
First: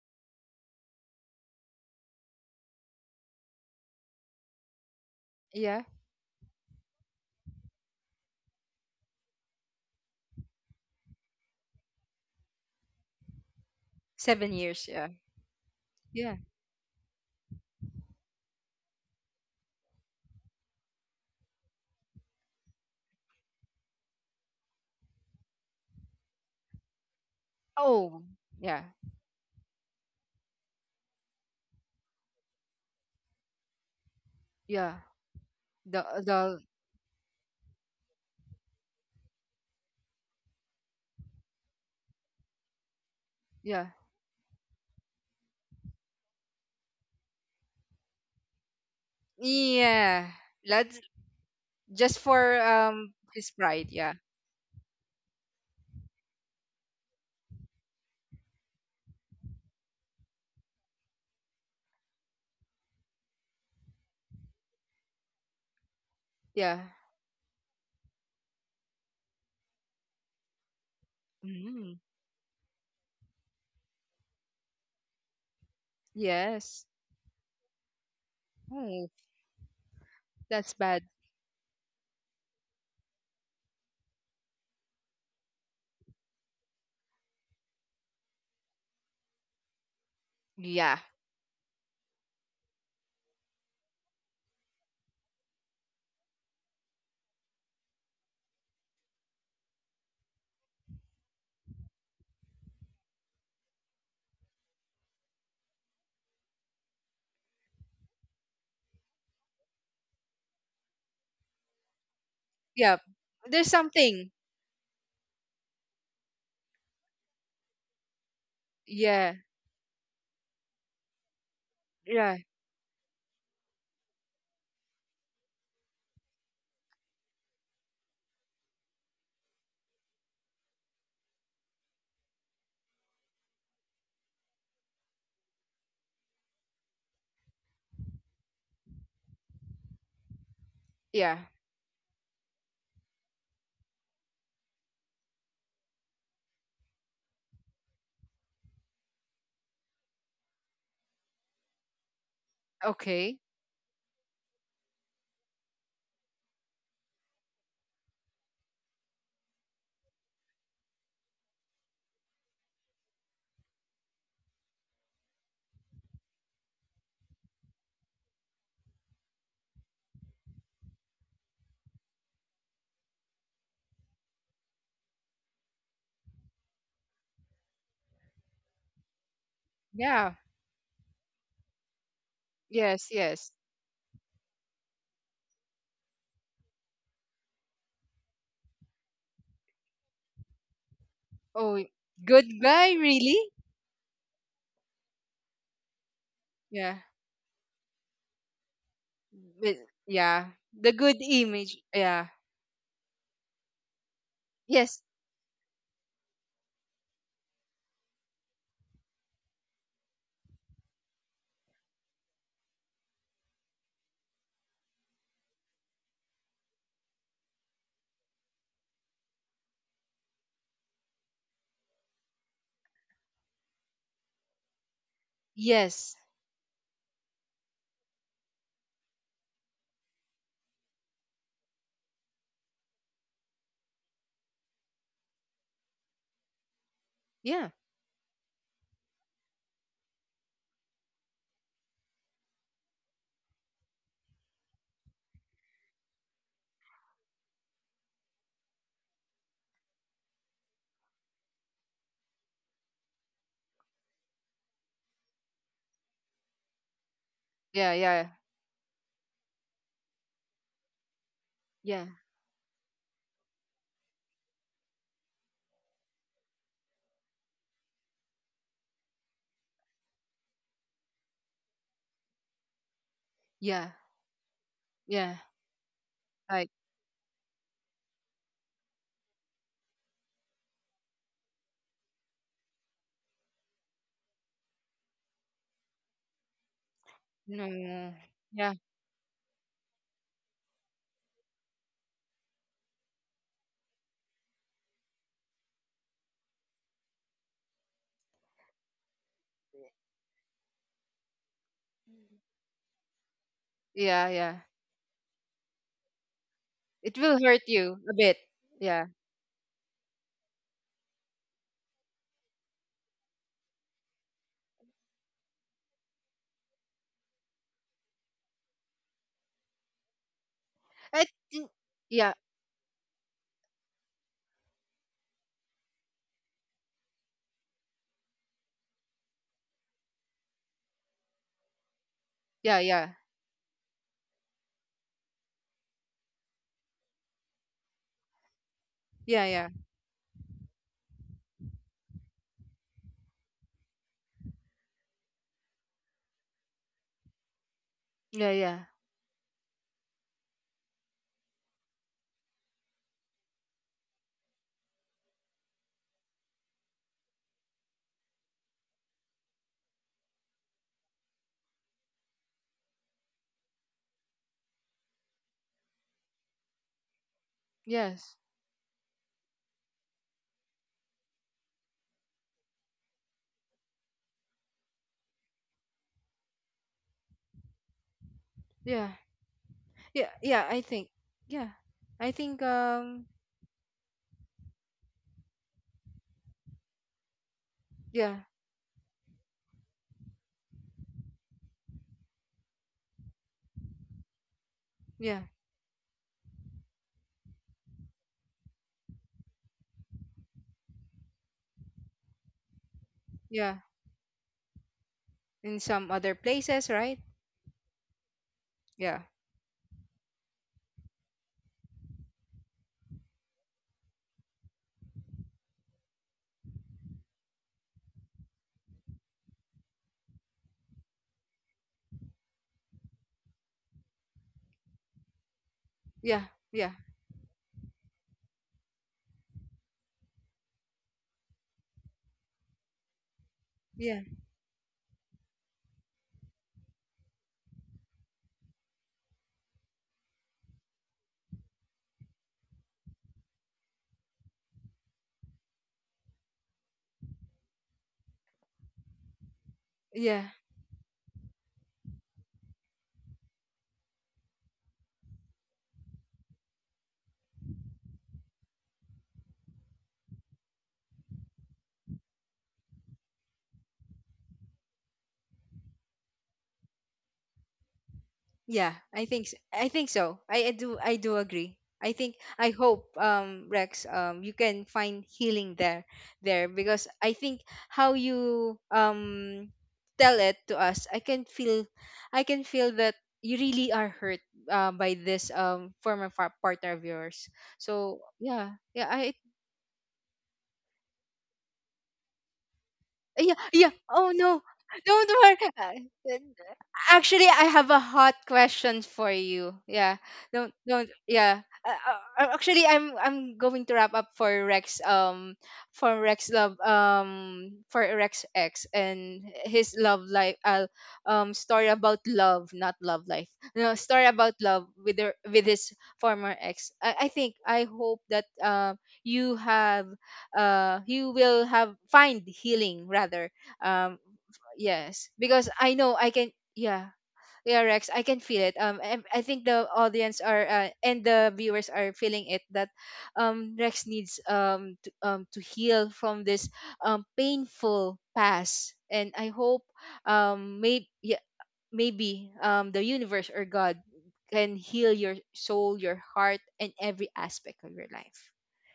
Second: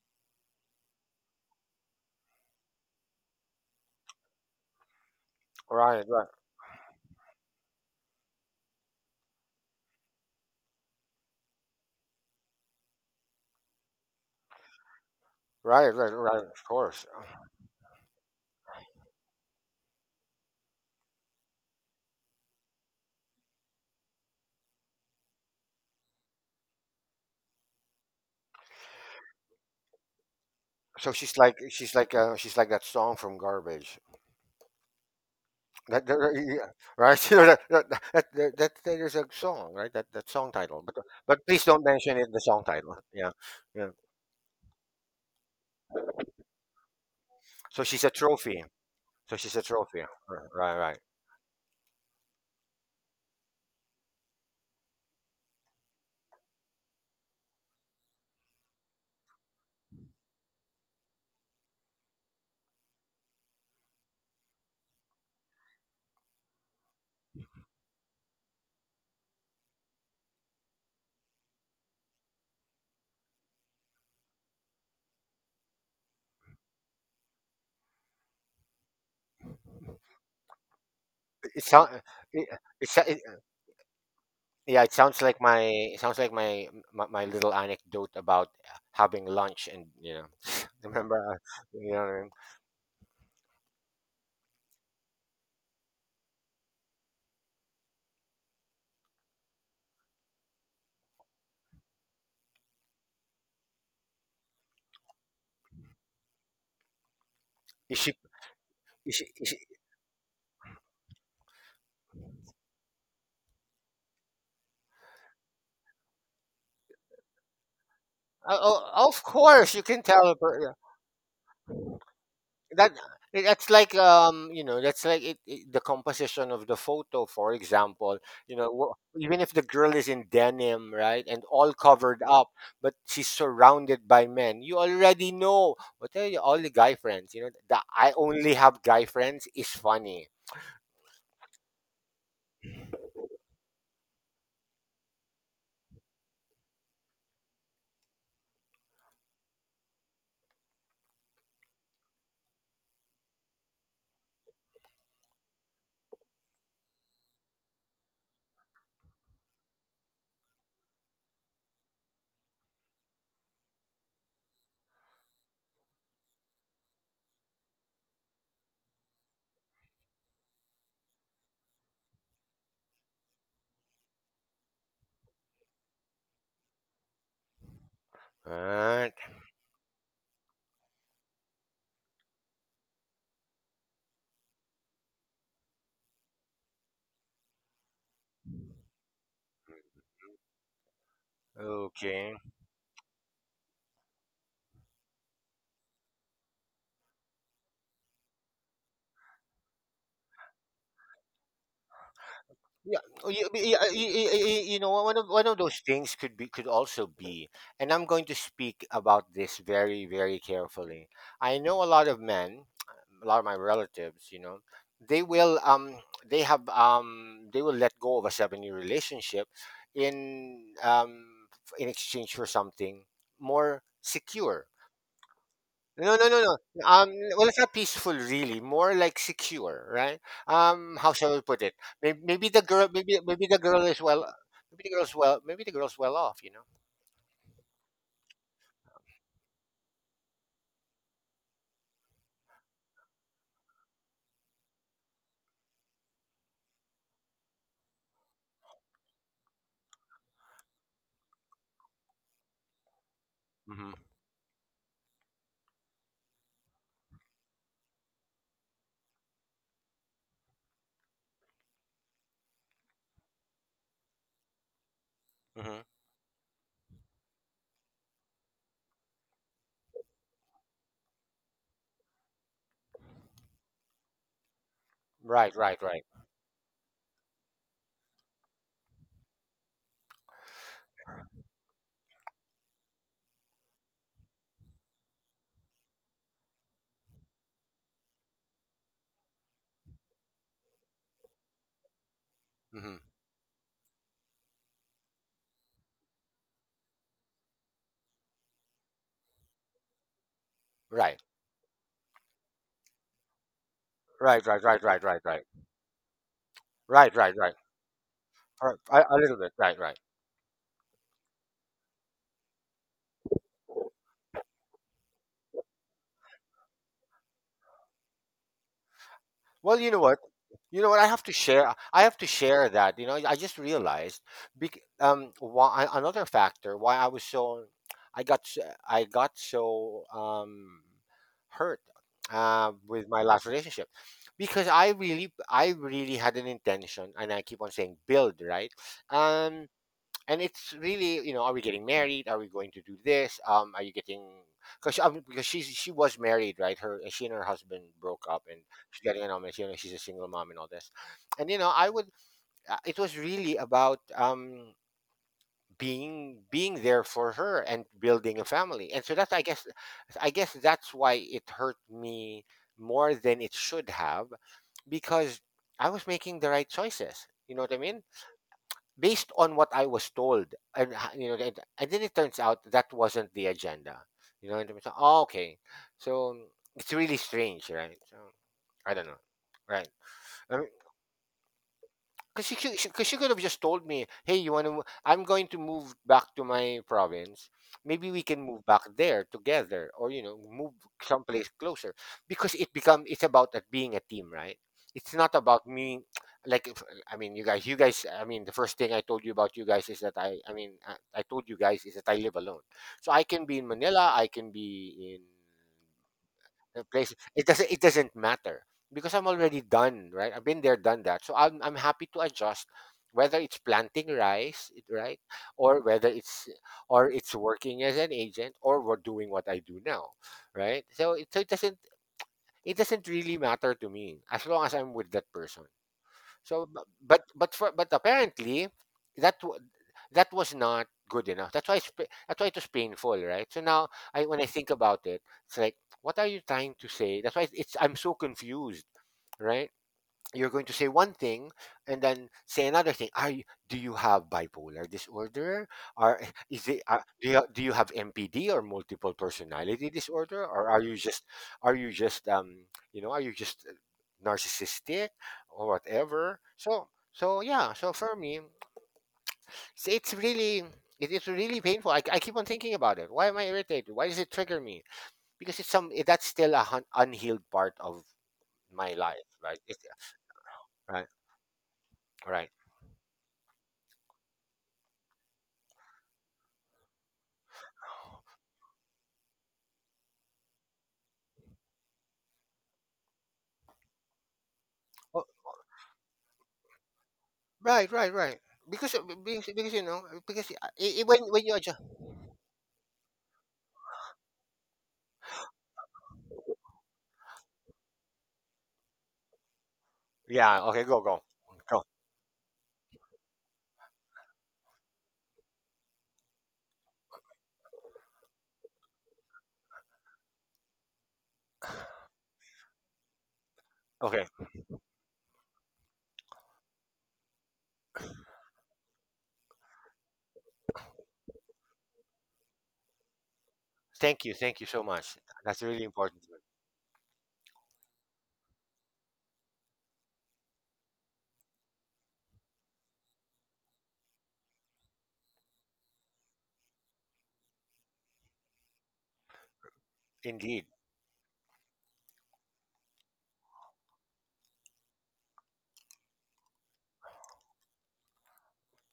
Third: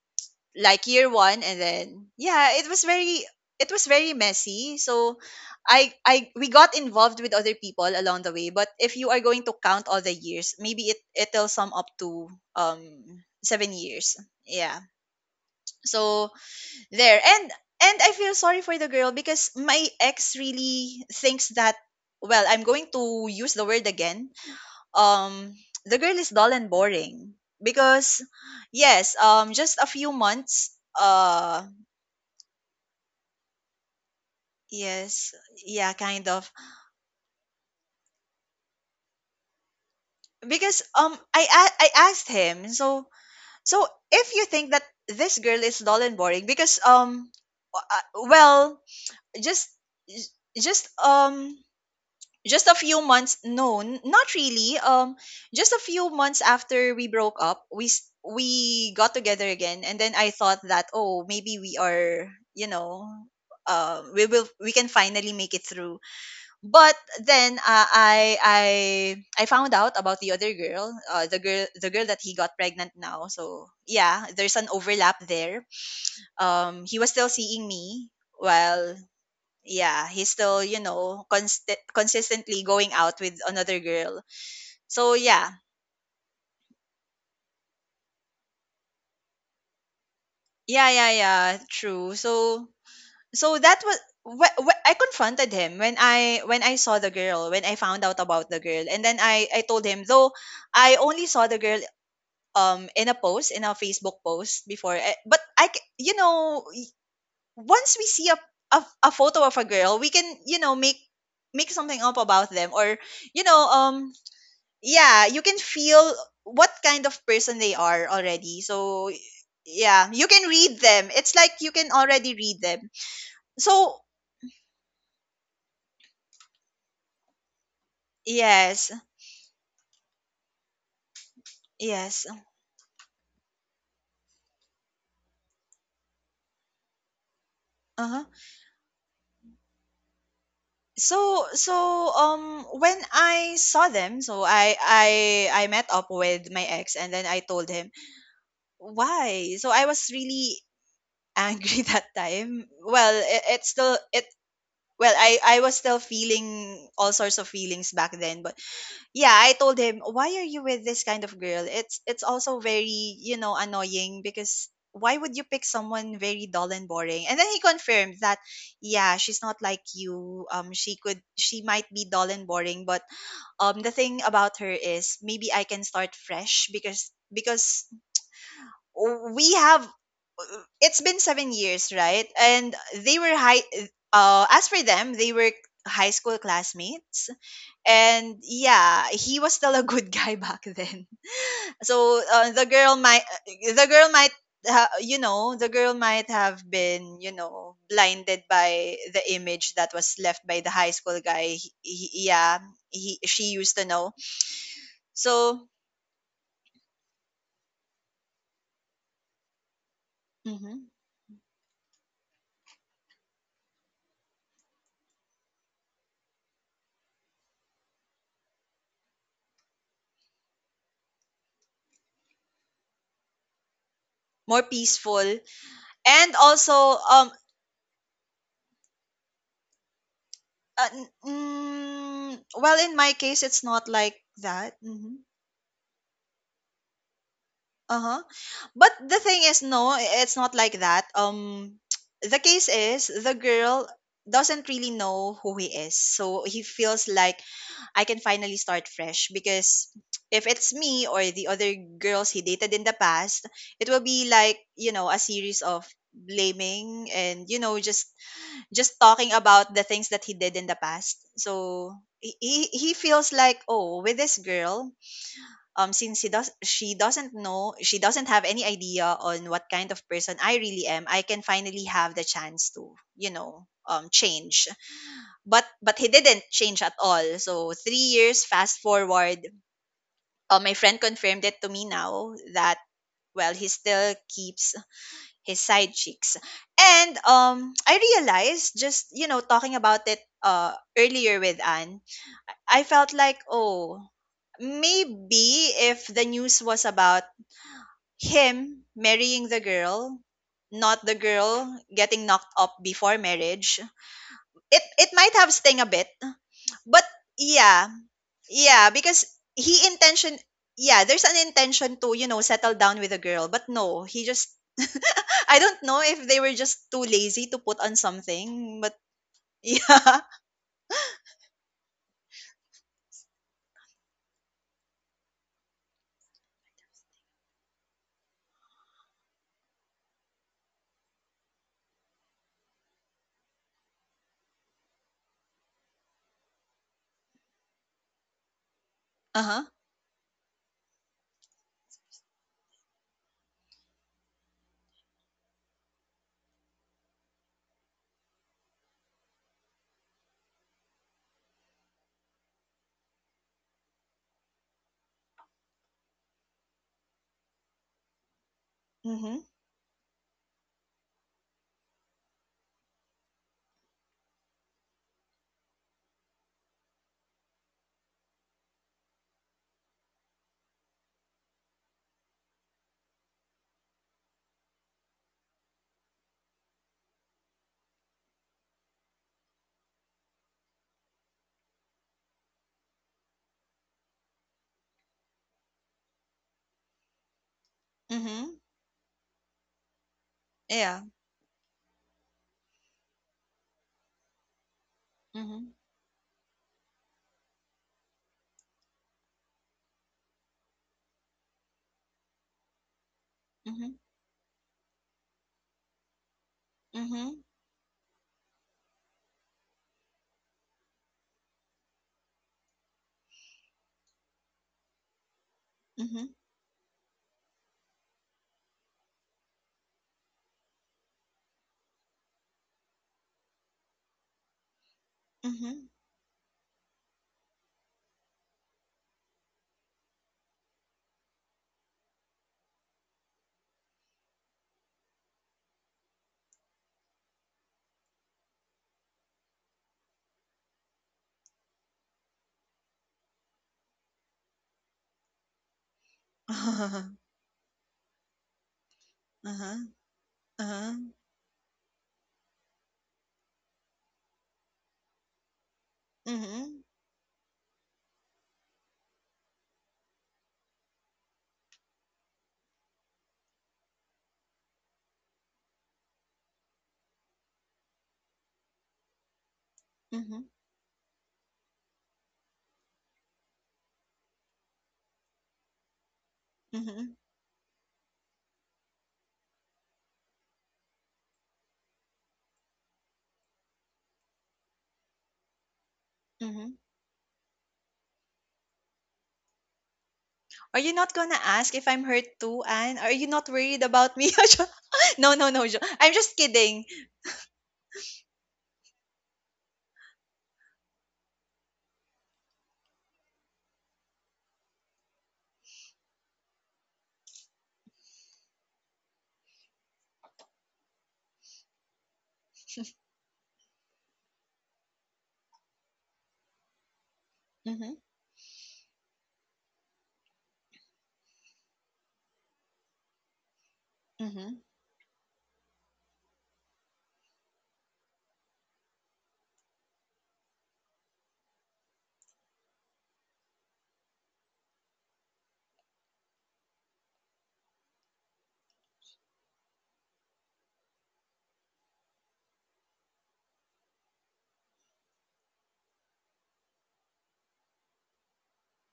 like year one, and then yeah, it was very, it was very messy. So
yeah.
right, right,
I we got involved with other people along the way, but if you are going to count all the years, maybe it it'll sum up to um 7 years,
Seven
yeah.
years. Yeah,
right, right,
So
yeah.
right. Of course.
there, and I feel sorry for the girl because my ex really thinks that, well, I'm going to use the word again, um the girl is dull and boring, because
Oh, yeah,
yes, just a few months,
So she's like she's like she's like that song from Garbage.
yeah.
yes, yeah, kind of.
The
Yeah, right? You know, that there's a song, right? That that song title,
Because
but please don't
I
mention
asked
it. The song
him,
title,
so,
yeah,
Yeah,
so
yeah.
if you think that this girl is dull and boring because
So she's a
well,
trophy. So she's a
just
trophy.
yeah.
Right,
just
right.
Let's
um
just for
just a few months,
his
no,
pride. Yeah,
not really. Just a few months after we broke up, we we got together again, and then I thought that, oh, maybe we are, you know, we will, we can finally make it through.
yeah.
But then I I found out about the other girl, the girl,
Mm,
that he got pregnant now. So yeah, there's an overlap there.
yes.
He was still seeing me while,
Oh,
yeah, he's still,
that's
you
bad.
know,
It sounds, it,
consistently
it,
going
sou- it,
out with another girl.
yeah, it
So
sounds like my,
yeah,
it sounds like my little anecdote about having lunch and, you know,
yeah,
Yeah,
yeah,
remember,
yeah,
you know what
true.
I mean?
So that was, I confronted him when I saw the girl, when I found out about the girl. And then I told him, though, I only saw the girl in a post, in a Facebook post before. Eh, but you know,
Is
once we
she,
see a a photo
is
of
she,
a girl, we can, you know, make something up about them,
yeah.
or you know,
There's something.
yeah, you can feel what kind of person they are already.
oh, oh,
So
of
Yeah.
course you can
yeah, you
tell
can
her. Yeah.
read them. It's like you can already
Yeah.
read them.
That, that's like,
So
you know, that's like it, the composition of the photo, for example, you know.
yes,
Even if the girl is in denim, right, and all covered
yes.
up, but she's surrounded by men, you already know what are you. All the guy friends, you know, the "I
Uh-huh.
only have guy friends" is funny,
Yeah.
So when I saw them, so I met up with my ex and then I told him, why? So I was really angry that time. Well,
Okay.
it, it's still, it well, I was still feeling all sorts of feelings back then. But yeah, I told him, "Why are you with this kind of girl? It's also very, you know, annoying. Because why would you pick someone very dull and boring?" And then he confirmed that, "Yeah, she's not like you. She could, she might be dull and boring, but the thing about her is, maybe I can start fresh, because
right?
we have..."
Yeah.
It's been 7 years, right? And
Yes,
they were
yes.
high... as for them, they were high school classmates, and yeah, he was still a good guy back then.
Oh,
So
Okay.
good
the
guy,
girl might,
really?
you know, the girl might have
Yeah.
been, you know, blinded by the image
But,
that was left
yeah.
by the
The
high
good
school guy. He,
image. Yeah.
yeah,
Yeah,
he,
oh,
she
you,
used
you,
to
you,
know.
you you know,
Yes.
one of
So.
those things could be, could also be, and I'm going to speak about this very very
Mhm.
carefully. I know a lot of men, a lot of my relatives, you know, they will, they have, they will let go of a 7-year relationship in, in exchange for something more
More
secure,
peaceful,
Yes.
no, no,
and
no, no.
also um,
Well, it's not peaceful, really. More like secure, right?
Uh, n-
How shall I put it? Maybe,
mm,
maybe the
well,
girl,
in my
maybe
case,
maybe the
it's
girl
not
is
like
well,
that.
maybe the girl's
Hmm.
well, maybe the girl's well off, you know.
Yeah.
Uh huh. But the thing is, no, it's not like that. The case is, the girl doesn't really know who he is, so he feels like, I can finally start fresh. Because if it's me or the other girls he dated in the past, it
Hmm.
will be like, you know, a series of blaming and, you know,
Yeah,
just
yeah.
talking about the things that he did in the past. So
Yeah.
he feels like, oh, with this girl,
Hmm.
since he does, she doesn't know, she doesn't have any idea on what kind of person I really am, I can finally have the chance to, you know,
Yeah.
change.
Yeah.
Right,
But
right, right.
he didn't
Like
change at all. So 3 years fast forward, my friend confirmed it to me now that, well, he still keeps his side cheeks. And I
no. Yeah.
realized, just, you know, talking about it earlier with Anne, I
Hmm.
felt like, oh, maybe if the news was about him marrying the girl, not the
Right,
girl getting knocked up before marriage,
Yeah,
right,
yeah.
right,
it
right, right,
it
right,
might
right,
have sting a bit. But
It
right,
will
right, right.
hurt
yeah,
you a bit.
yeah,
Yeah.
A
because
little bit,
he
right, right.
intention... Yeah, there's an intention to, you know, settle down with a girl, but no, he just, I don't know if they were just too lazy to put on something, but
Well, you know what?
yeah.
You know what? I
I
have to
think-
share. I have to
yeah.
share that. You know, I just realized, why another factor why I was so, I got so, hurt,
Yeah,
with
yeah.
my last relationship, because I really, I really had an intention, and I keep on saying build, right.
Yeah,
Uh-huh.
yeah.
Um, and it's really, you know, are we getting married, are we going to do this? Are you getting, because she was married, right, her, she and her husband broke up,
Yeah,
and
yeah.
she's getting an almost, you know, she's a single mom and all this. And, you know, I would, it was really about, being, being there for her and building a family. And so that's,
Mhm.
I guess, I guess that's why it hurt me more than it should have, because I was making the right choices, you know what I mean,
Yes.
based on what I was told. And, you know, and then it turns out that wasn't the agenda. You know, and it was, oh, okay. So it's really strange, right? So I
Yeah.
don't know, right?
Yeah,
I,
yeah, I think. Yeah. I
because she,
think
cause she could have just told me, hey, you want to, I'm going to move back to my province. Maybe we
yeah,
can
Mhm.
move back there together or, you know, move
Yeah.
someplace closer, because it become, it's about that being a team, right? It's not
yeah,
about
Mhm.
me. Like, if, I mean, you guys, I mean, the first thing I told you about you guys is that I mean, I told you guys is that I live alone. So I can be in
yeah.
Mhm.
Manila. I can be in
In some other
the
places,
place,
right?
Mhm.
it doesn't, it doesn't matter because
Yeah.
I'm already done, right? I've been there done that. So I'm happy to adjust, whether it's planting rice, right, or whether
Mhm.
it's, or it's working as an agent, or we're doing what I do now, right? So it, so it doesn't, it doesn't really matter to me as long as I'm with that person.
Mhm.
Yeah.
So,
Yeah.
but for, but apparently, that that was not good enough. That's why it's, that's why it was painful, right? So now,
Yeah.
I, when I think about it, it's like, what are you trying to say? That's why it's, I'm so confused, right? You're going to say one thing and then say another thing. Are you, do you have bipolar disorder? Are, is it,
Uh-huh.
do you, do you have MPD or multiple
Uh-huh.
personality
Yeah.
disorder? Or are you
Uh-huh.
just, are you just, you know, are you just, narcissistic or whatever?
Mhm.
So so yeah. So for me, it's really, it is really painful. I keep on thinking about it. Why am I irritated? Why does it trigger me? Because it's some, that's still a unhealed part of
Yeah,
my life, right? It's,
I think so.
Mhm.
I, I do
right,
I do agree. I think
right.
I hope Rex, you can find healing there, because
Mhm.
I think how you tell it to us, I can feel that you really are hurt, by
Well,
this
Mhm.
partner of yours.
right, right,
So
right.
yeah,
Because,
yeah, I.
because you know, because,
Are you not gonna
when you
ask
adjust.
if I'm hurt too, Anne? Are you not
Yeah,
worried
yeah.
about
Oh
me?
no.
Jo-
Don't
no, no, no,
worry.
I'm just kidding.
Actually, I have a hot question for you. Yeah.
Yeah. Okay. Go.
Don't
Go.
yeah.
Go.
Actually, I'm going to wrap up for Rex, for Rex love, for Rex X and his love life, story about love, not love life. No, story
Okay.
about love with her, with his former ex. I
Mm-hmm,
hope that you have, you will have find healing rather, um
Thank you.
mm-hmm,
Thank you so much.
yes,
That's
because
really
I know
important.
I can, yeah, yeah, Rex, I can feel it, I think the audience are, and the viewers are feeling it, that Rex needs, to heal from this painful past, and I hope,
Indeed.
maybe, yeah, maybe the universe or God can heal your soul, your heart, and every aspect of your life.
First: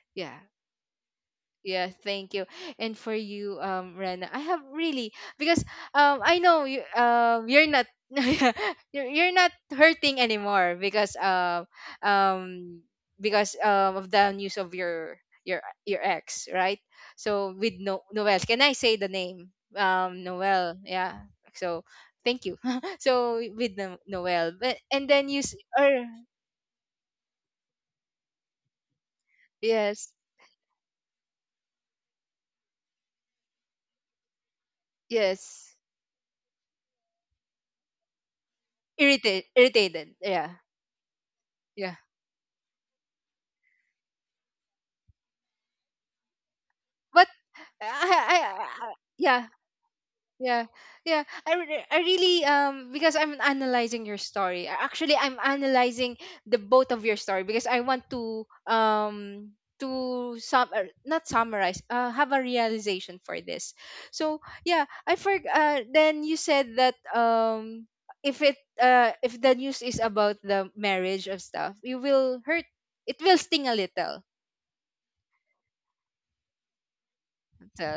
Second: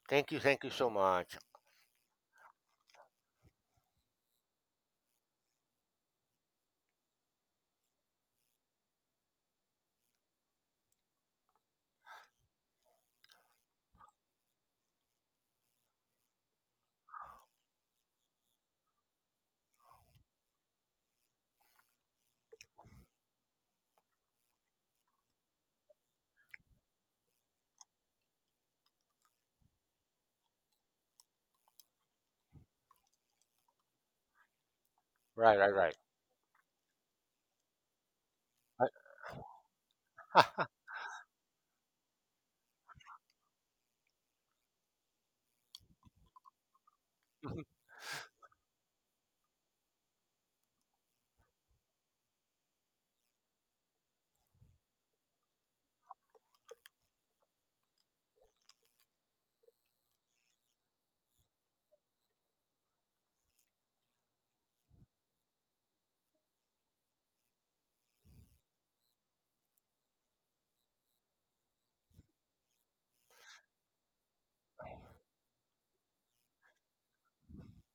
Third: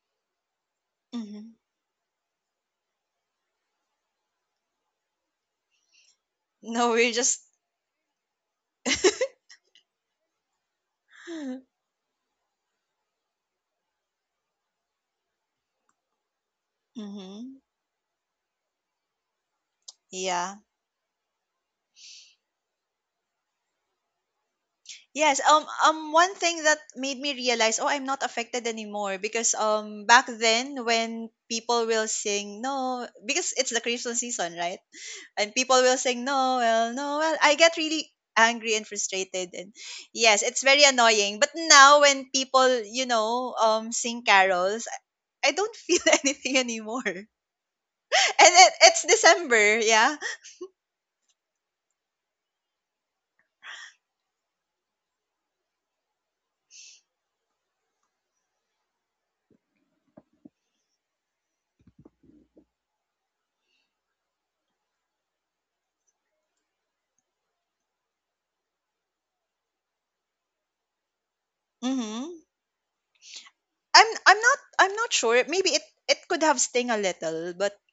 Thank
Yeah,
you. Thank you so much.
mm-hmm.
yeah, thank you. And for you, Rena, I have really, because I know you,
No, we're just...
you're not you're not hurting anymore, um because of the news of your your ex, right? So
Mm-hmm.
with no Noel, can I say the name?
Yeah.
Noel, yeah. So thank you. So with Noel, but, and then
Yes,
or
one thing that made me realize, oh, I'm not affected anymore, because
yes,
back then when people will sing no, because it's the Christmas season, right? And
Right.
yes.
Right.
people
Right.
will sing Noel, Noel. I get really angry and
Irritated,
frustrated, and
irritated,
yes,
yeah,
Uh,
it's very annoying. But
yeah.
now when people, you know, sing carols, I don't feel anything anymore. And
But
it,
I
it's
yeah,
December, yeah.
yeah, yeah. I really, because I'm analyzing your story. Actually, I'm analyzing the both of your story, because I want to, to sum, not summarize, have a realization for this. So yeah, I for, then you said that, if it if the news is about the marriage of stuff, you will
Mm-hmm.
hurt. It will sting a little.
I'm not sure. Maybe it could have sting a little, but
So,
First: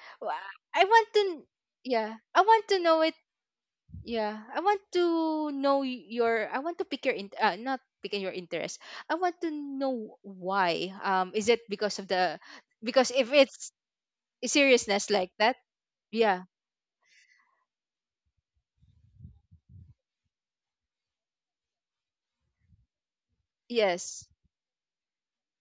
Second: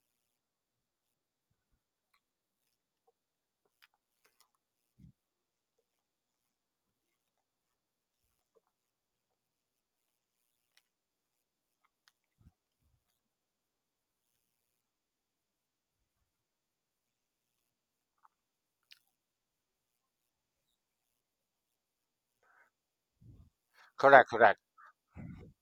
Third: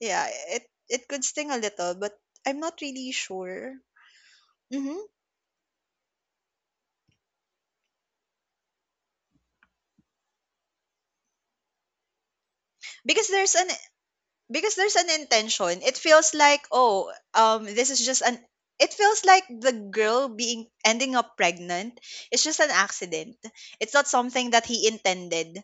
yeah,
Wa-
it
I want
it
to
could
kn-
sting a little, but
yeah, I
I'm
want
not
to know
really
it.
sure.
Yeah, I want
Hmm.
to know, your. I want to Pick your, not picking your interest. I want to know why. Is it because of the, because
Because
if
there's an...
it's
because there's an
seriousness like that?
intention. It feels
Yeah.
like, oh, this is just an... It feels like the girl being ending up pregnant is just an accident. It's not
Yes.
correct.
something
Correct.
that he intended.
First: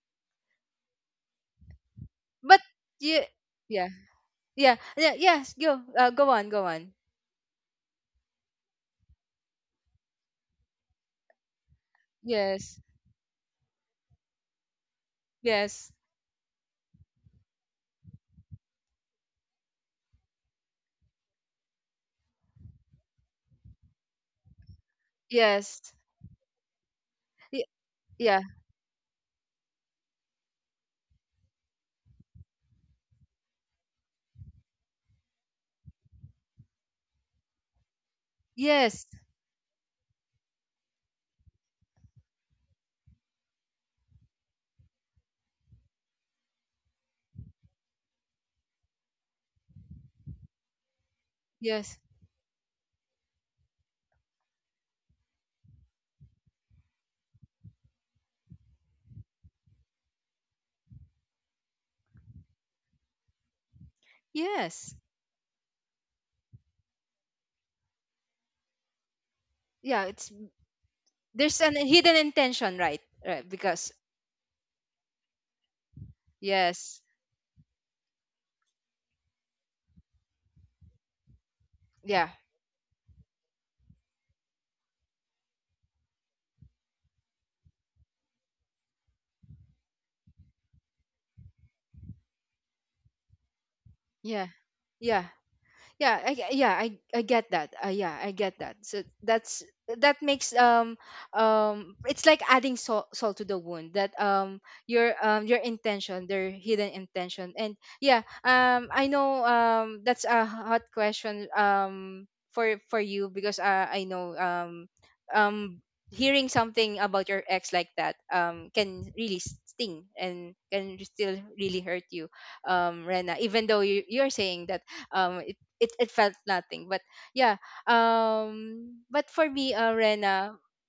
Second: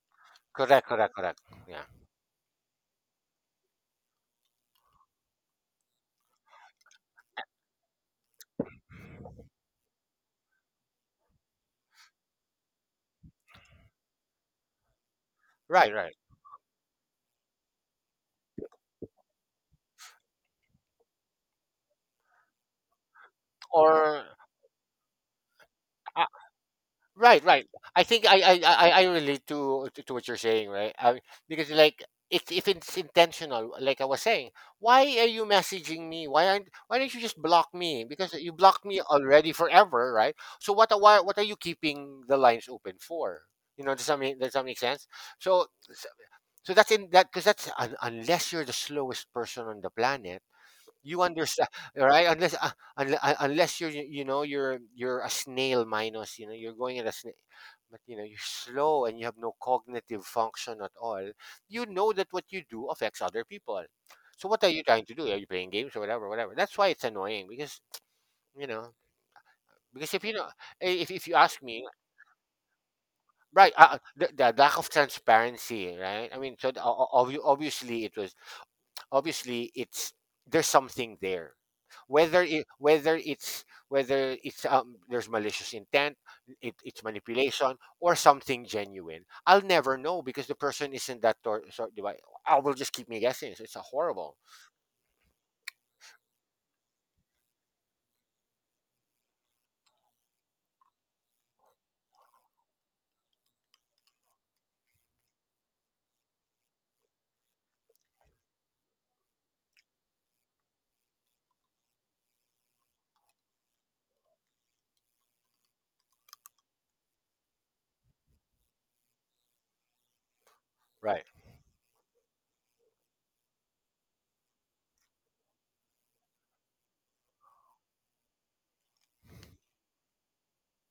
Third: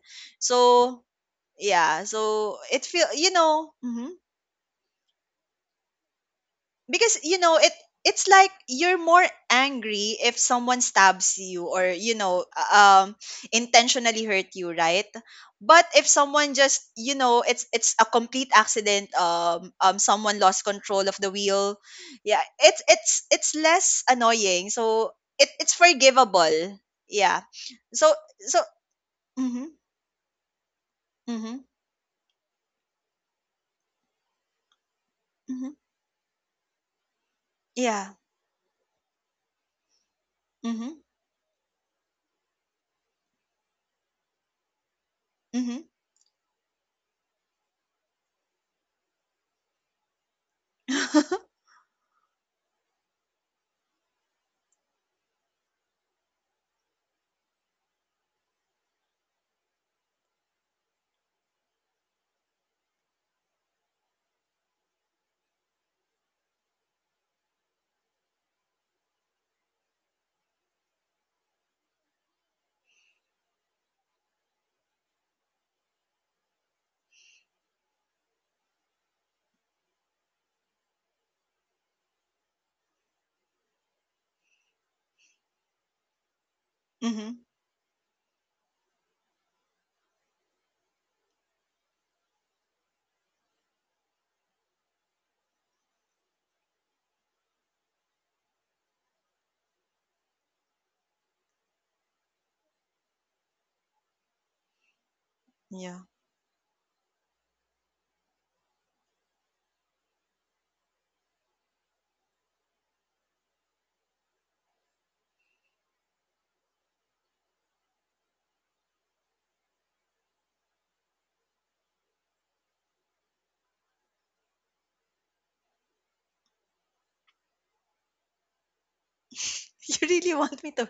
Correct.
So
Correct. Correct. Yeah.
yeah, so
But
it feel
yeah,
you know.
yeah.
Mhm.
Yeah. Yeah, yes, go. Go on, go on.
Because you know, it, it's like you're more angry if someone stabs you, or you know,
Yes.
um intentionally hurt you, right? But
Yes.
Right.
if
Right.
someone just, you know, it's a complete accident, someone lost control of the wheel. Yeah, it's less
Or.
annoying, so it, it's
Yes.
I,
forgivable, yeah.
right,
Y-
right. I
So
think I
yeah.
I
so
I, I relate
mhm,
to, to what you're saying, right? I,
mhm,
because like, if it's intentional, like I was saying, why are you
mhm,
messaging me? Why aren't, why don't you just block me?
yeah,
Because you blocked me
Yes.
already forever, right? So what,
mhm,
why, what are you keeping the lines open for? You know, does that make, does that make sense? So
mhm,
so so that's in that, because that's un, unless you're the slowest person on the planet, you understand,
Yes.
right? Unless, unless you're, you know, you're a snail minus, you know, you're going at a snail, but you know you're slow and you have no cognitive function at all. You know that what you do affects other people. So what are you
Yes.
trying to do? Are you playing games or whatever, whatever? That's why it's annoying, because you know,
Yeah,
because if
it's
you know, if you
there's
ask
an
me,
hidden intention, right? Right,
right,
because.
the lack of transparency, right, I mean, so the,
Yes.
obvi- obviously it was, obviously it's, there's something there,
Yeah.
whether it, whether it's, whether it's, there's malicious intent, it, it's
mhm,
manipulation, or something genuine. I'll never know because the person isn't that, so, di, I will just keep me guessing. So it's a horrible,
Yeah. Yeah. Yeah, yeah, I get that, yeah, I get that. So that's, that makes, it's like adding salt, salt to the wound. That, your, your intention, their hidden intention. And yeah, I know, that's a hot question, for you. Because, I know, um hearing something about your ex like that, can really sting and can
right.
still really hurt you, Rena, even though you're saying that, um it felt nothing. But yeah, but for me,
you really
Rena,
want me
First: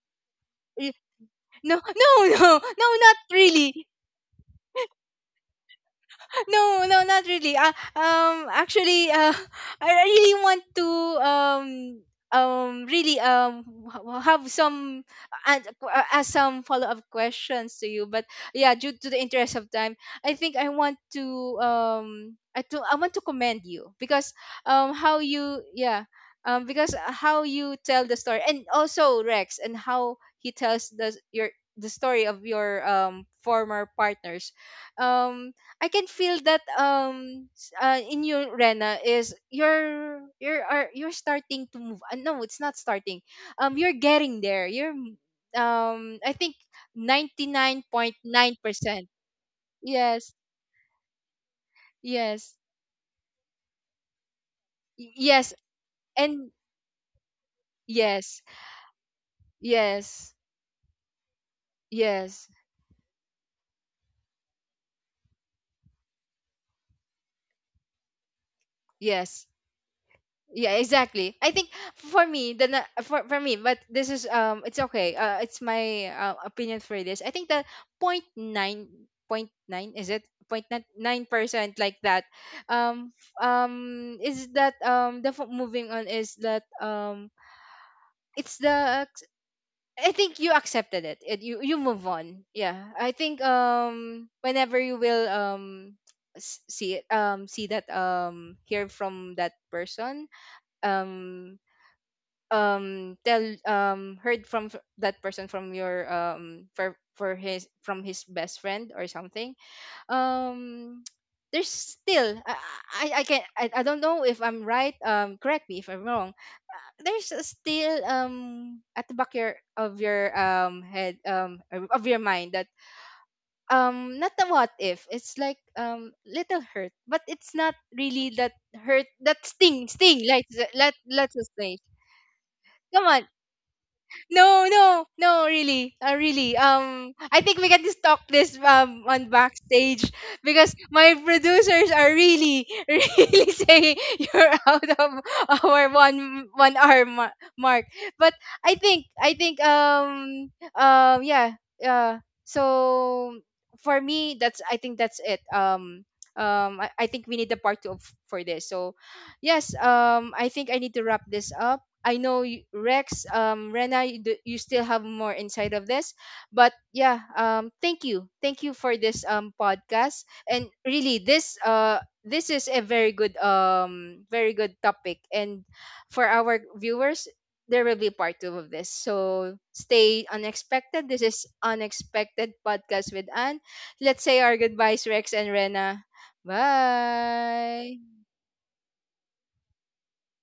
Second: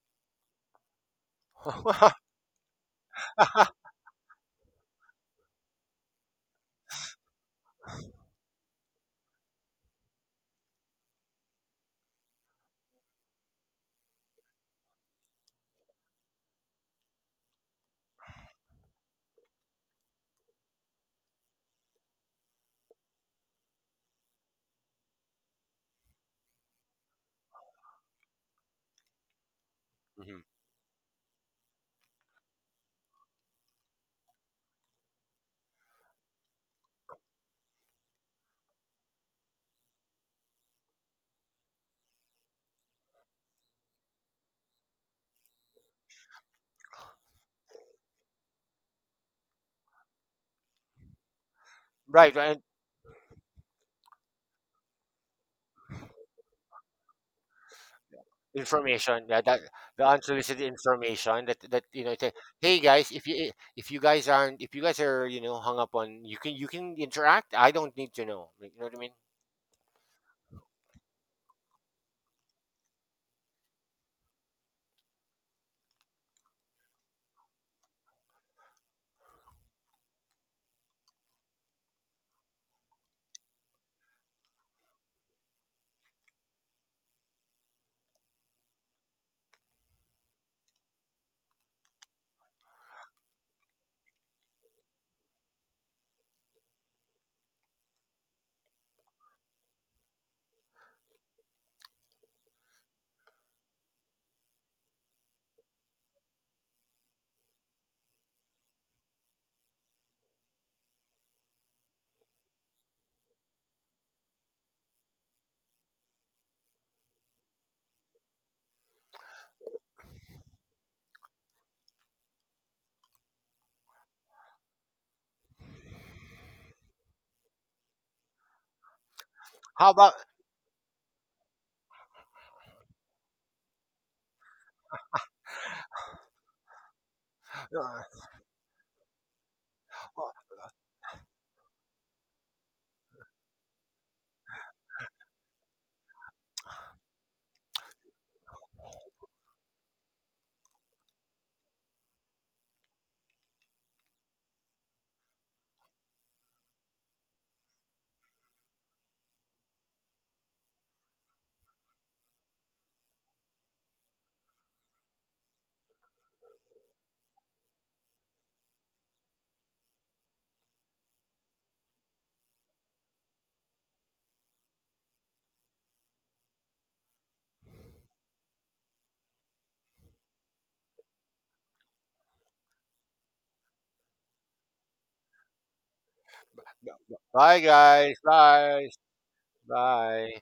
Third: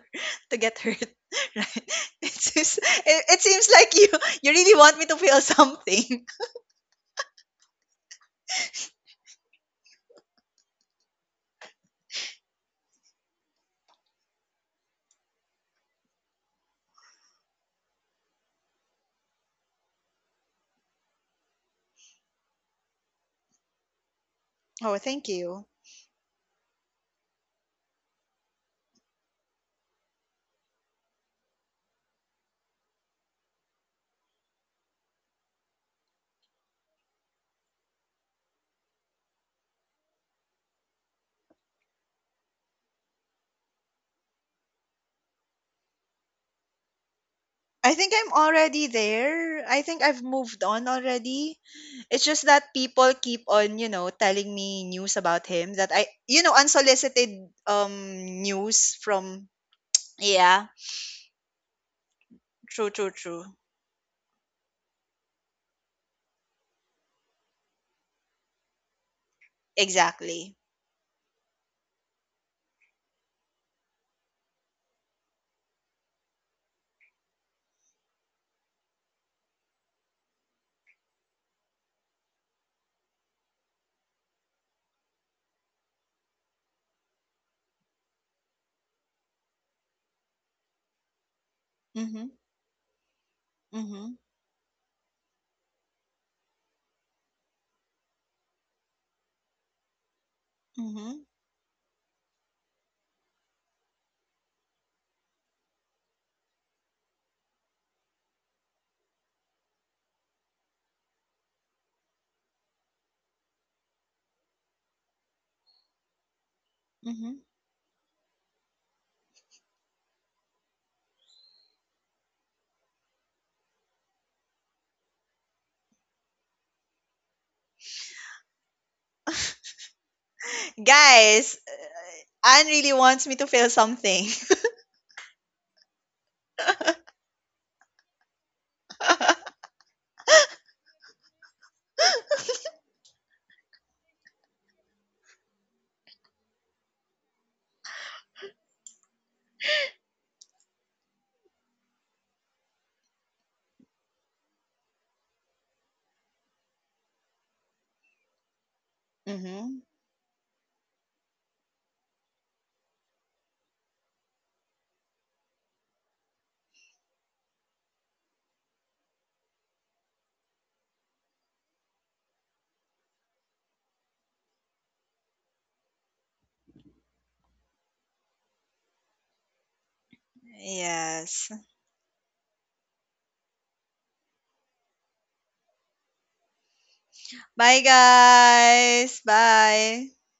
to get
y-
hurt,
no,
right?
no,
It
no,
seems,
no, not
it seems
really.
like you really want me to feel something.
No, no, not really. Actually, I really want to, um really, have some, ask some follow up questions to you. But yeah, due to the interest of time, I want to, I want to commend you because,
Oh,
how
thank
you,
you.
yeah, because, how you tell the story, and also Rex and how
Mhm.
he tells the story of your, former partners. um I can feel that, in you, Rena, is you're starting to move. No, it's not starting. You're getting there. I think ninety nine
I think
point
I'm
nine
already
percent.
there. I think I've
Yes,
moved on already. It's
Right,
just
yes,
right.
that people keep on, you know, telling me news about
yes,
him that I, you
and
know, unsolicited, um
yes,
news
Information, yeah,
from,
that the
yes,
unsolicited
yeah,
information that that, you know, say,
yes,
hey
true, true,
guys, if
true.
you, if you guys aren't, if you guys are, you know, hung up on, you can, you can interact, I don't need to know. Like, you know what I mean?
yes.
Exactly.
Yeah, exactly, I think, for me, for me, but this is, it's okay, it's my, opinion for this. I think that, point nine, point nine, is it point 9%, like that, is that, moving on is that, it's the, I think you accepted it, you move
Mhm.
on. Yeah, I think,
Mhm.
whenever you will, see it, see that, hear from that person,
Mhm.
um tell, heard from, that person from your, for his, from his best friend or something. um there's still, I can, I don't know if I'm right, correct me if I'm wrong. There's a
Mhm.
still, at the back your of your, head, or of your mind, that not the, what if, it's like, little hurt, but it's not really that hurt, that sting
How about,
sting like. Let, let's just
Guys,
say,
Anne really
come on.
wants me to feel something.
No, no, no, really, really. I think we can just
uh,
talk this, on backstage, because my producers are really, really saying you're out of our one one hour mark. But I think, yeah, so for me, that's I think that's it. I think we need a part two of, for this. So, yes,
Mhm.
I think I need to wrap this up. I know, Rex, Rena, you still have more inside of this. But yeah, thank you for this, podcast. And really, this is a very good, very good topic. And for our viewers, there will be part two of this. So stay unexpected. This is
Yes.
Unexpected Podcast with Anne. Let's say our goodbyes, Rex and Rena.
bye,
Bye,
Bye.
guys. Bye.
guys. Bye.
Bye.